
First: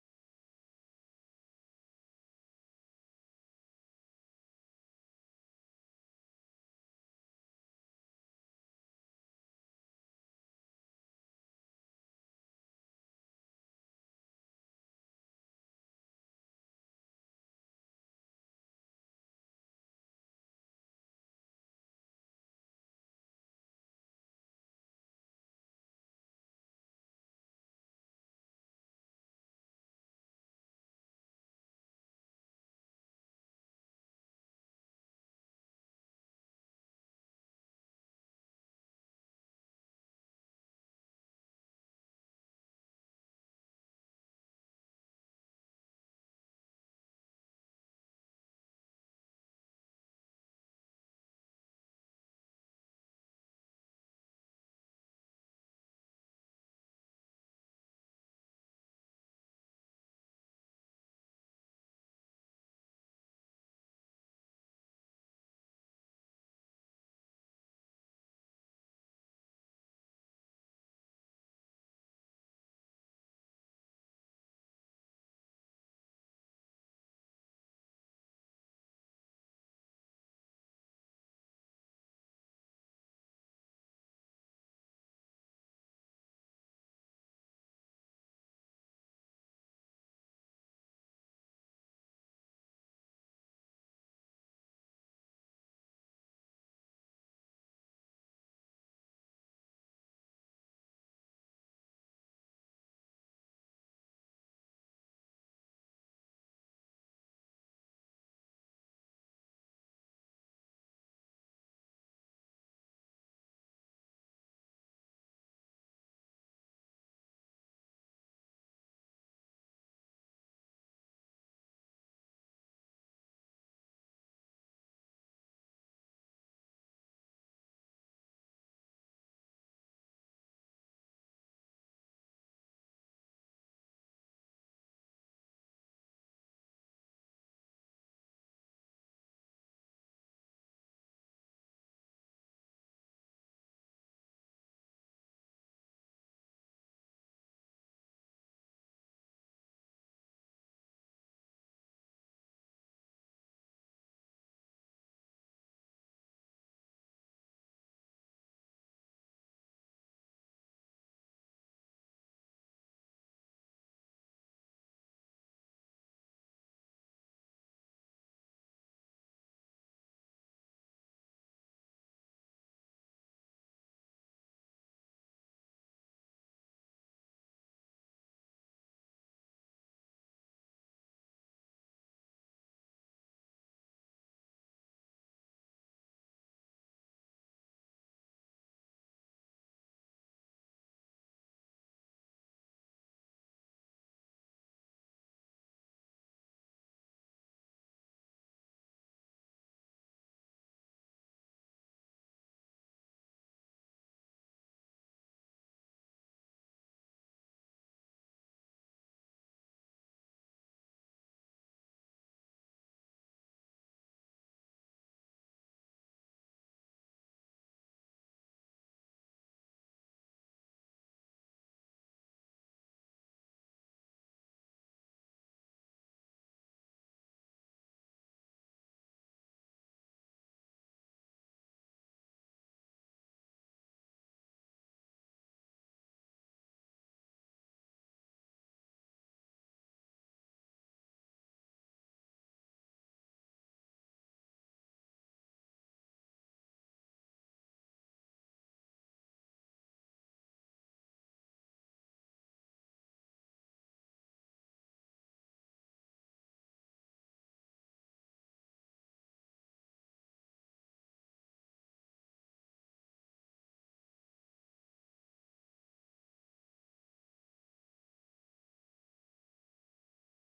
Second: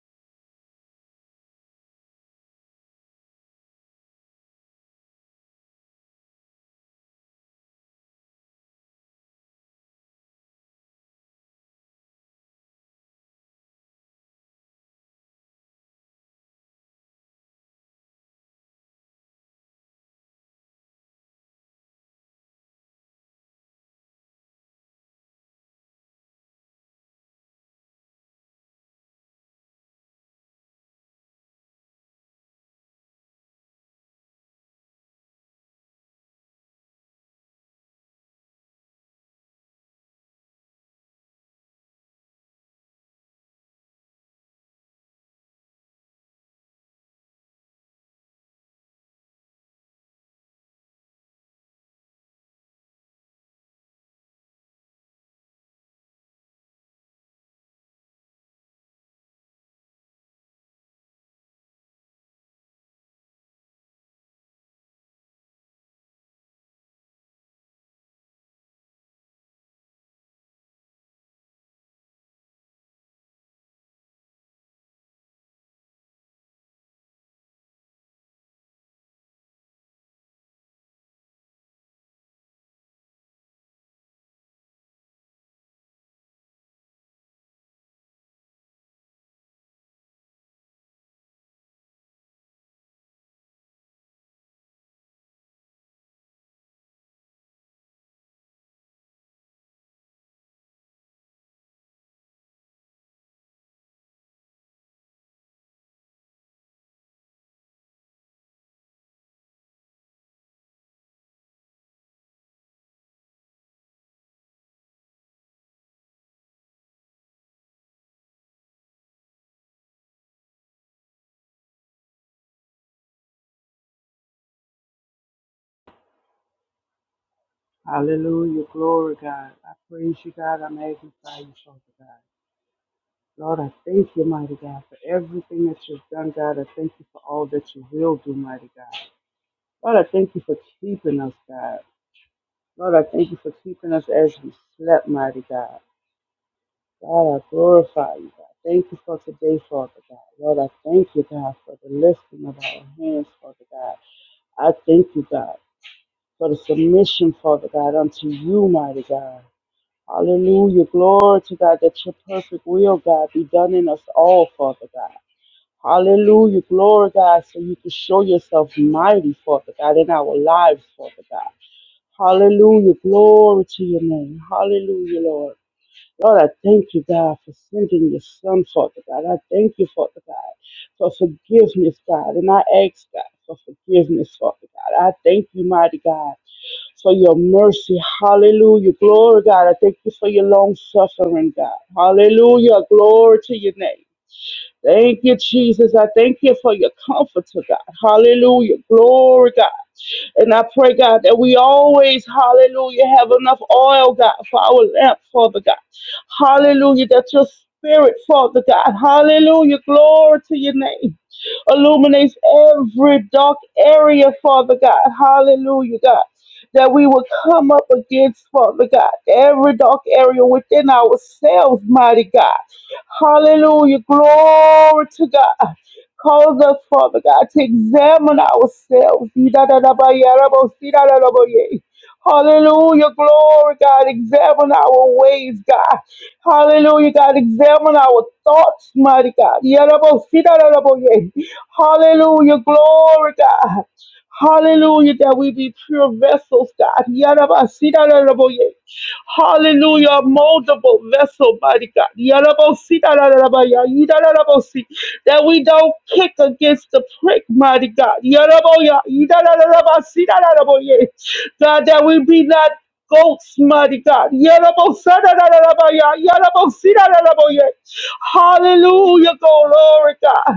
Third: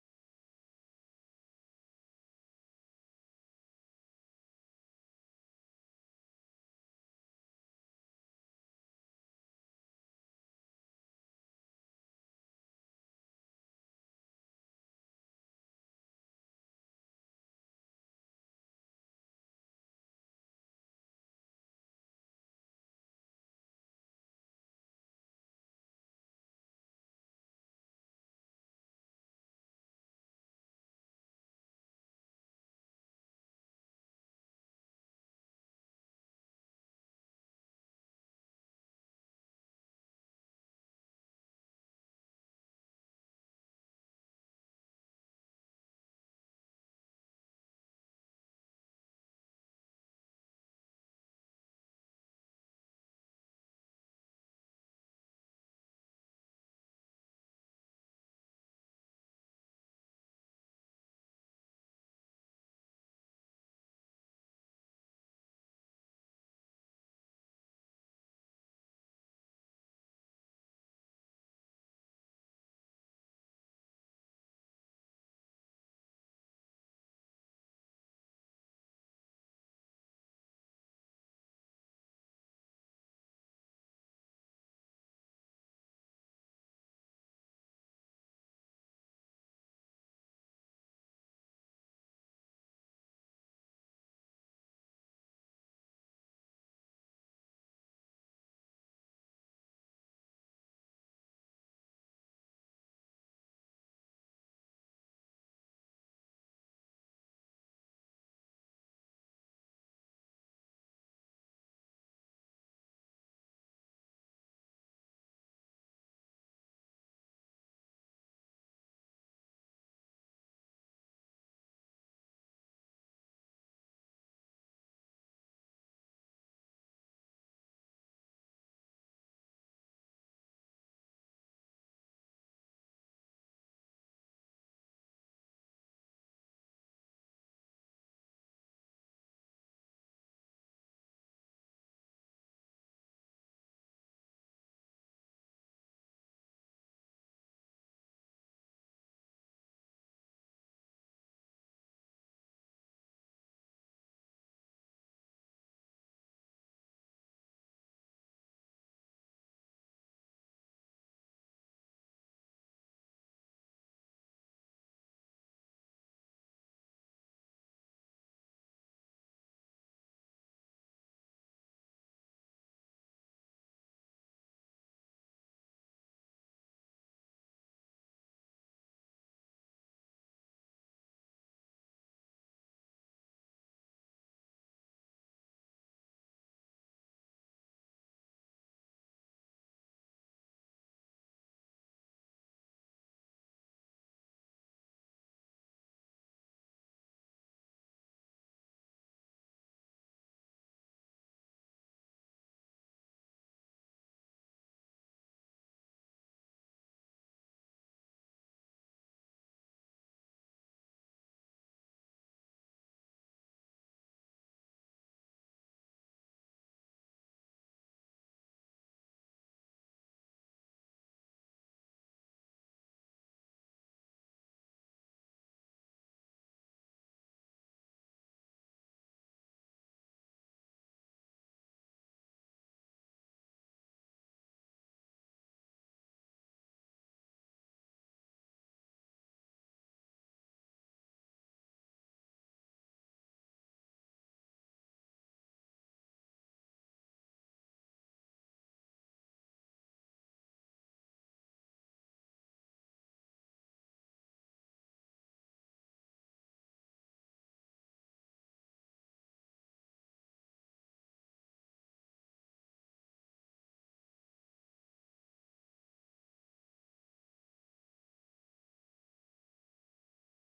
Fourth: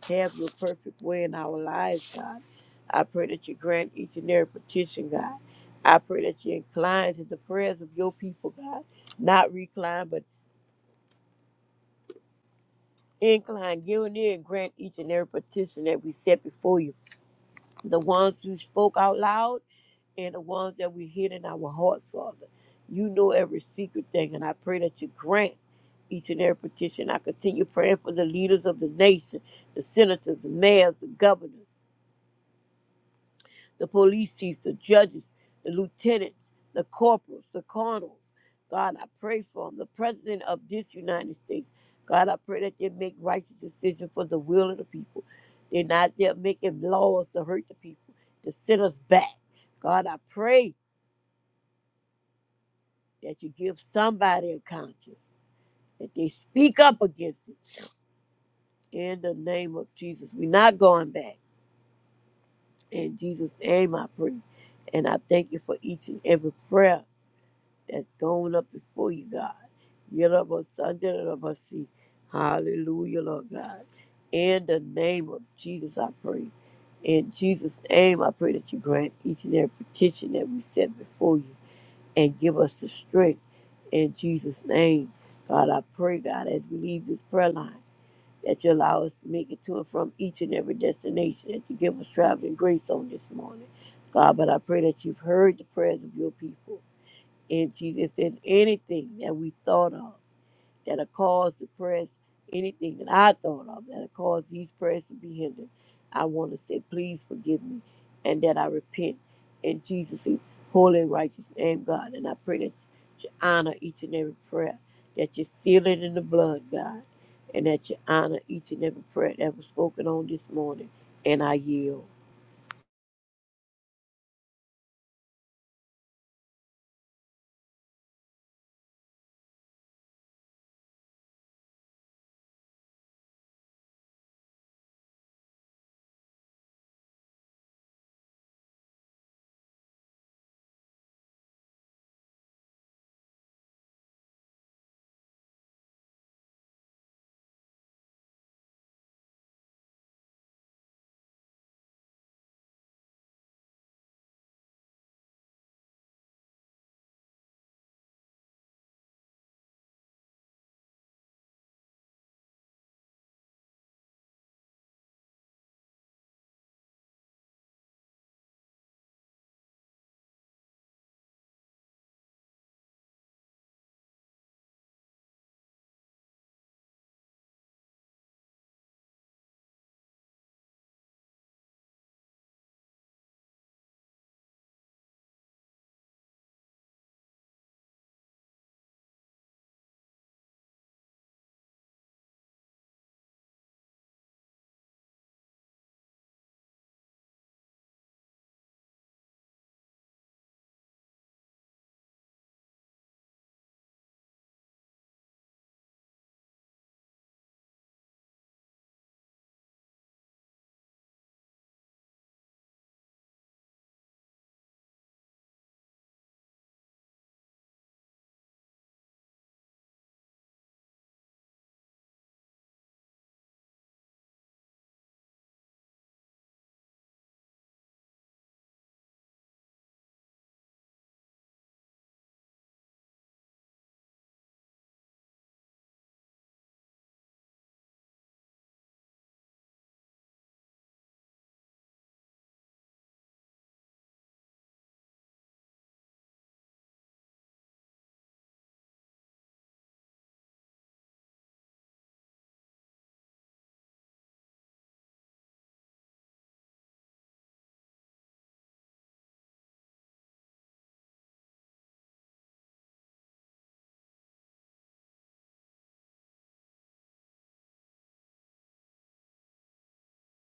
Have your perfect way in our lives, God. I pray that you grant each and every petition, God. I pray that you incline to the prayers of your people, God. Not recline, but incline. Give an ear and grant each and every petition that we set before you. The ones who spoke out loud and the ones that we hid in our hearts, Father. You know every secret thing, and I pray that you grant each and every petition. I continue praying for the leaders of the nation, the senators, the mayors, the governors, the police chiefs, the judges, the lieutenants, the corporals, the colonels. God, I pray for them, the president of this United States. God, I pray that they make righteous decisions for the will of the people. They're not there making laws to hurt the people, to send us back. God, I pray. that you give somebody a conscience, that they speak up against it. In the name of Jesus, we're not going back. In Jesus' name, I pray. And I thank you for each and every prayer that's going up before you, God. Yellow Sunday, see. Hallelujah, Lord God. In the name of Jesus, I pray. In Jesus' name, I pray that you grant each and every petition that we set before you. and give us the strength in Jesus' name. God, I pray, God, as we leave this prayer line, that you allow us to make it to and from each and every destination, that you give us traveling grace on this morning. God, but I pray that you've heard the prayers of your people. And Jesus, if there's anything that we thought of, that will cause the press, anything that I thought of that will cause these prayers to be hindered, I want to say, please forgive me and that I repent in Jesus' holy and righteous name, God. And I pray that you honor each and every prayer, that you seal it in the blood, God, and that you honor each and every prayer that was spoken on this morning. And I yield. Hallelujah. Glory, God. I praise you, God. I magnify you, Father God. Lord, I thank you, mighty God, for everything that you've done, God. I thank you for all that you will do, mighty God. Lord, I thank you for keeping us, God. Lord, I thank you for keeping us as we slept, mighty God. God, I glorify you, God. Thank you for today, Father God. Lord, I thank you, God, for the lifting of our hands, Father God. I thank you, God, for the submission, Father God, unto you, mighty God. Hallelujah. Glory to God that your perfect will, God, be done in us all, Father God. Hallelujah. Glory, God, so you can show yourself mighty, Father God, in our lives, Father God. Hallelujah. Glory to your name. Hallelujah, Lord. Lord, I thank you, God, for sending your son, Father God. I thank you, Father God, for forgiveness, God. And I ask, God, for forgiveness, Father God. I thank you, mighty God, for your mercy. Hallelujah. Glory, God. I thank you for your long suffering, God. Hallelujah. Glory to your name. Thank you, Jesus. I thank you for your comfort oh God. Hallelujah. Glory, God. And I pray, God, that we always, hallelujah, have enough oil, God, for our lamp, Father God. Hallelujah. That your spirit, Father God. Hallelujah. Glory to your name illuminates every dark area, Father God. Hallelujah, God. That we will come up against, Father God, every dark area within ourselves, mighty God. Hallelujah. Glory to God. Cause us, Father God, to examine ourselves. Hallelujah. Glory, God. Examine our ways, God. Hallelujah, God. Examine our thoughts, mighty God. Hallelujah. Glory, God. Hallelujah, that we be pure vessels, God. Hallelujah. Moldable vessel, mighty God. Yarabosi, darararabaya, yidarabosi. That we don't kick against the prick, mighty God. Yaraboya, yidarararabasi, dararaboye. God, that we be not goats, mighty God. Yarabosa, darararabaya, yarabosi, dararaboye. Hallelujah. Glory, God.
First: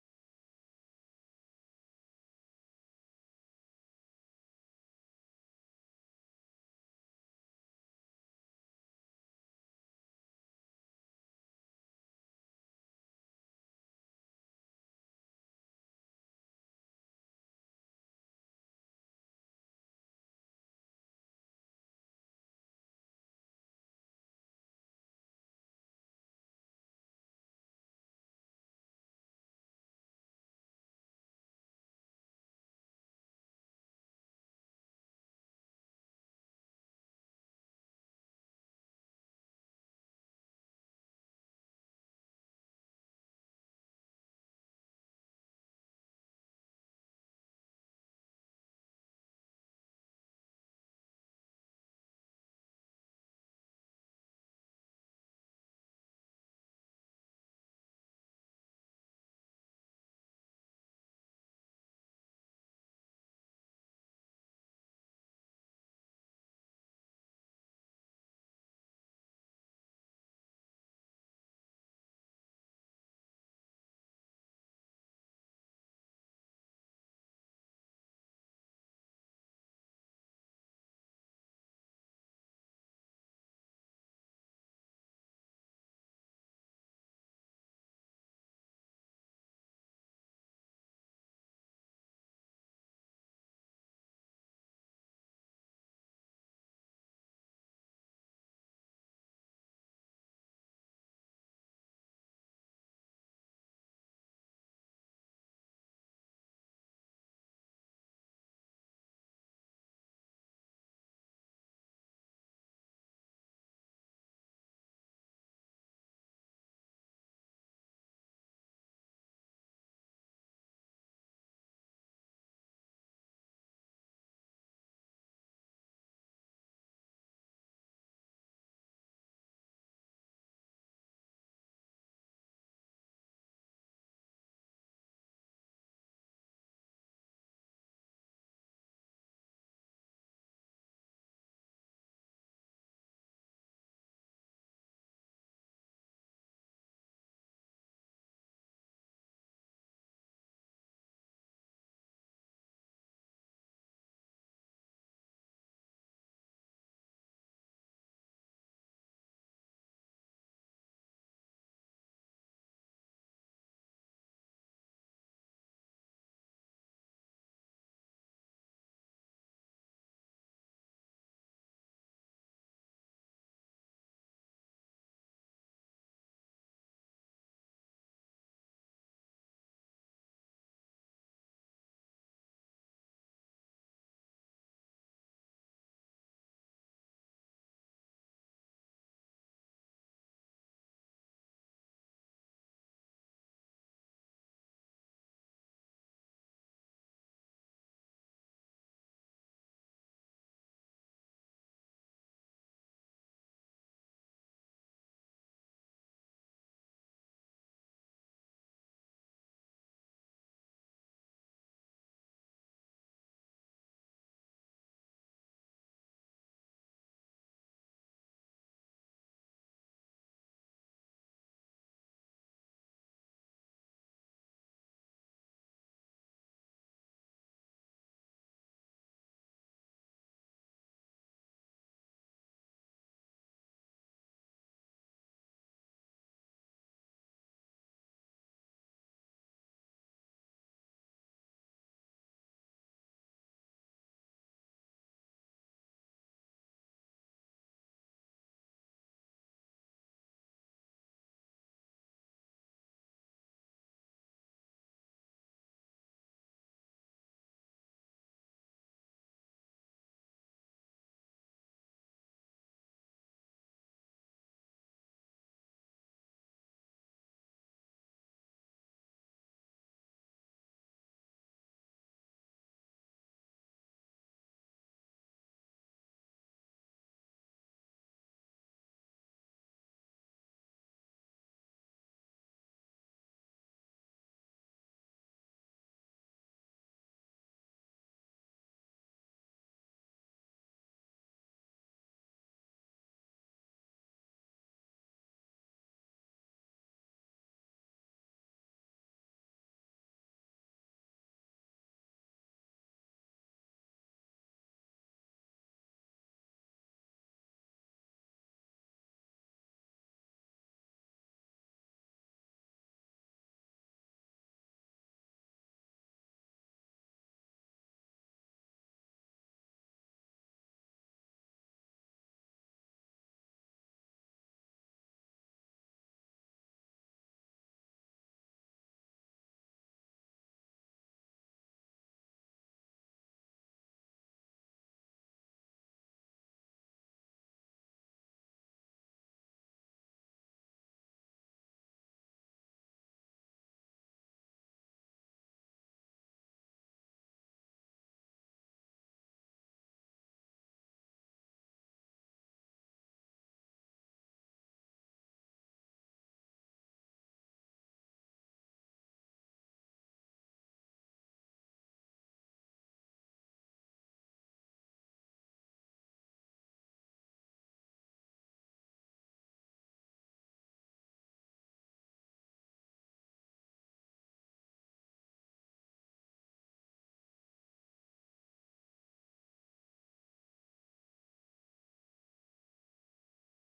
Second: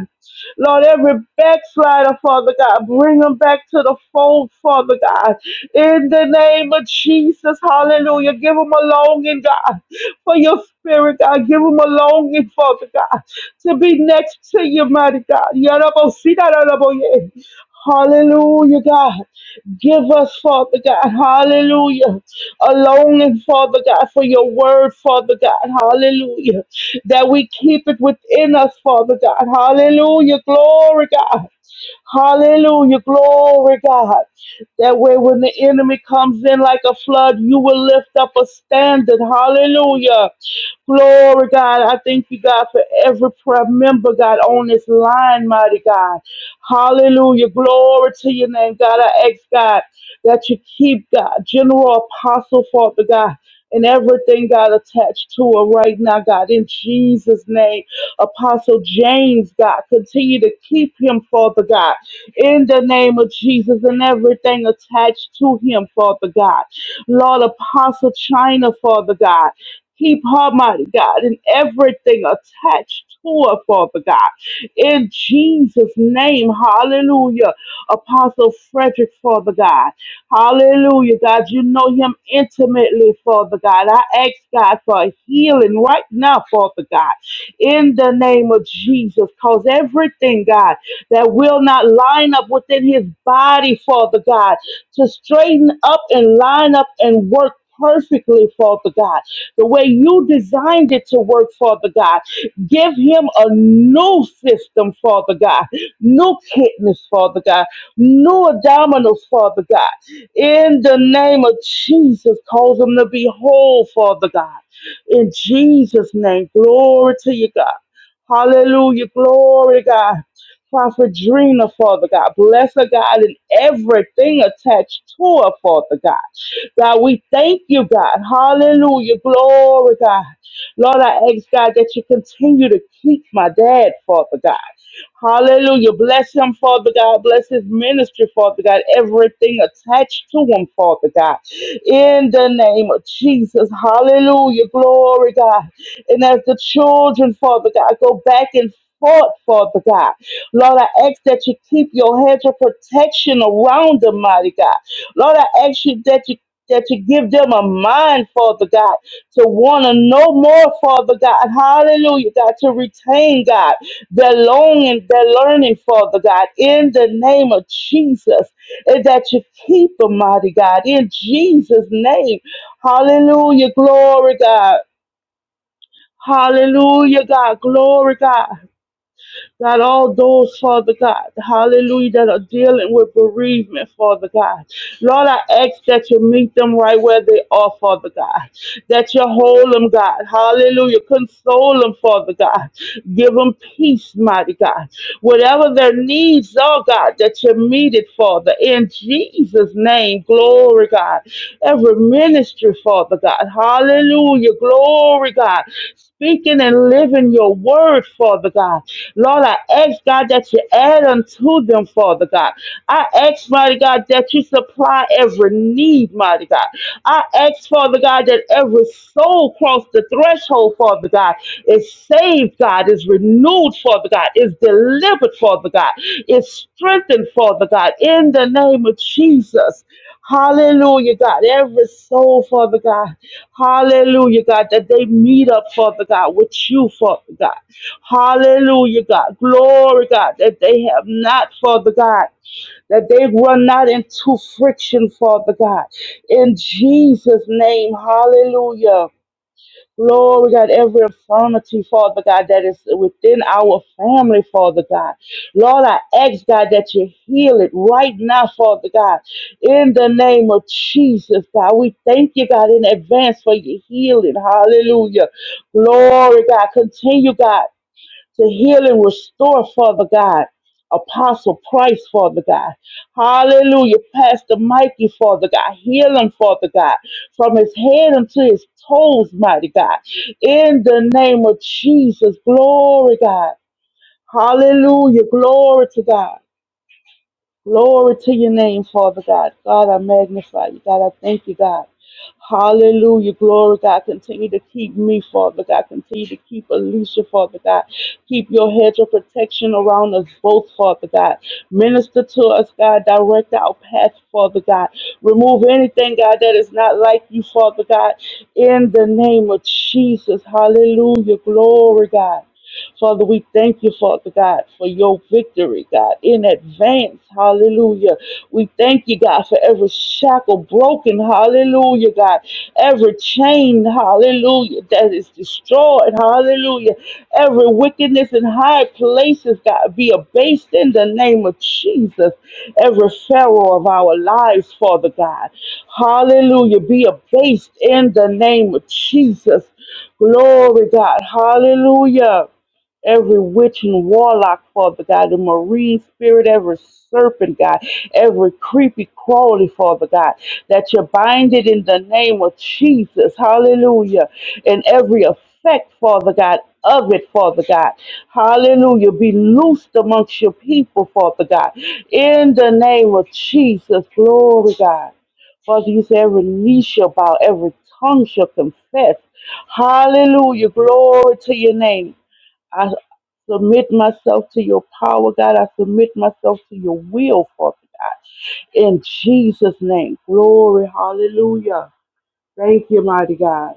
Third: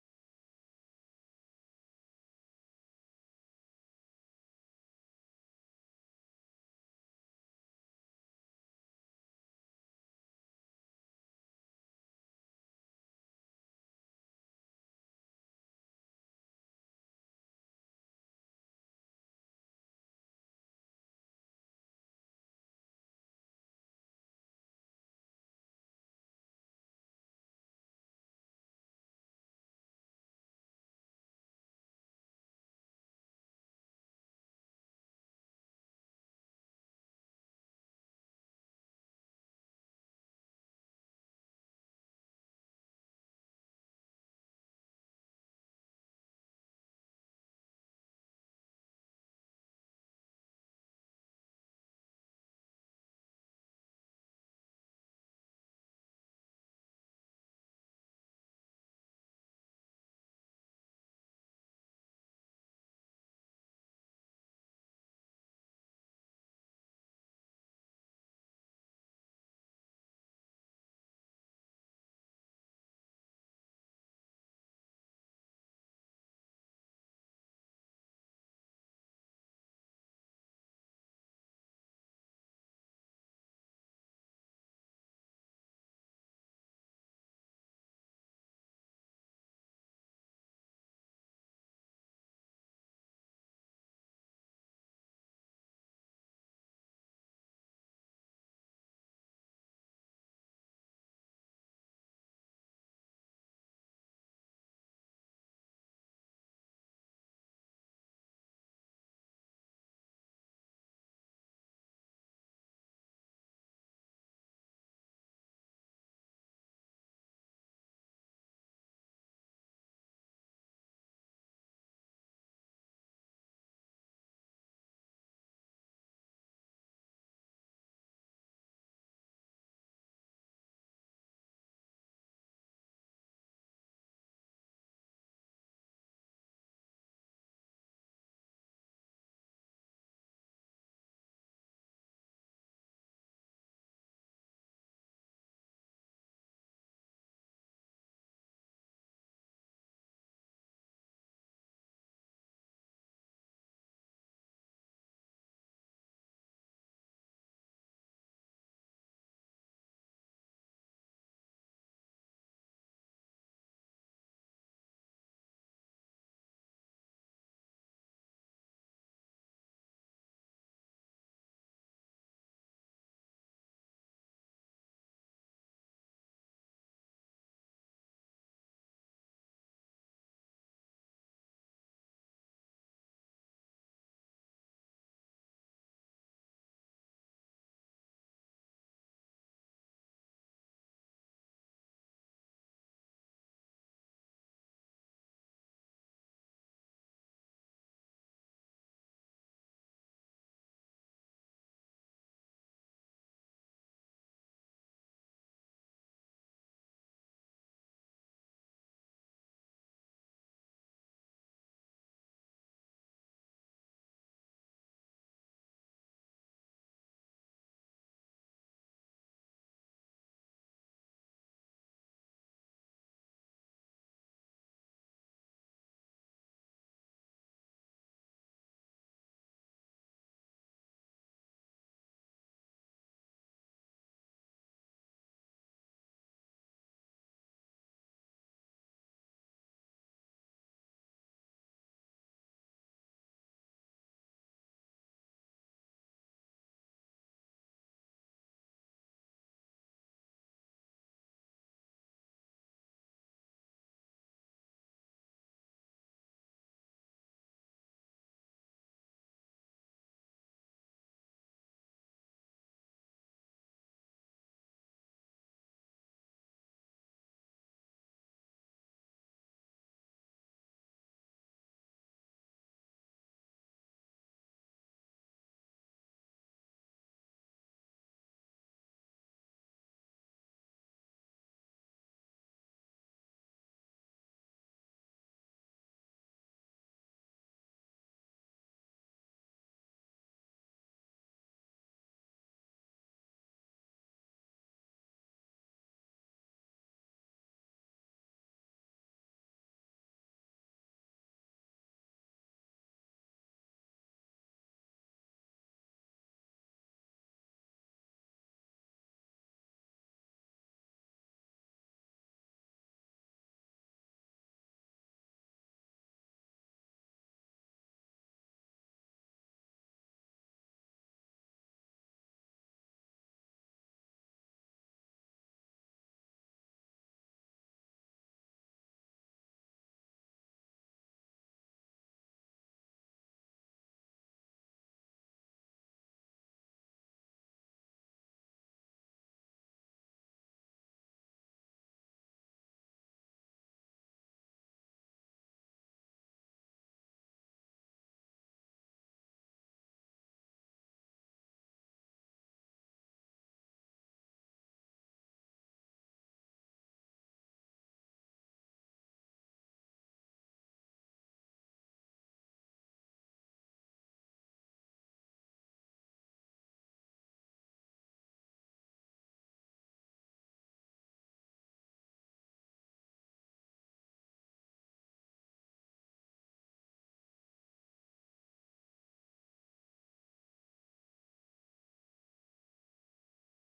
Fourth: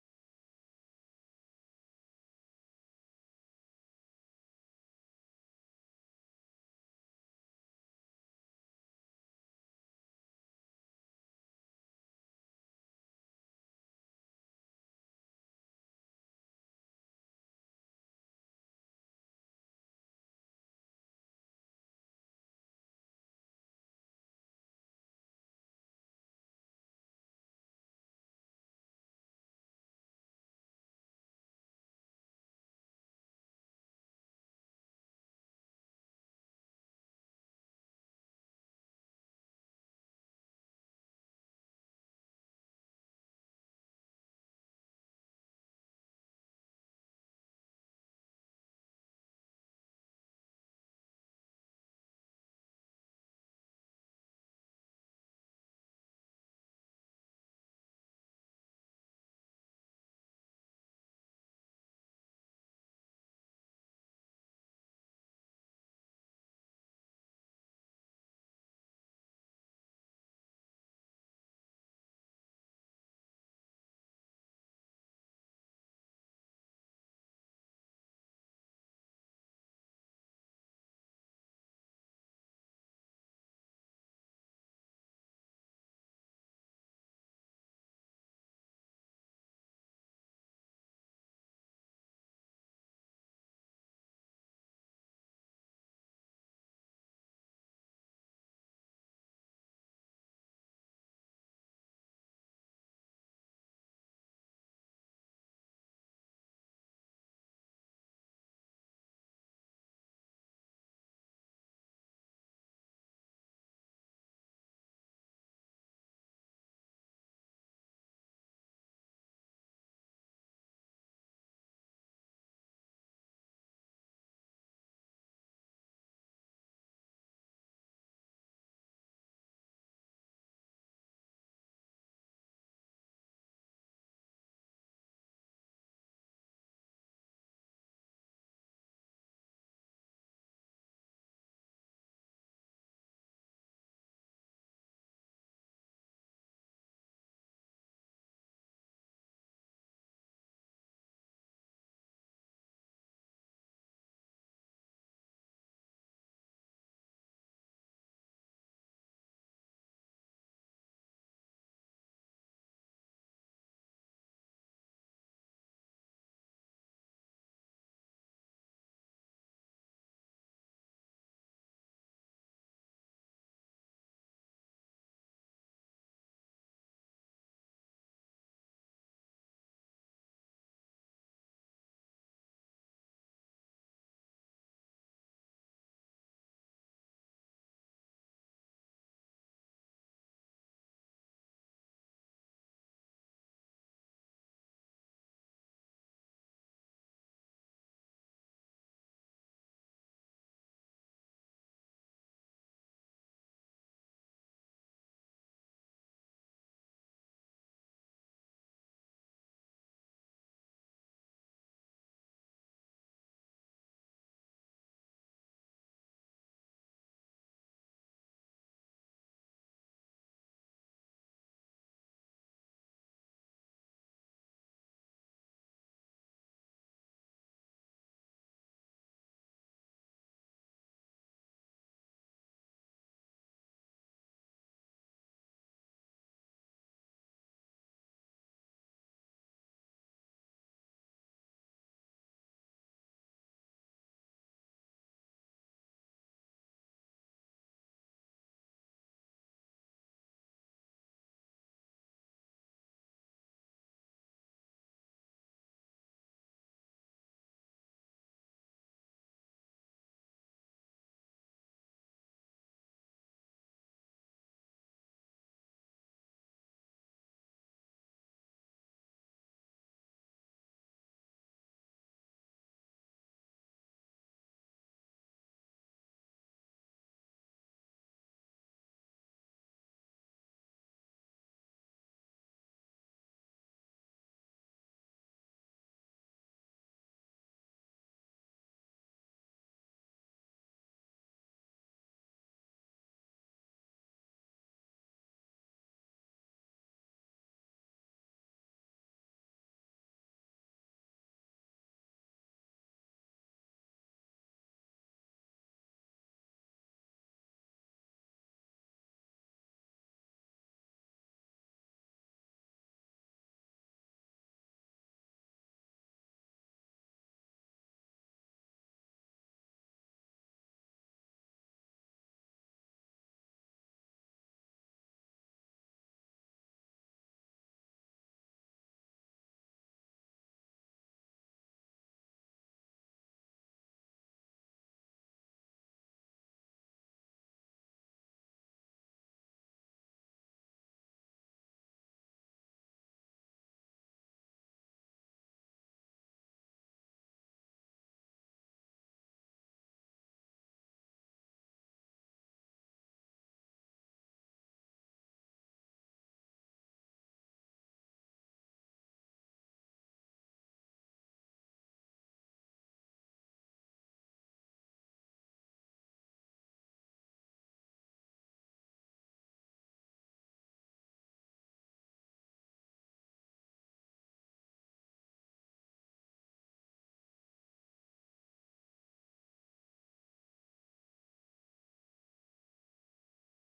Lord, every backslider, Father God, bring them back to the fold, Father God. In the name of Jesus, hallelujah. Give them a longing, God, for your spirit, God. Give them a longing, Father God, to be next to you, mighty God. Yarabosidaraboye. Hallelujah, God. Give us, Father God, hallelujah, a longing, Father God, for your word, Father God, hallelujah, that we keep it within us, Father God, hallelujah, glory, God. Hallelujah. Glory, God. That way, when the enemy comes in like a flood, you will lift up a standard. Hallelujah. Glory, God. I thank you, God, for every prayer member, God, on this line, mighty God. Hallelujah. Glory to your name, God. I ask, God, that you keep, God, General Apostle, Father God, and everything, God, attached to her right now, God, in Jesus' name. Apostle James, God. Continue to keep him, Father God, in the name of Jesus and everything attached to him, Father God. Lord, Apostle China, Father God. Keep her, mighty God, and everything attached to her, Father God. In Jesus' name, hallelujah. Apostle Frederick, Father God. Hallelujah, God. You know him intimately, Father God. I ask God for a healing right now, Father God in the name of Jesus. Cause everything, God, that will not line up within his body, Father God, to straighten up and line up and work perfectly, Father God, the way you designed it to work, Father God. Give him a new system, Father God, new kidneys, Father God, new abdominals, Father God. In the name of Jesus, cause him to be whole, Father God. In Jesus' name, glory to you, God. Hallelujah, glory, God. Prophet Drina, Father God. Bless her, God, and everything attached to her, Father God. God, we thank you, God. Hallelujah, glory, God. Lord, I ask, God, that you continue to keep my dad, Father God. Hallelujah. Bless him, Father God. Bless his ministry, Father God. Everything attached to him, Father God. In the name of Jesus. Hallelujah. Glory, God. And as the children, Father God, go back and forth, Father God. Lord, I ask that you keep your hedge of protection around them, mighty God. Lord, I ask you that you that you give them a mind, Father God, to want to know more, Father God. Hallelujah, God, to retain, God. They're longing, they're learning, Father God, in the name of Jesus, and that you keep them, mighty God, in Jesus' name. Hallelujah, glory, God. Hallelujah, God, glory, God. God, all those, Father God, hallelujah, that are dealing with bereavement, Father God. Lord, I ask that you meet them right where they are, Father God. That you hold them, God, hallelujah. Console them, Father God. Give them peace, mighty God. Whatever their needs are, God, that you meet it, Father. In Jesus' name, glory glory, God. Every ministry, Father God. Hallelujah, glory, God. Speaking and living your word, Father God. Lord, I ask, God, that you add unto them, Father God. I ask, mighty God, that you supply every need, mighty God. I ask, Father God, that every soul cross the threshold, Father God is saved, God, is renewed, Father God, is delivered, Father God, is strengthened, Father God, in the name of Jesus. Hallelujah, God. Every soul, Father God. Hallelujah, God, that they meet up, Father God, with you, Father God. Hallelujah, God. Glory, God, that they have not, Father God. That they run not into friction, Father God. In Jesus' name, hallelujah. Lord, we got every infirmity, Father God, that is within our family, Father God. Lord, I ask, God, that you heal it right now, Father God. In the name of Jesus, God, we thank you, God, in advance for your healing. Hallelujah. Glory, God. Continue, God to heal and restore, Father God. Apostle Price, Father God. Hallelujah. Pastor Mikey, Father God. Heal him, Father God, from his head unto his toes, mighty God. In the name of Jesus. Glory, God. Hallelujah. Glory to God. Glory to your name, Father God. God, I magnify you. God, I thank you, God. Hallelujah. Glory, God. Continue to keep me, Father God. Continue to keep Alicia, Father God. Keep your hedge of protection around us both, Father God. Minister to us, God. Direct our path, Father God. Remove anything, God, that is not like you, Father God. In the name of Jesus. Hallelujah. Glory, God. Father, we thank you, Father God, for your victory, God, in advance. Hallelujah. We thank you, God, for every shackle broken. Hallelujah, God. Every chain, hallelujah, that is destroyed. Hallelujah. Every wickedness in high places, God, be abased in the name of Jesus. Every pharaoh of our lives, Father God. Hallelujah. Be abased in the name of Jesus. Glory, God. Hallelujah every witch and warlock, Father God, the marine spirit, every serpent, God, every creepy crawly, Father God, that you bind it in the name of Jesus, hallelujah, and every effect, Father God, of it, Father God, hallelujah, be loosed amongst your people, Father God, in the name of Jesus, glory, God. Father, you say every knee shall bow, every tongue shall confess. Hallelujah. Glory to your name. I submit myself to your power, God. I submit myself to your will, Father God. In Jesus' name, glory, hallelujah. Thank you, mighty God.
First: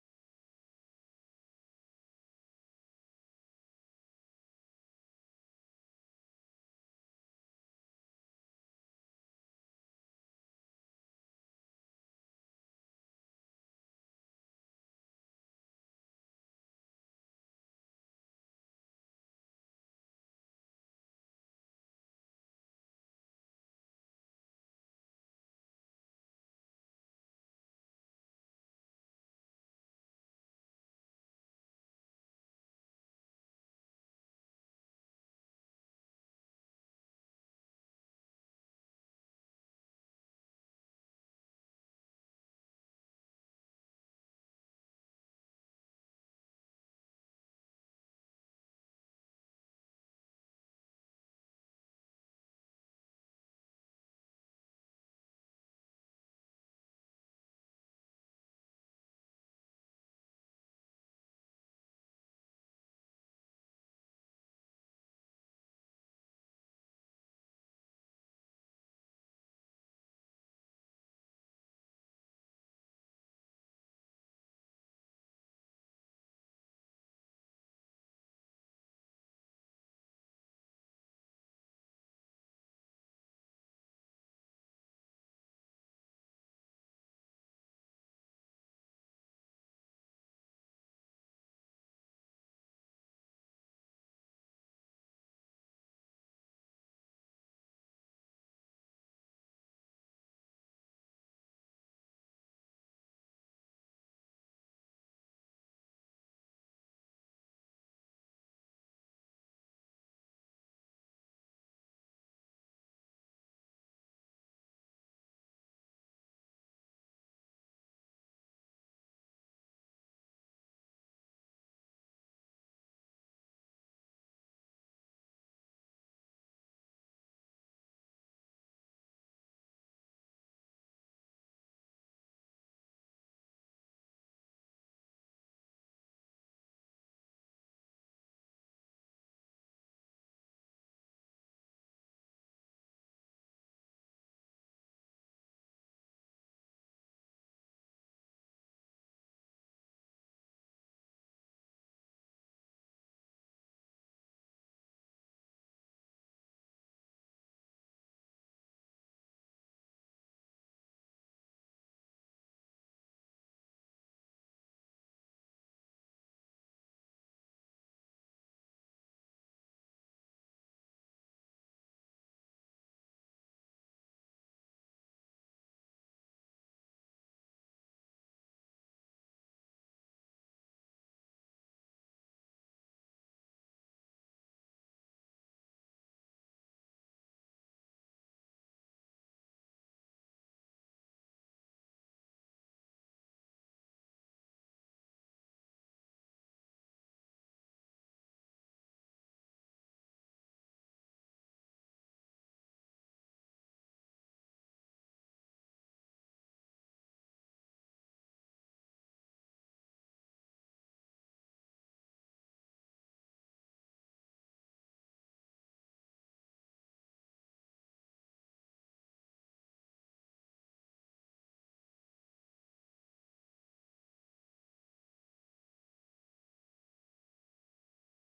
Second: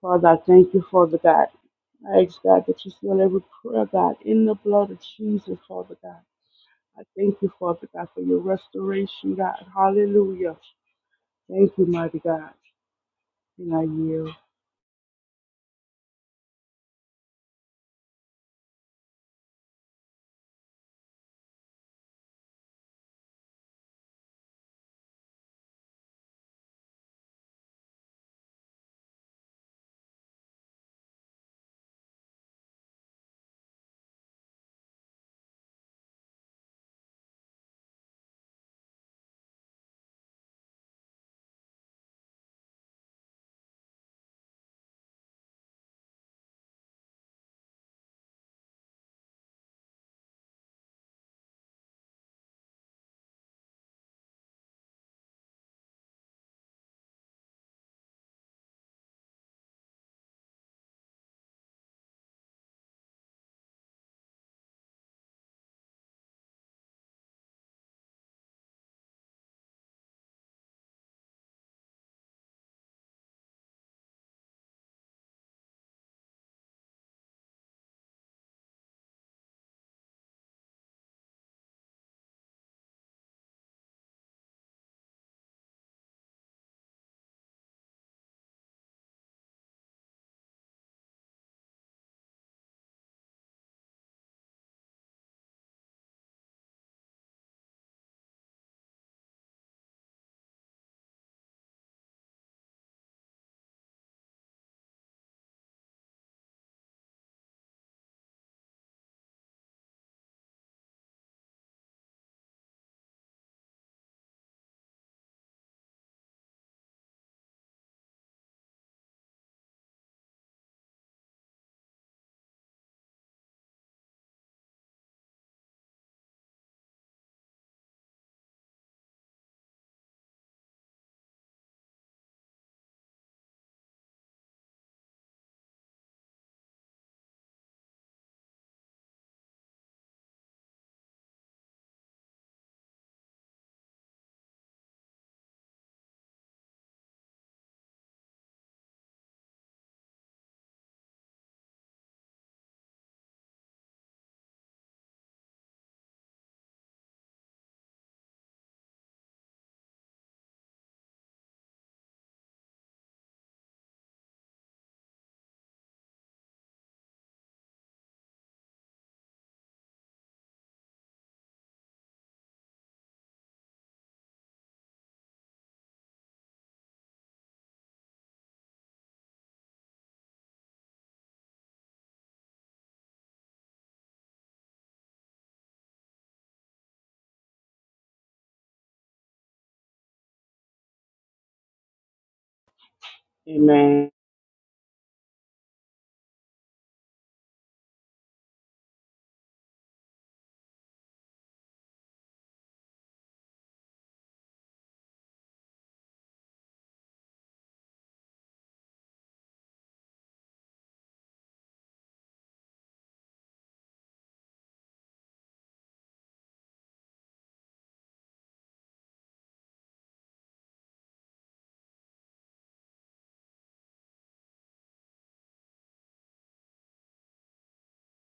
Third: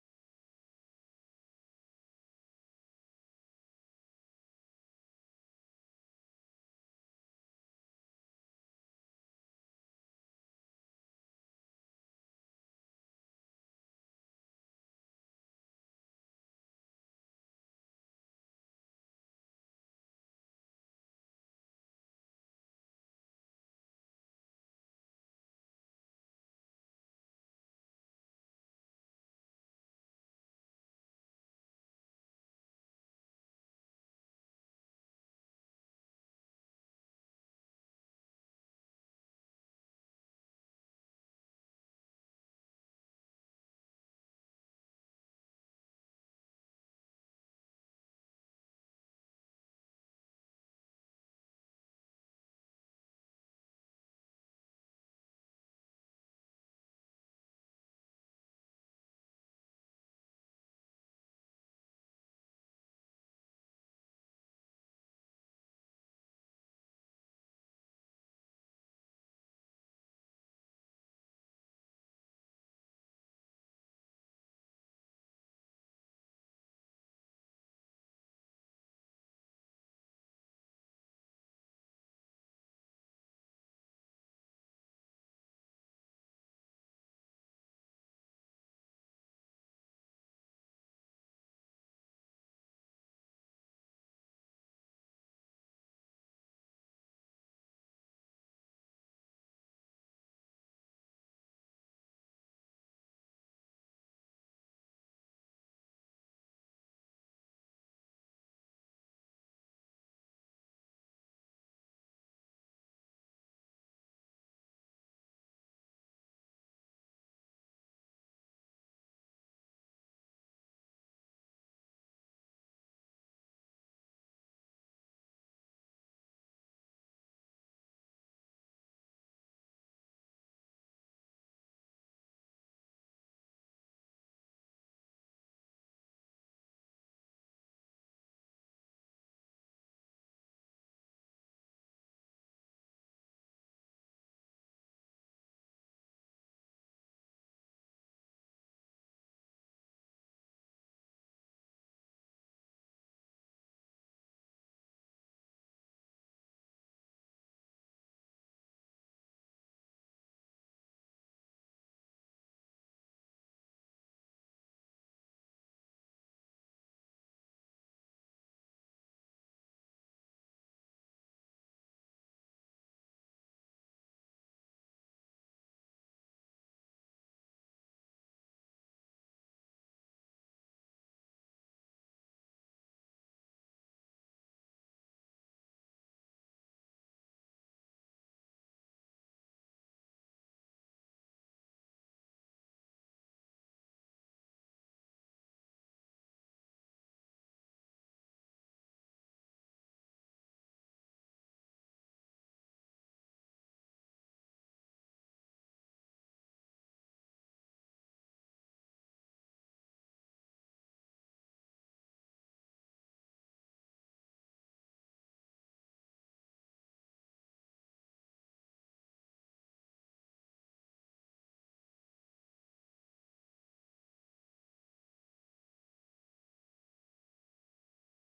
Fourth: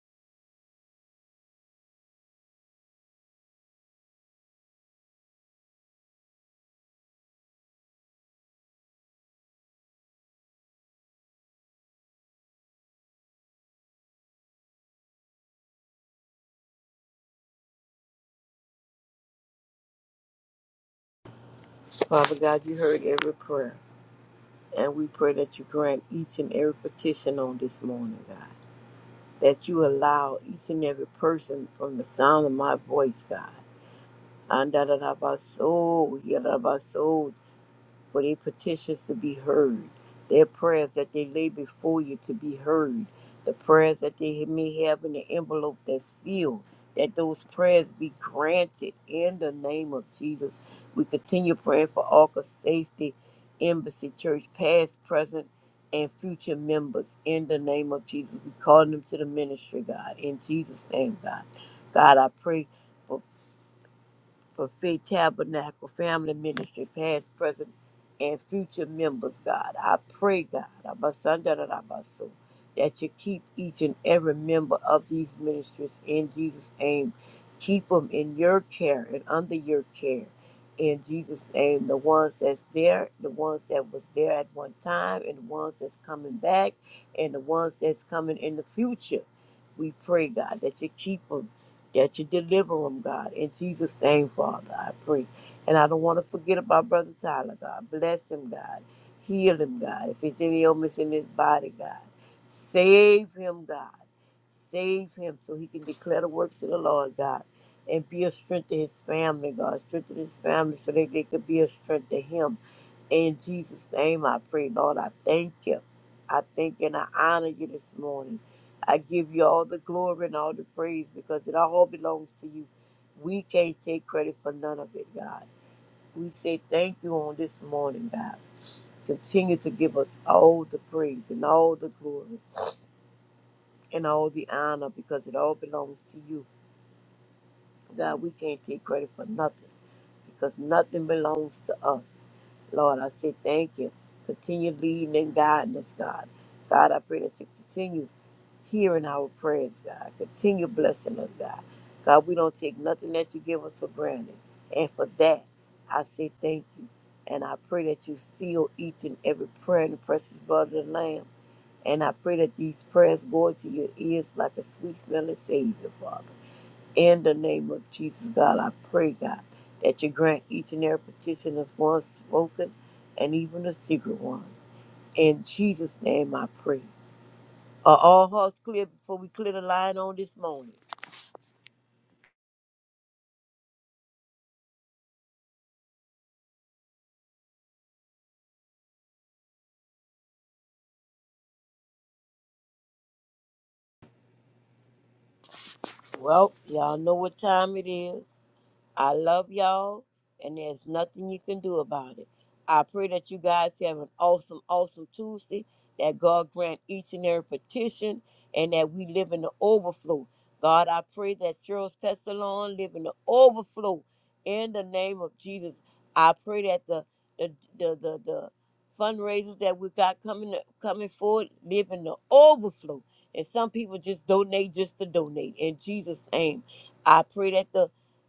Father, I thank you, Father God. I ask God that you seal every prayer, God, in the blood of Jesus, Father God. I thank you, Father God, for your restoration, God. Hallelujah. Thank you, mighty God. And I yield. Father God, you heard every prayer, and we pray that you grant each and every petition on this morning, God. that you allow each and every person from the sound of my voice, God. And da da da ba so, for their petitions to be heard, their prayers that they lay before you to be heard, the prayers that they may have in the envelope that's sealed, that those prayers be granted in the name of Jesus. We continue praying for ARCA safety, Embassy Church, past, present, and future members in the name of Jesus. We call them to the ministry, God, in Jesus' name, God. God, I pray for Faith Tabernacle Family Ministry, past, present, and future members, God. I pray, God, Abasandarabaso, that you keep each and every member of these ministries in Jesus' name. Keep them in your care and under your care. In Jesus' name, the ones that's there, the ones that was there at one time, and the ones that's coming back, and the ones that's coming in the future. We pray, God, that you keep 'em that you deliver him, God. In Jesus' name, Father, I pray. And I don't want to forget about Brother Tyler, God. Bless him, God. Heal him, God. If it's any illness in his body, God, save him, God. Save him so he can declare the works of the Lord, God. And be a strength to his family, God. Strengthen his family so that they could be a strength to him. In Jesus' name, I pray, Lord. I thank you. I thank you and I honor you this morning. I give you all the glory and all the praise because it all belongs to you. We can't take credit for none of it, God. We say thank you on this morning, God. Continue to give us all the praise and all the glory and all the honor because it all belongs to you. God, we can't take credit for nothing because nothing belongs to us. Lord, I say thank you. Continue leading and guiding us, God. God, I pray that you continue. hearing our prayers, God. Continue blessing us, God. God, we don't take nothing that you give us for granted. And for that, I say thank you. And I pray that you seal each and every prayer in the precious blood of the Lamb. And I pray that these prayers go into your ears like a sweet smelling Savior, Father. In the name of Jesus, God, I pray, God, that you grant each and every petition of one spoken and even a secret one. In Jesus' name I pray. Are all hearts clear before we clear the line on this morning? Amen. Well, y'all know what time it is. I love y'all, and there's nothing you can do about it. I pray that you guys have an awesome, awesome Tuesday, that God grant each and every petition, and that we live in the overflow. God, I pray that Cheryl's Pestalon live in the overflow in the name of Jesus. I pray that the the the the, the fundraisers that we got coming coming forward live in the overflow. And some people just donate just to donate. In Jesus' name. I pray that the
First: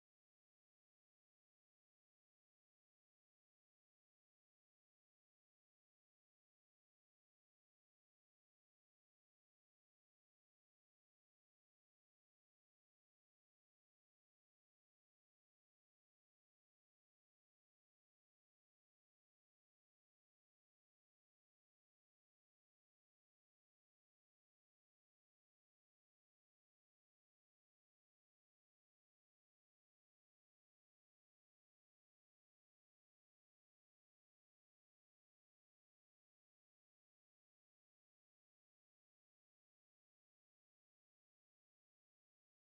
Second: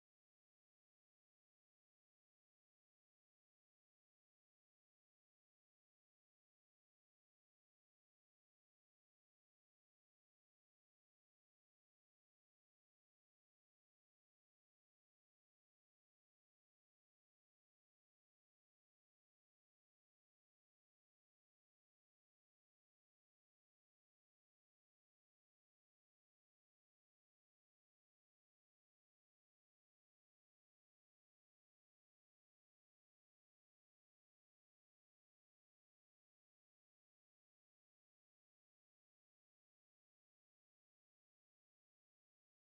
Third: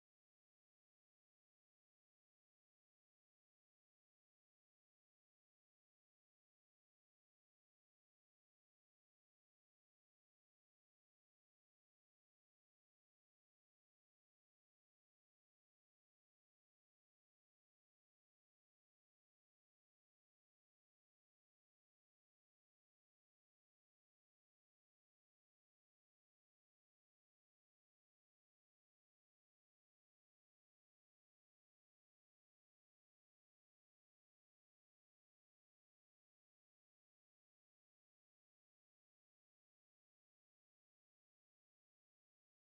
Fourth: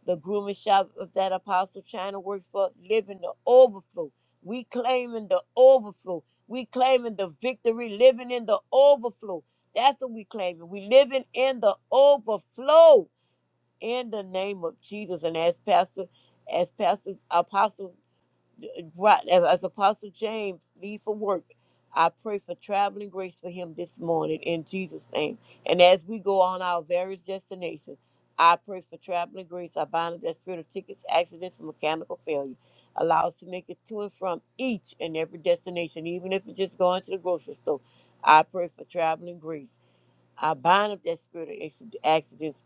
the grooming shop of that apostle China works for, living the overflow. We claiming the overflow. We claiming the victory, living in the overflow. That's what we claiming. We living in the overflow in the name of Jesus. And as Pastor, as Pastor Apostle Right, as, as Apostle James leave for work, I pray for traveling grace for him this morning in Jesus' name. And as we go on our various destinations, I pray for traveling grace. I bind up that spirit of tickets, accidents, and mechanical failure. Allow us to make it to and from each and every destination, even if it's just going to the grocery store. I pray for traveling grace. I bind up that spirit of accidents,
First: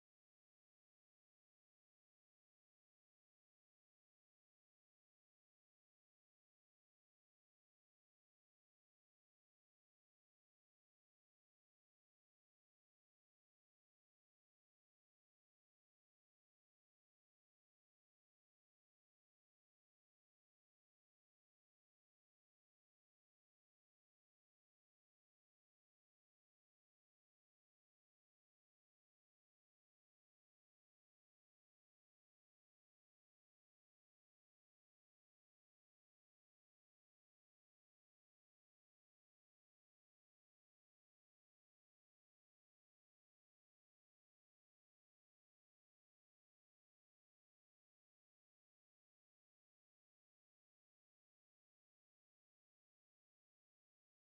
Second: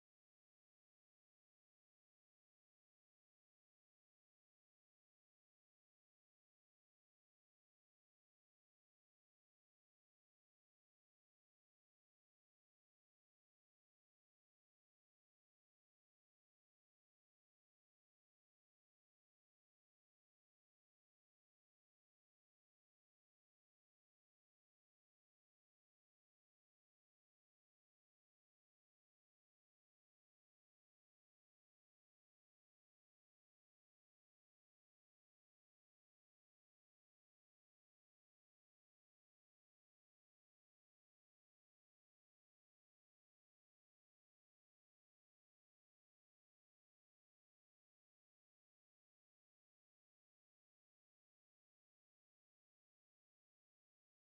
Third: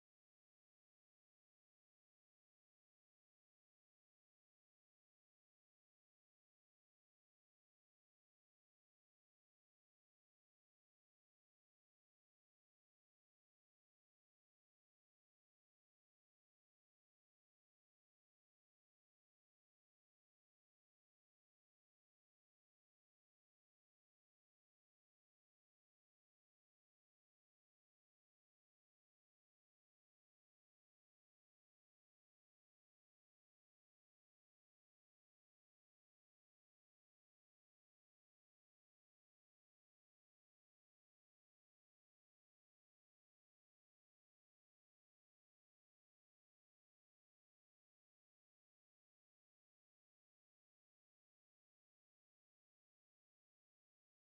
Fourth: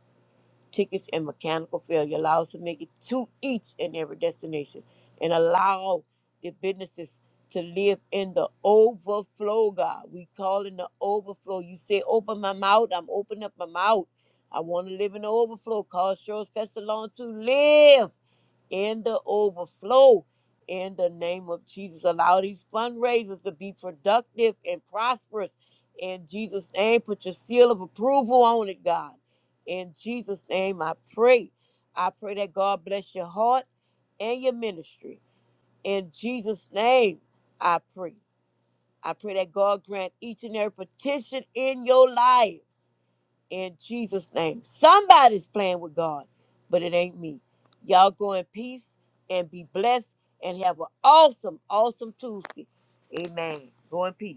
tickets and mechanical failure. Allow us to make it to each and every destination and allow the businesses to live in the overflow, God. We call in the overflow. You say, open my mouth. I'm opening up my mouth. I want to live in the overflow. Cause Cheryl's Pestalon to live in the overflow in the name of Jesus. Allow these fundraisers to be productive and prosperous in Jesus' name. Put your seal of approval on it, God. In Jesus' name, I pray. I pray that God bless your heart and your ministry. In Jesus' name, I pray. I pray that God grant each and every petition in your life in Jesus' name. Somebody's playing with God, but it ain't me. Y'all go in peace and be blessed and have an awesome, awesome Tuesday. Amen. Go in peace.